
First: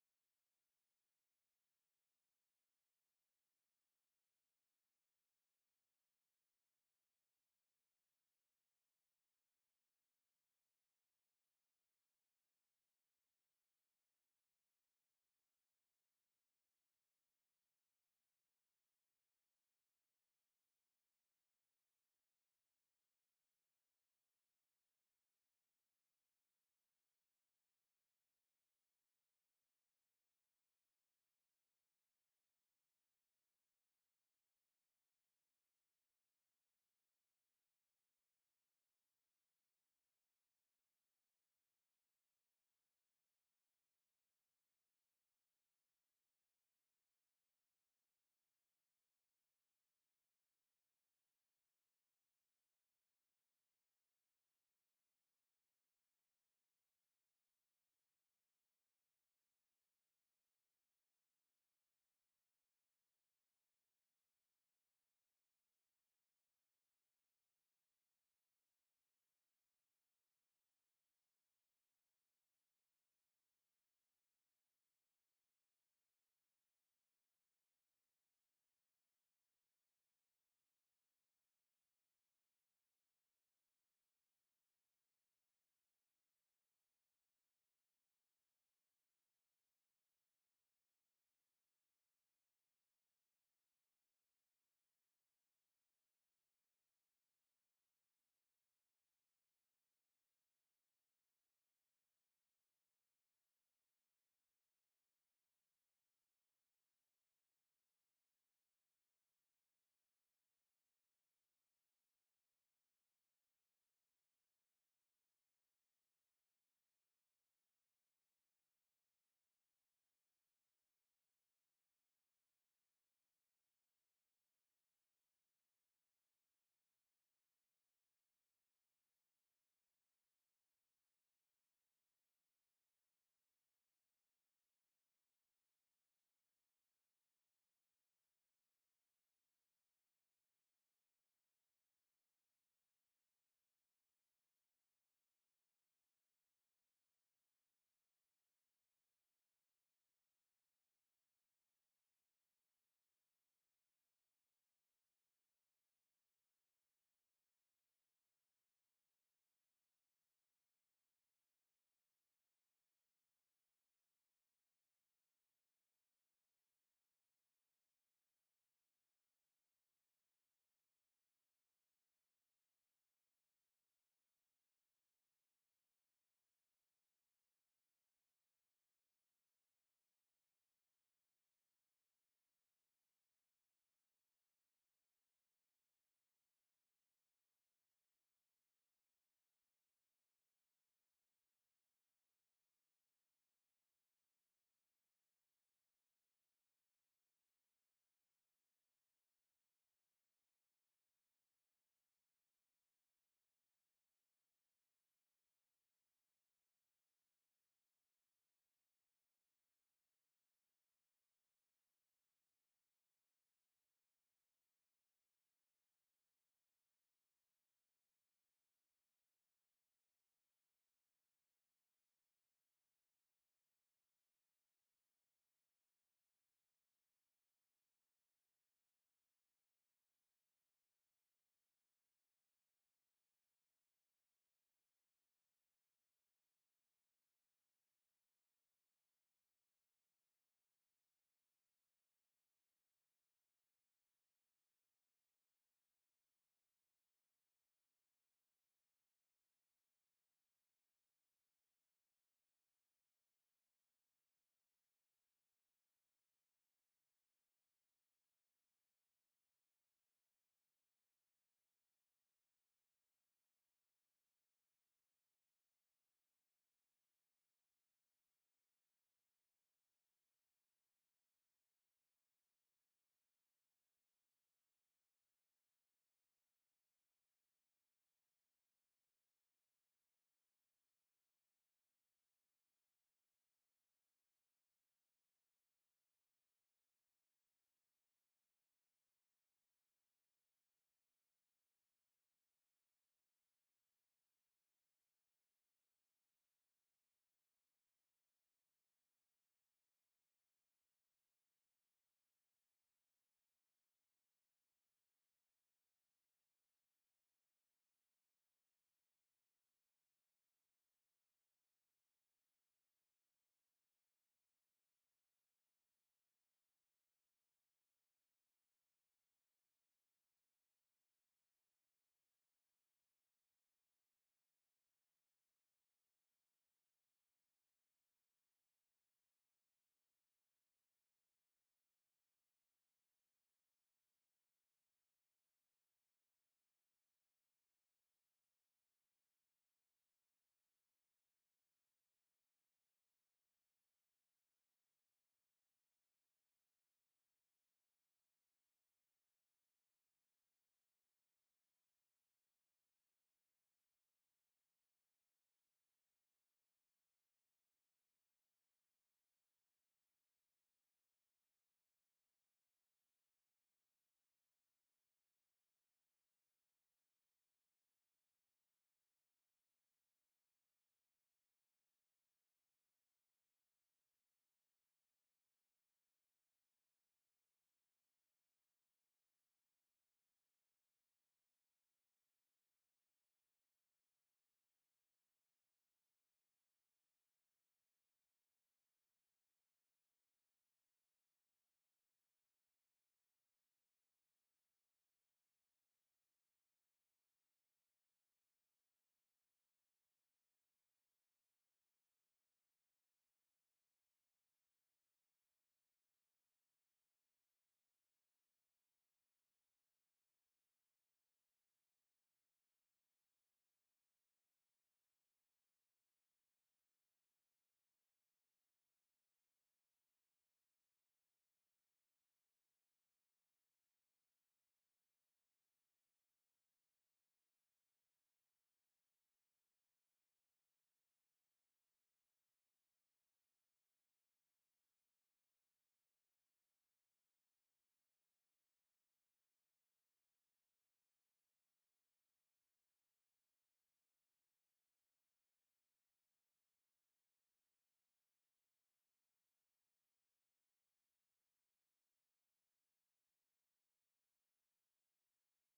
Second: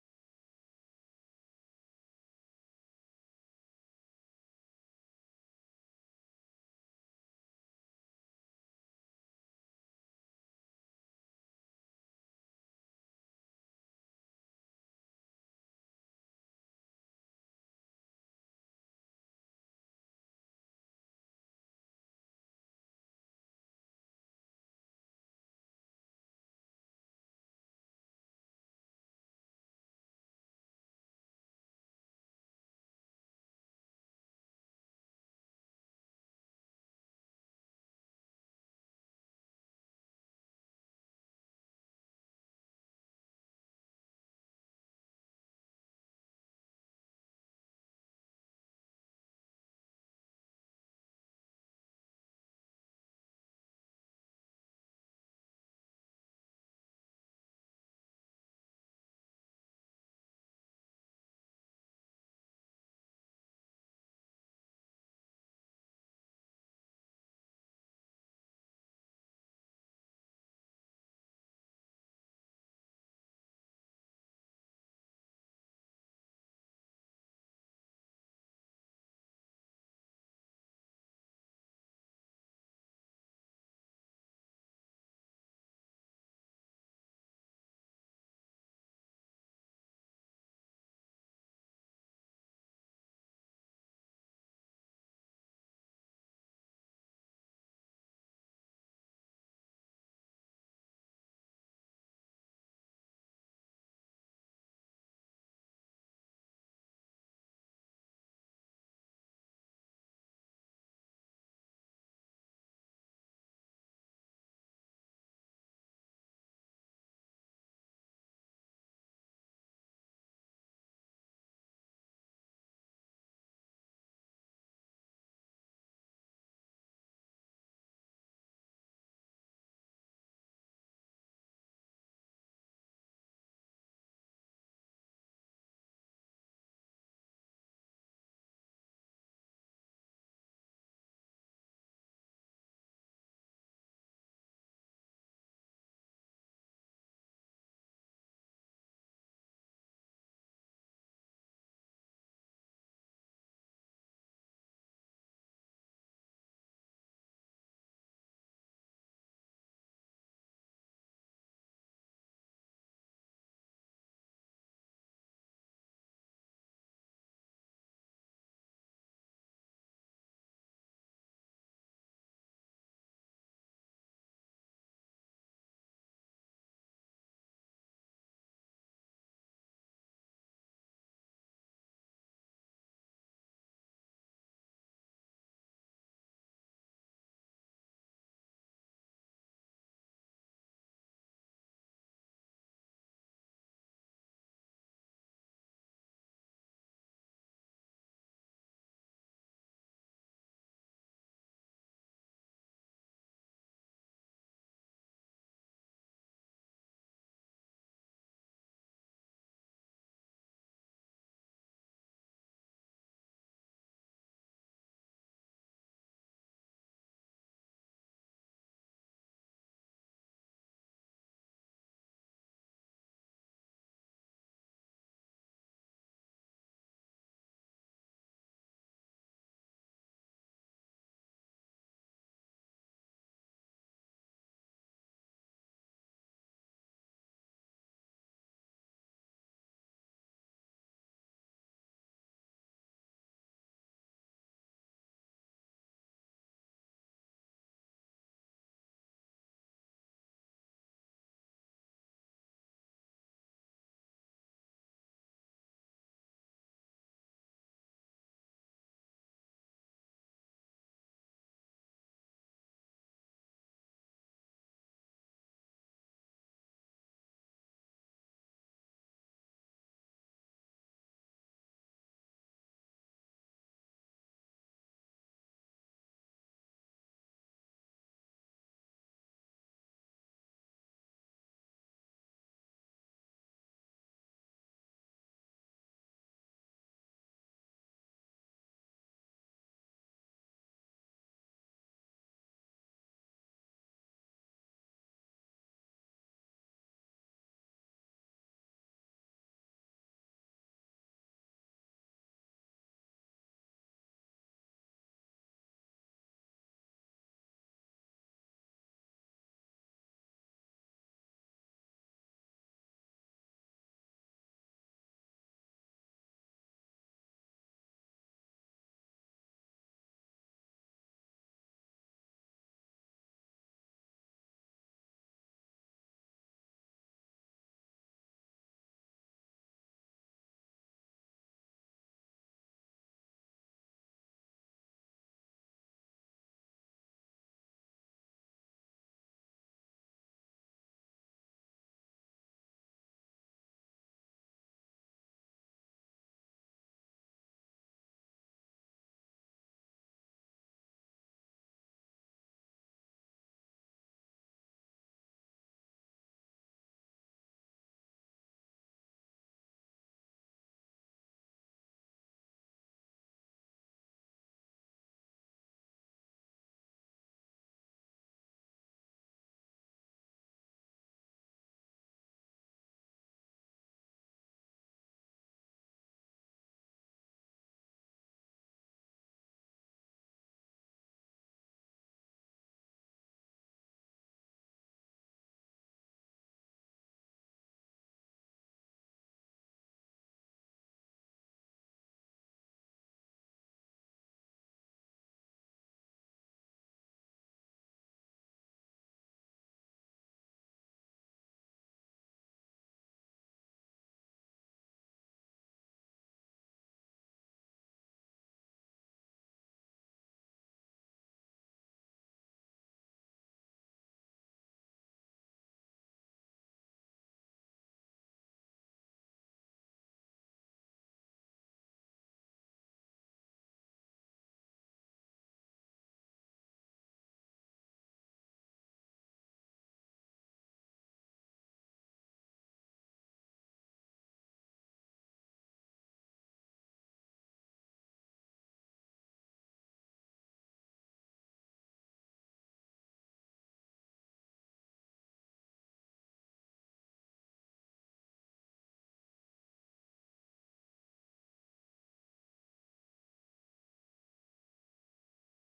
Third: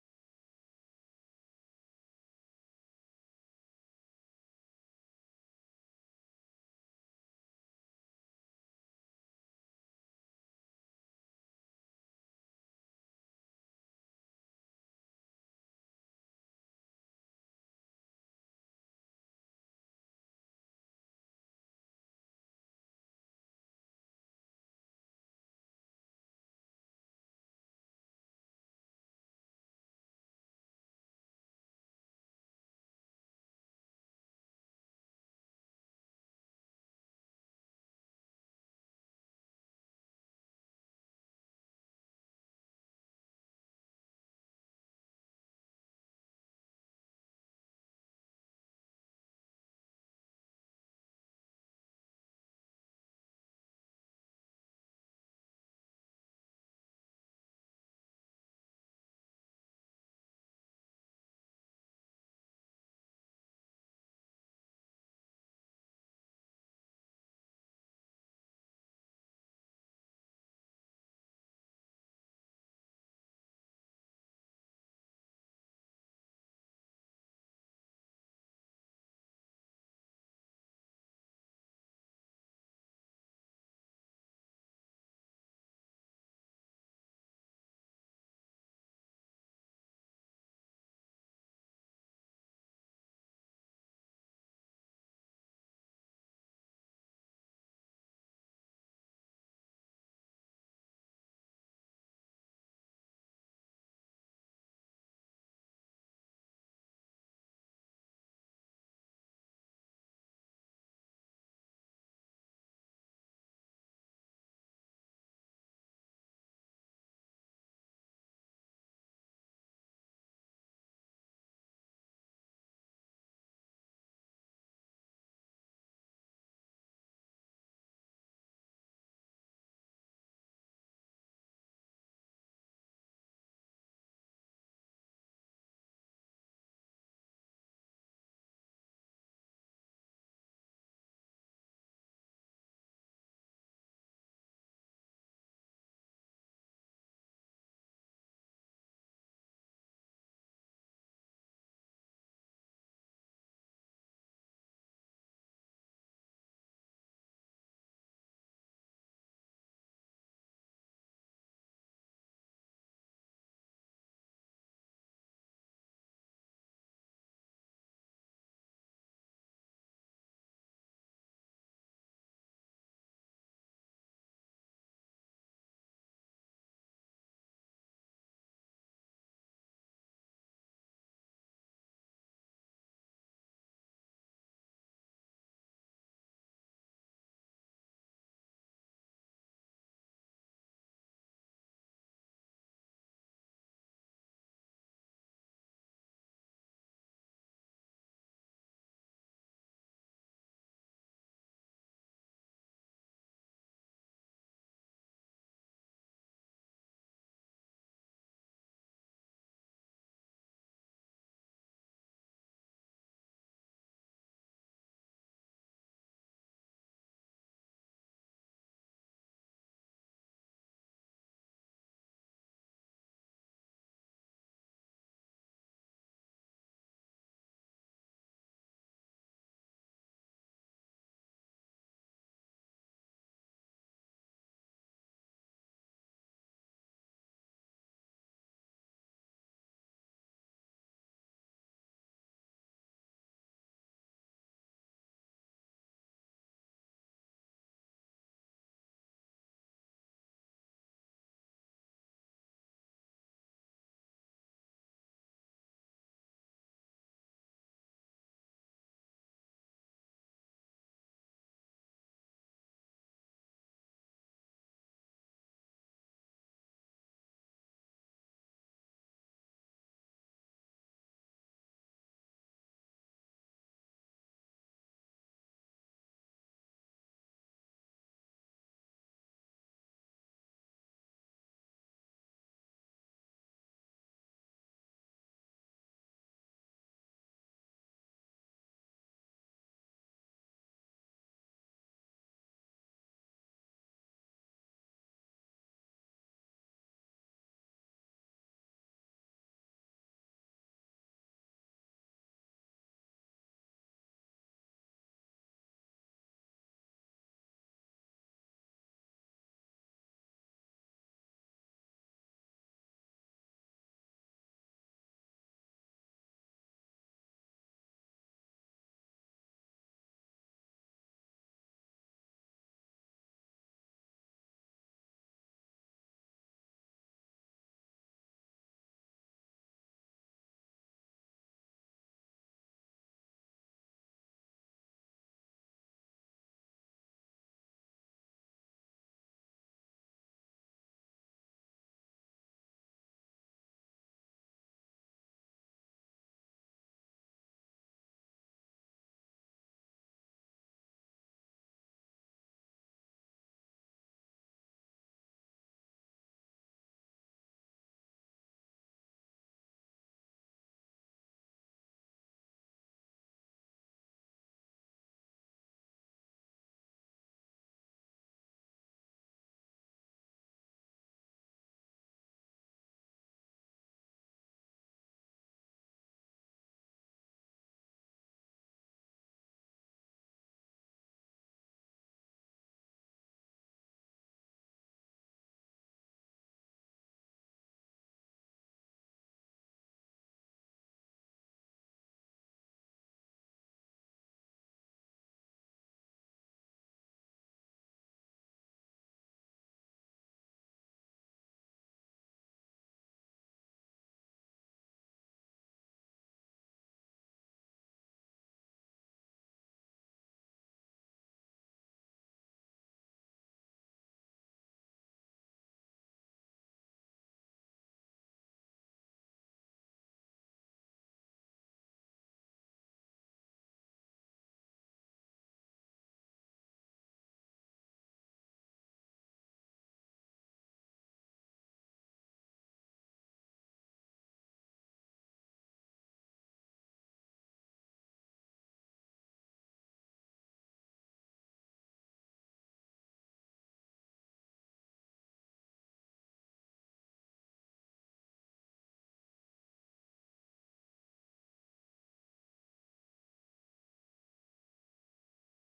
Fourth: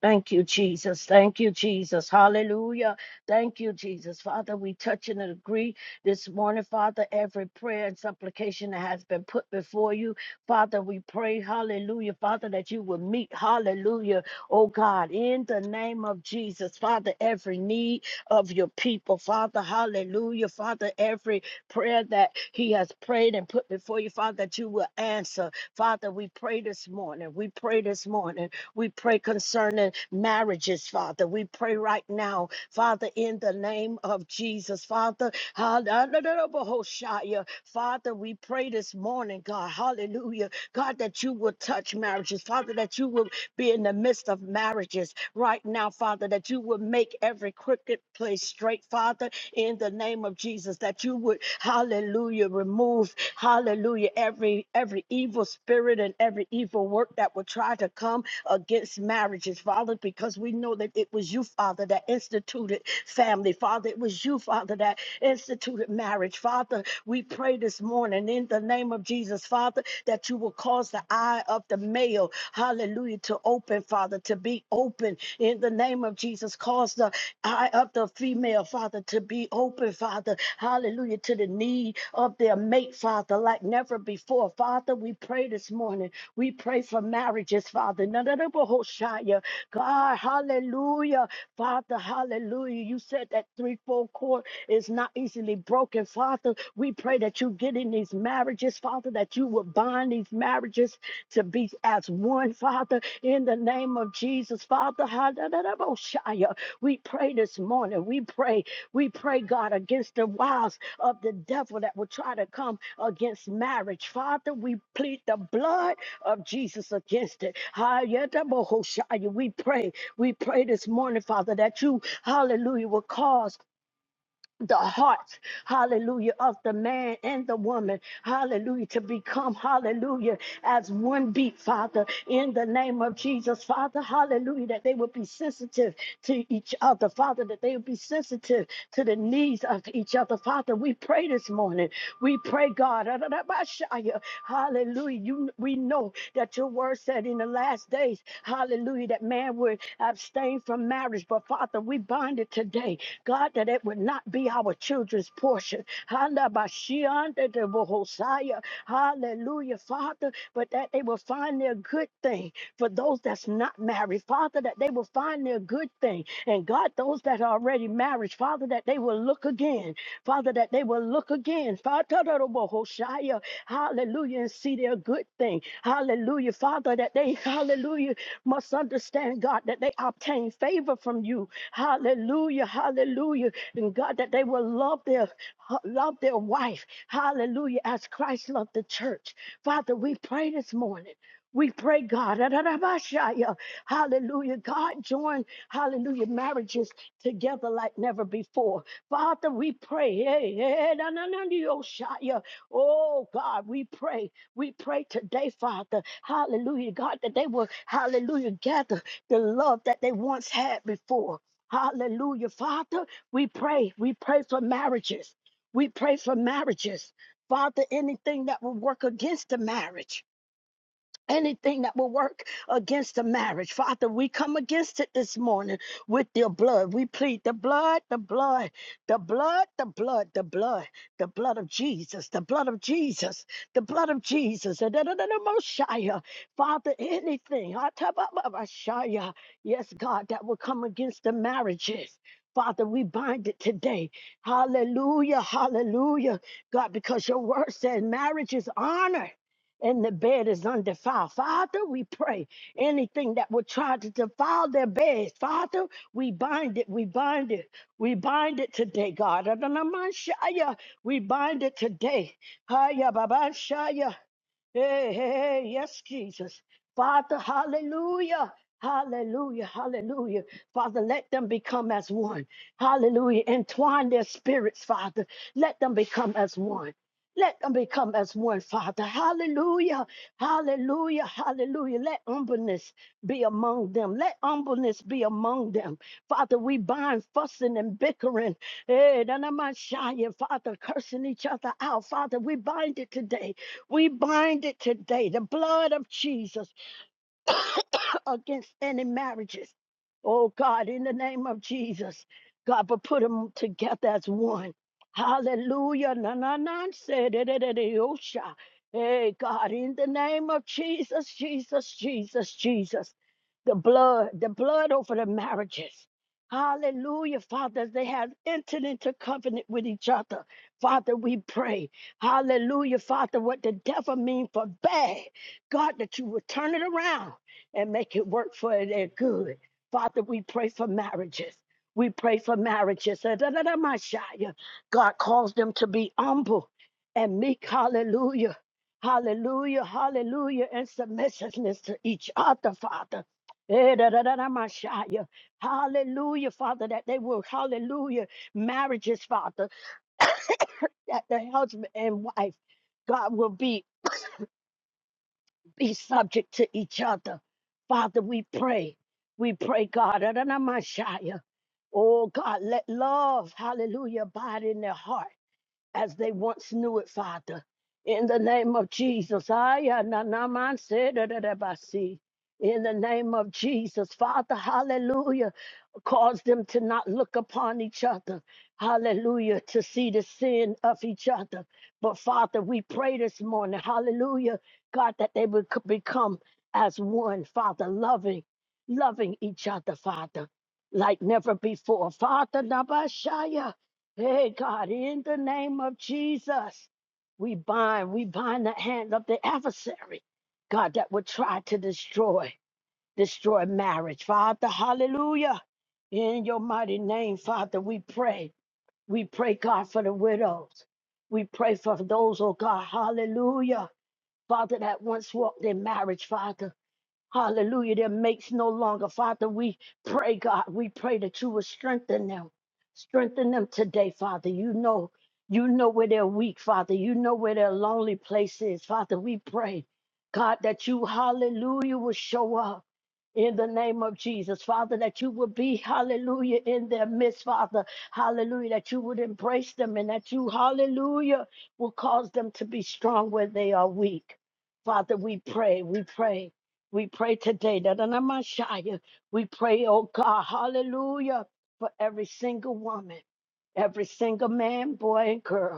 Thank you, Jesus. Thank you, Jesus. Hallelujah. Thank you, Jesus. Father, we touch and agree this morning, Father, every prayer and supplication that has been put before you. Father, we pray, hallelujah, Father, that you will meet, hallelujah, oh God, in the name of Jesus, Father, every need of your people, Father, hallelujah, Father, every prayer that he has prayed and put before you, Father, that you will answer. Father, we pray this morning. We pray this morning. We pray concerning marriages, Father. We pray right now, Father, in the name of Jesus, Father. hallelujah. Father, we pray this morning, God, hallelujah, God, that you will touch marriages, Father, that you will be in the midst of marriages right now, Father, that you will make every crooked place straight, Father, in the name of Jesus, that you would, hallelujah, remove, hallelujah, every every evil spirit and every evil work that would try to come against marriages, Father, because we know that it was you, Father, that instituted family. Father, it was you, Father, that instituted marriage. Father, we pray this morning in the name of Jesus, Father, that you will cause the eye of the male, hallelujah, to open, Father, to be open in the name of Jesus. Cause the eye of the female, Father, to be open, Father, hallelujah, to the need of their mate, Father, like never before. Father, we pray this morning we pray for marriages, Father. Nanadabahoshaya. God, hallelujah. Father, hallelujah. You said that threefold cord is not easily broken, Father. We pray that you get in these marriages, Father, that you will bind these marriages to be as one, Father, in the name of Jesus, Father. hallelujah. We pray this morning. We pray, we pray, God, against the wiles of the devil that will try to come against marriage. Father, we plead the blood of Jesus against it. Hayatabohoshaya. We pray. We pray this morning, Father, that you, hallelujah, will cause the hearts, hallelujah, of the man and the woman, hallelujah, to become, hallelujah, as one beat, Father, in the name of Jesus, Father, hallelujah, that they would be sensitive to each other, Father, that they would be sensitive to the needs of each other, Father. We pray this morning. We pray, God, hallelujah. You, we know that your word said in the last days, hallelujah, that man would abstain from marriage, but Father, we bind it today God, that it would not be our children's portion. Handa ba shi anda Hallelujah, Father, but that they will find their good thing. For those that's not married, Father, that they will find their good thing. And God, those that are already married, Father, that they will look again. Father, that they will look again. Father, da da bo Hallelujah, and see their good thing. Hallelujah, Father, that they, [LAUGHS] hallelujah, must understand, God, that they obtain favor from you. Hallelujah. Hallelujah. And God, that they will love their love their wife. Hallelujah. As Christ loved the church. Father, we pray this morning. We pray, God. [LAUGHS] Hallelujah. God, join, hallelujah, marriages together like never before. Father, we pray. Hey, hey, na, na, na, yo, shaya. Oh, God, we pray. We pray today, Father. Hallelujah, God, that they will, hallelujah, gather the love that they once had before. Hallelujah. Father, we pray. We pray for marriages. We pray for marriages. Father, anything that will work against the marriage. Anything that will work against the marriage, Father, we come against it this morning with your blood. We plead the blood, the blood, the blood, the blood, the blood, the blood of Jesus, the blood of Jesus, the blood of Jesus. And then another Mosiah. Father, anything, ah, ta- ba- ba- ba- Shia. yes, God, that will come against the marriages. Father, we bind it today. Hallelujah, hallelujah. God, because your word said marriage is honor and the bed is undefiled. Father, we pray anything that would try to defile their beds, Father, we bind it, we bind it, we bind it today, God. Adonamashaya, We bind it today. Haya babashaya. Hey, hey, hey, yes, Jesus. Father, hallelujah. Hallelujah, hallelujah. Father, let them become as one. Hallelujah. Entwine their spirits, Father. Let them become as one. Let them become as one, Father. Hallelujah, hallelujah, hallelujah. Let humbleness be among them. Let humbleness be among them. Father, we bind fussing and bickering. Hey, none of my shy Father, cursing each other out. Father, we bind it today. We bind it today. The blood of Jesus against any marriages. Oh God, in the name of Jesus, God, but put them together as one. Hallelujah. Na na na. say, da, da, da, da, oh, sha. Hey, God, in the name of Jesus, Jesus, Jesus, Jesus. The blood, the blood over the marriages. Hallelujah, Father. as They have entered into covenant with each other. Father, we pray. Hallelujah, Father. What the devil mean for bad, God, that you would turn it around and make it work for their good. Father, we pray for marriages. We pray for marriages. Uh, da, da, da, my Shia. God calls them to be humble and meek. Hallelujah. Hallelujah. Hallelujah. And submissiveness to each other, Father. Eh, da, da, da, da, my Shia. Hallelujah, Father, that they will, hallelujah, marriages, Father, [COUGHS] that the husband and wife, God will be be subject to each other. Father, we pray. We pray, God, Adonamashaya. oh God, let love, hallelujah, abide in their heart as they once knew it, Father. In the name of Jesus, Aya, na, na, man, se, da, da, da, ba, si. in the name of Jesus, Father, hallelujah cause them to not look upon each other. Hallelujah. To see the sin of each other. But Father, we pray this morning, hallelujah, God, that they would co- become as one, Father, loving, loving each other, Father, like never before. Father, Nabashaya. Hey, God, in the name of Jesus, we bind, we bind the hand of the adversary, God, that would try to destroy destroy marriage. Father, hallelujah. In your mighty name, Father, we pray. We pray, God, for the widows. We pray for those, oh God, hallelujah. Father, that once walked in marriage, Father. Hallelujah. Their mates no longer. Father, we pray, God, we pray that you will strengthen them. Strengthen them today, Father. You know, you know where they're weak, Father. You know where their lonely place is. Father, we pray, God, that you, hallelujah, will show up in the name of Jesus, Father, that you will be, hallelujah, in their midst, Father, hallelujah, that you would embrace them and that you, hallelujah, will cause them to be strong where they are weak. Father, we pray, we pray. We pray today that on our Messiah, we pray, oh God, hallelujah, for every single woman, every single man, boy, and girl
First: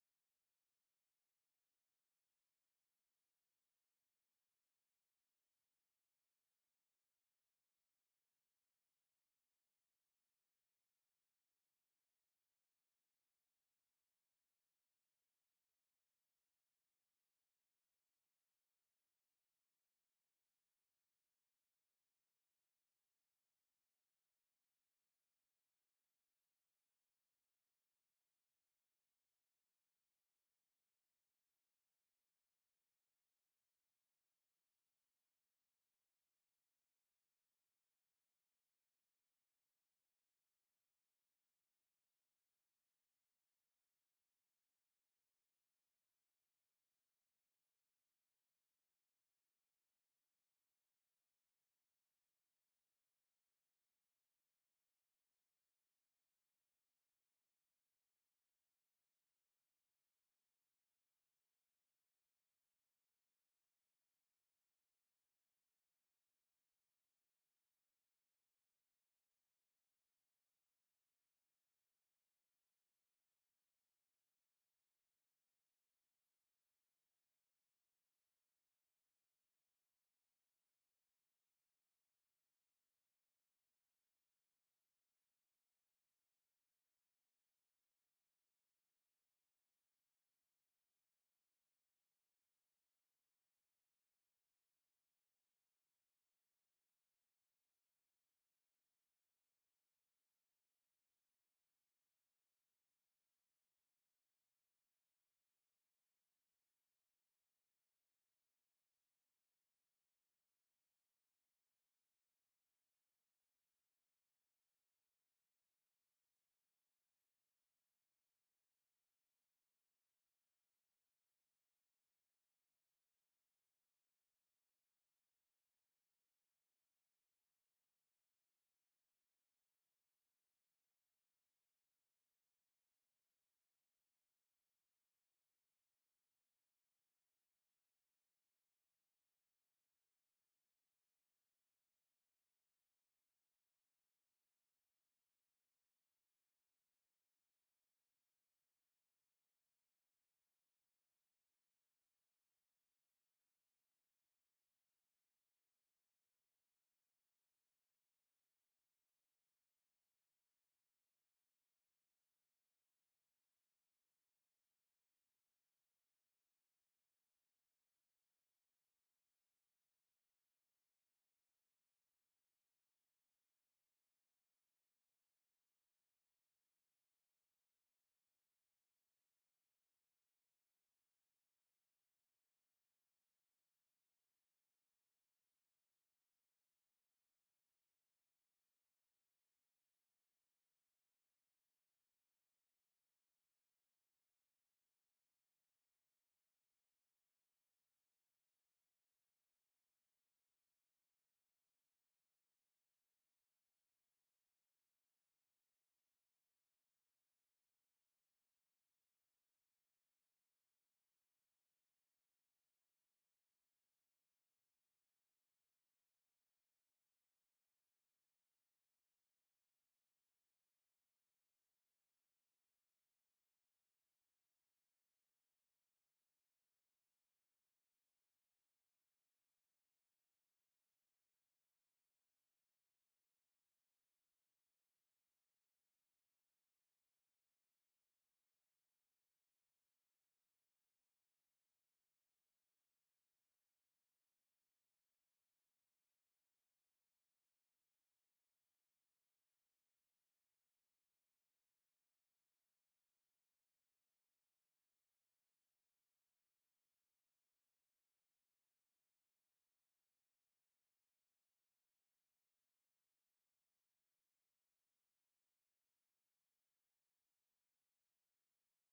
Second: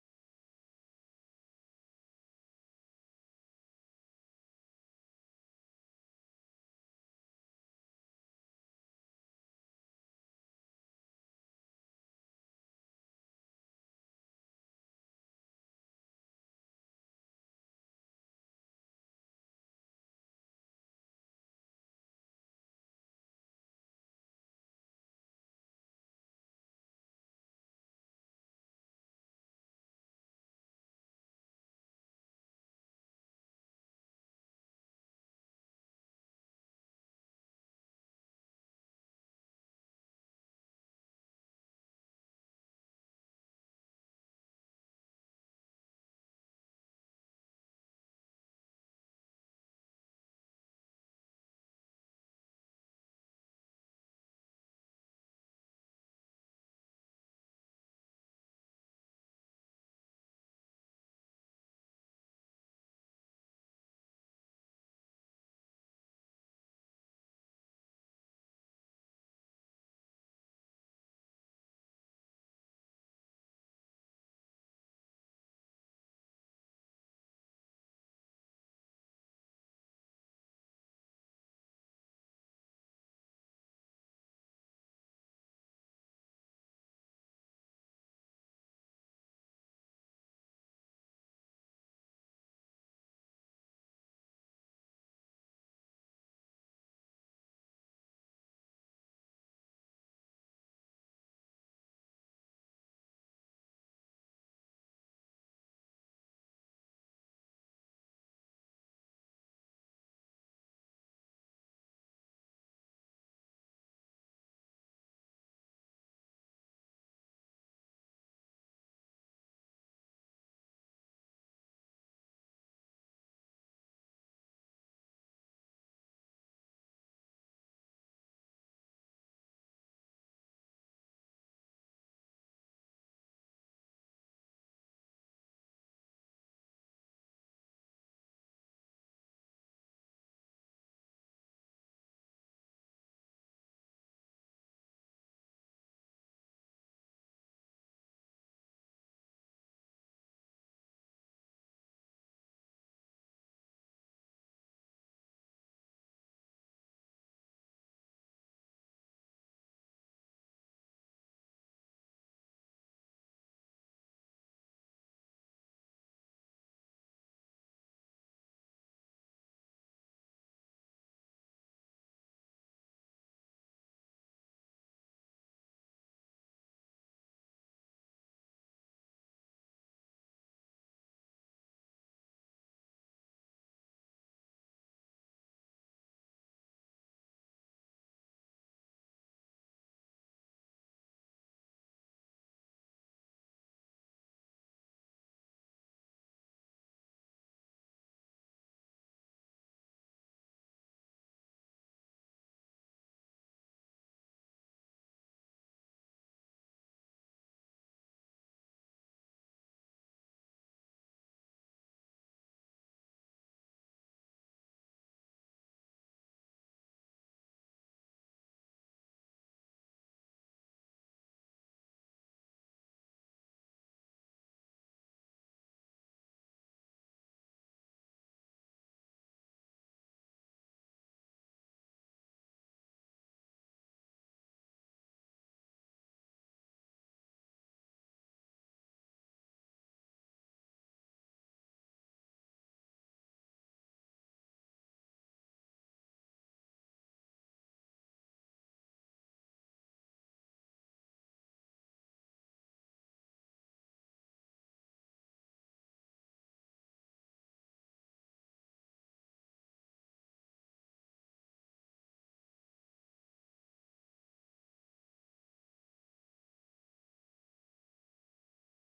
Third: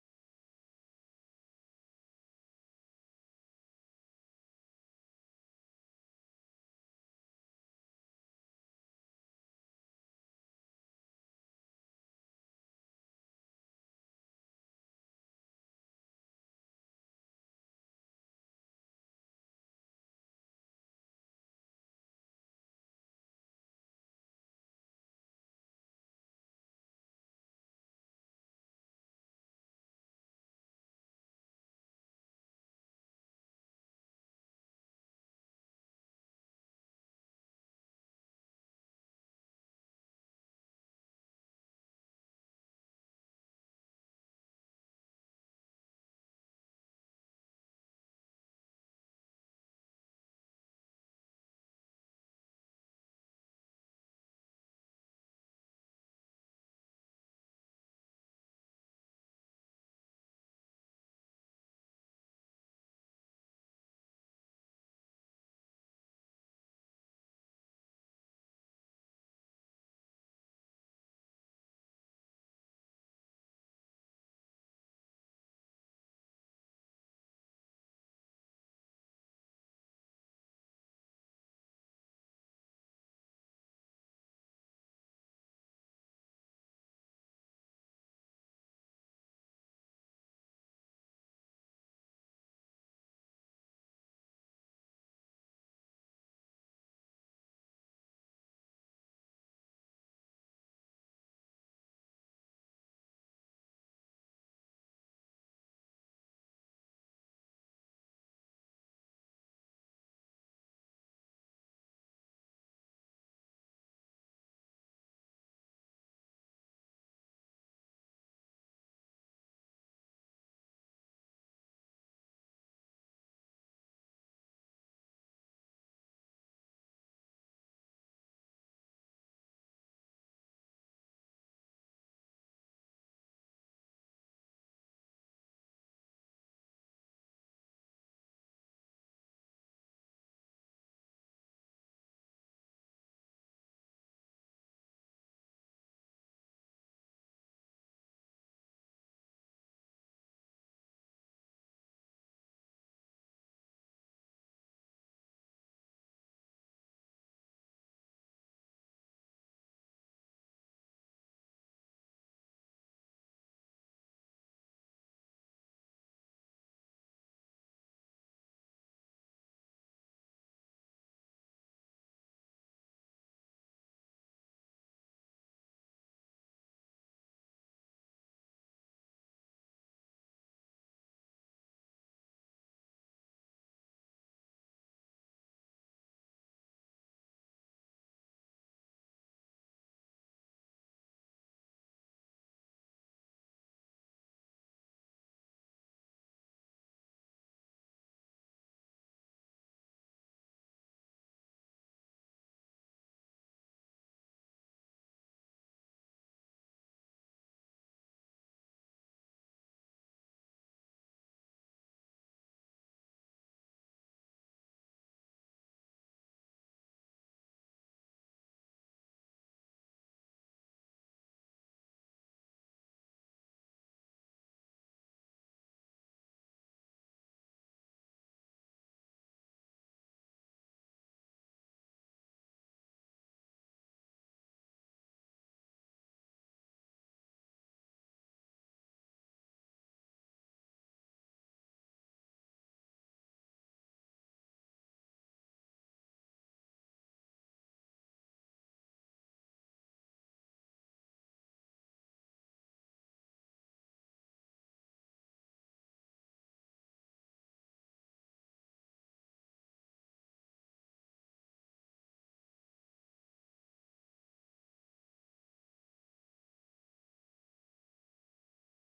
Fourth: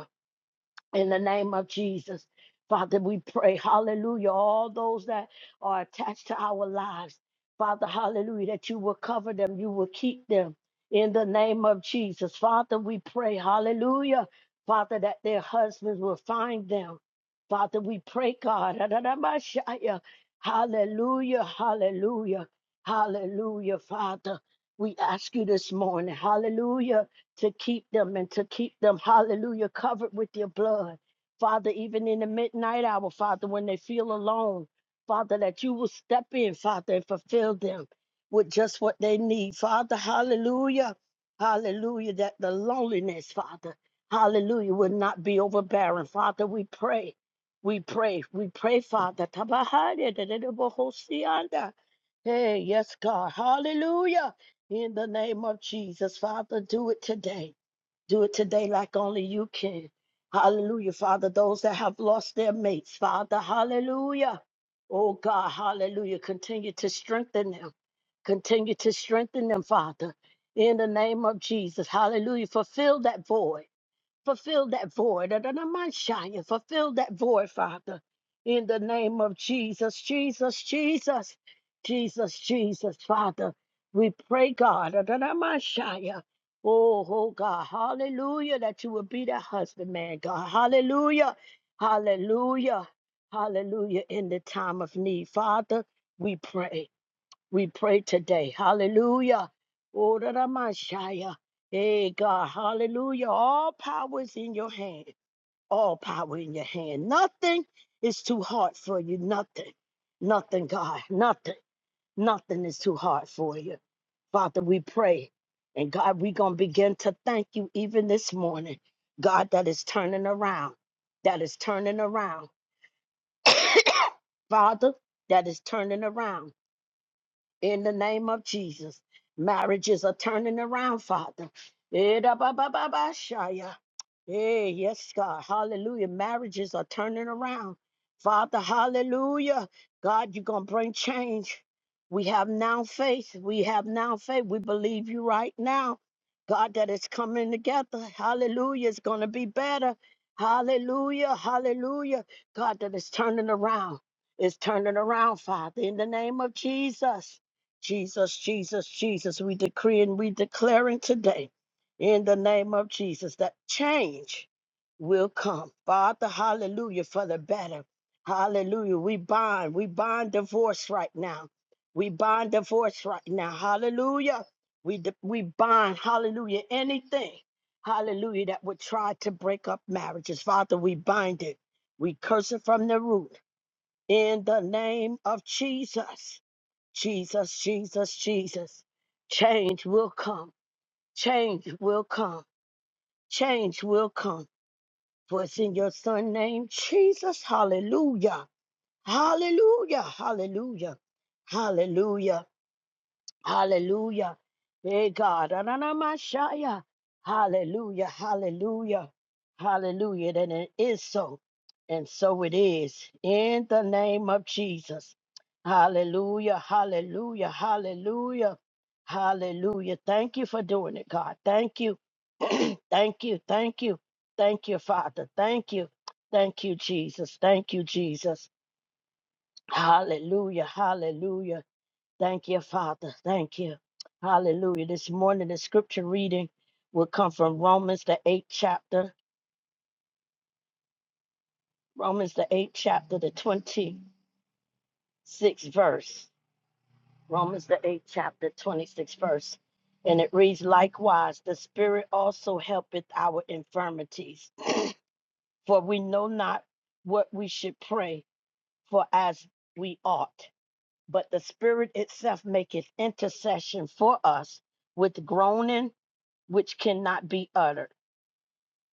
in the name of Jesus. Father, we pray, hallelujah, all those that are attached to our lives, Father, hallelujah, that you will cover them, you will keep them in the name of Jesus. Father, we pray, hallelujah, Father, that their husbands will find them. Father, we pray, God, [LAUGHS] hallelujah, hallelujah, hallelujah, Father. We ask you this morning, Hallelujah! to keep them and to keep them, hallelujah, covered with your blood. Father, even in the midnight hour, Father, when they feel alone, Father, that you will step in, Father, and fulfill them with just what they need. Father, hallelujah, hallelujah, that the loneliness, Father, hallelujah, will not be overbearing. Father, we pray. We pray, we pray, Father. Tabahari, da, da, da, bohosianda. Hey, yes, God. Hallelujah. In the name of Jesus, Father, do it today. Do it today like only you can. Hallelujah, Father. Those that have lost their mates, Father, hallelujah. Oh, God, hallelujah. Continue to strengthen them. Continue to strengthen them, Father. In the name of Jesus, hallelujah. Fulfill that void fulfill that void. And i Fulfill that void, Father. In the name of Jesus, Jesus, Jesus, Jesus, Jesus, Father. We pray, God, and i oh, oh God, hallelujah, that you will be that husbandman, God. Hallelujah, hallelujah, hallelujah, in the time of need. Father, we pray. We pray today. Hallelujah. Oh, da, da, ma, shia. Hey, God. Hallelujah. All power is in your hand. All power in your hand. Nothing is too hard for you. Nothing. Nothing, God. Nothing. Nothing is too hard for you. Father, we pray. And God, we're going to begin to thank you even this morning. God, that is turning around. That is turning around. [COUGHS] Father, that is turning around. in the name of Jesus. Marriages are turning around, Father. Eh, da, ba, ba, ba, ba, shaya. Hey, yes, God. Hallelujah. Marriages are turning around. Father, hallelujah. God, you're going to bring change. We have now faith. We have now faith. We believe you right now. God, that it's coming together. Hallelujah. It's going to be better. Hallelujah. Hallelujah. God, that it's turning around. It's turning around, Father, in the name of Jesus. Jesus, Jesus, Jesus. We decree and we declaring today in the name of Jesus that change will come. Father, hallelujah, for the better. Hallelujah. We bind, we bind divorce right now. We bind divorce right now. Hallelujah. We, d- we bind, hallelujah, anything, hallelujah, that would try to break up marriages. Father, we bind it. We curse it from the root in the name of Jesus. Jesus, Jesus, Jesus. Change will come. Change will come change will come. For it's in your son name, Jesus. Hallelujah. Hallelujah. Hallelujah. Hallelujah. Hallelujah. Hey God. Ananamashaya. Hallelujah. Hallelujah. Hallelujah. Then it is so. And so it is. In the name of Jesus. Hallelujah. Hallelujah. Hallelujah. Hallelujah. Thank you for doing it, God. Thank you. [CLEARS THROAT] Thank you. Thank you. Thank you, Father. Thank you. Thank you, Jesus. Thank you, Jesus. Hallelujah. Hallelujah. Thank you, Father. Thank you. Hallelujah. This morning, the scripture reading will come from Romans, the eighth chapter, Romans, the eighth chapter, the 26th verse. Romans, the eighth chapter, 26th verse. And it reads, Likewise, the Spirit also helpeth our infirmities, for we know not what we should pray for as we ought. But the Spirit itself maketh intercession for us with groaning which cannot be uttered.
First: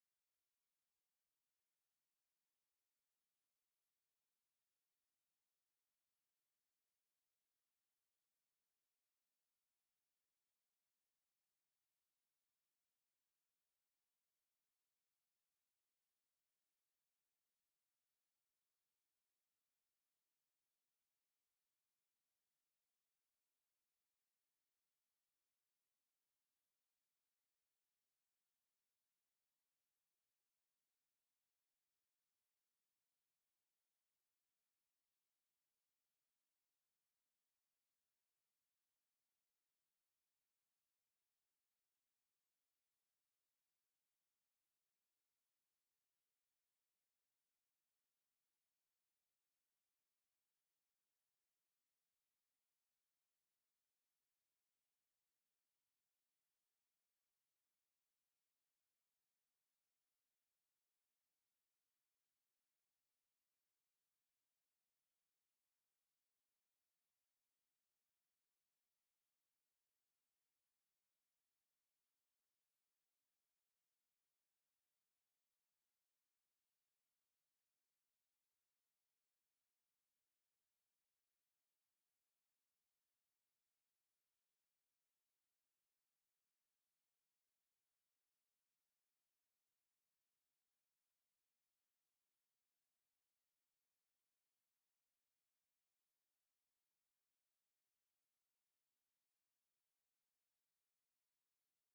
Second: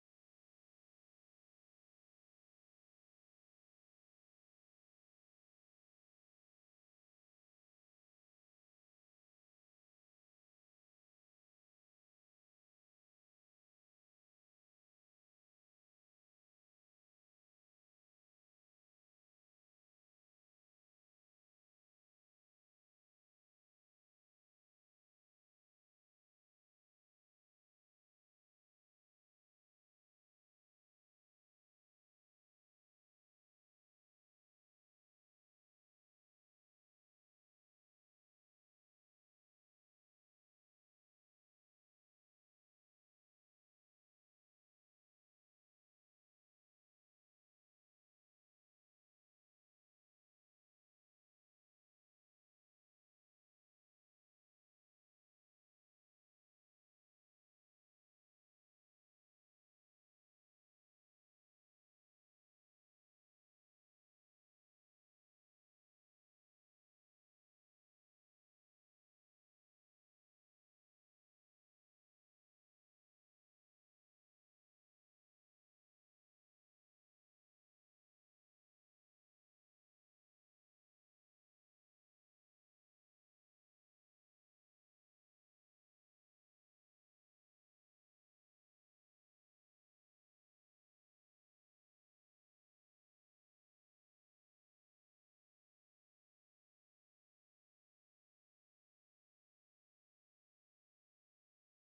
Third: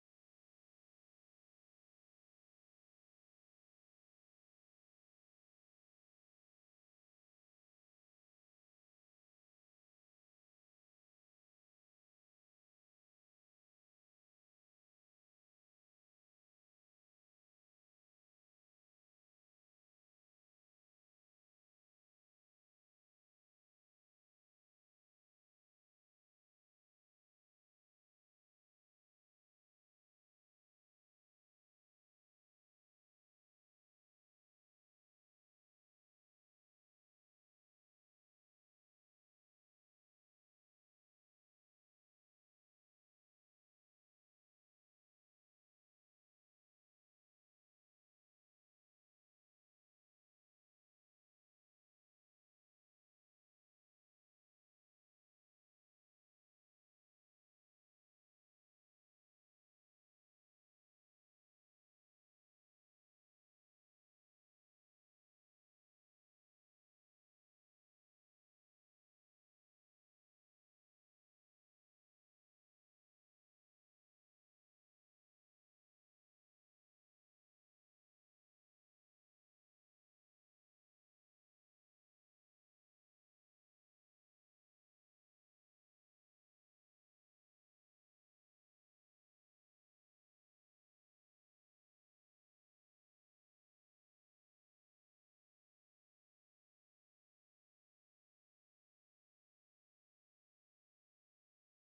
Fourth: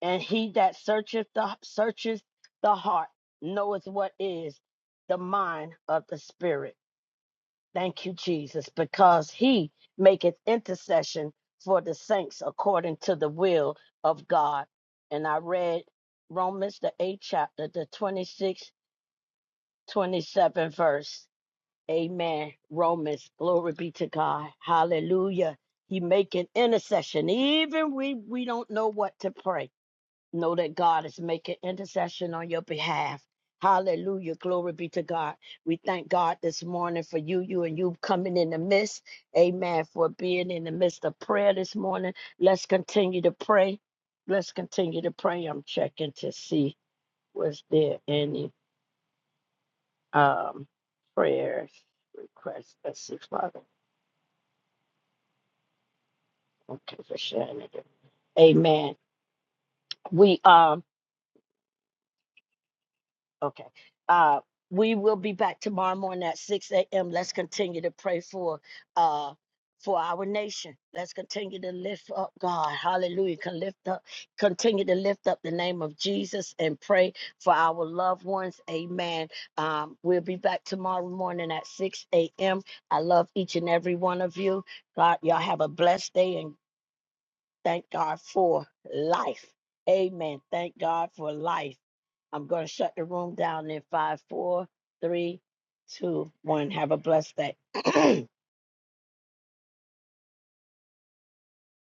and he that searcheth the searches the heart knoweth what is the mind of the spirit thank you jesus because he maketh intercession for the saints according to the will of god and i read romans the 8th chapter the 26th 27 verse amen romans glory be to god hallelujah he making intercession even we we don't know what to pray know that God is making intercession on your behalf. Hallelujah. Glory be to God. We thank God this morning for you, you and you coming in the midst. Amen. For being in the midst of prayer this morning. Let's continue to pray. Let's continue to pray. I'm checking to see was there any um prayers requests. Let's see, Father. Okay, for sharing it. Amen. We um Okay. Uh, we will be back tomorrow morning at six a.m. Let's continue to pray for uh for our nation. Let's continue to lift up God. Hallelujah. Can lift up, continue to lift up the name of Jesus and pray for our loved ones. Amen. Um, we'll be back tomorrow morning at 6 a.m. I love each and every one of you. God, y'all have a blessed day and thank God for life. Amen. Thank God for life. I'm going to shut the room down in five, four, three, two, one. Have a blessed day. [CLEARS THROAT]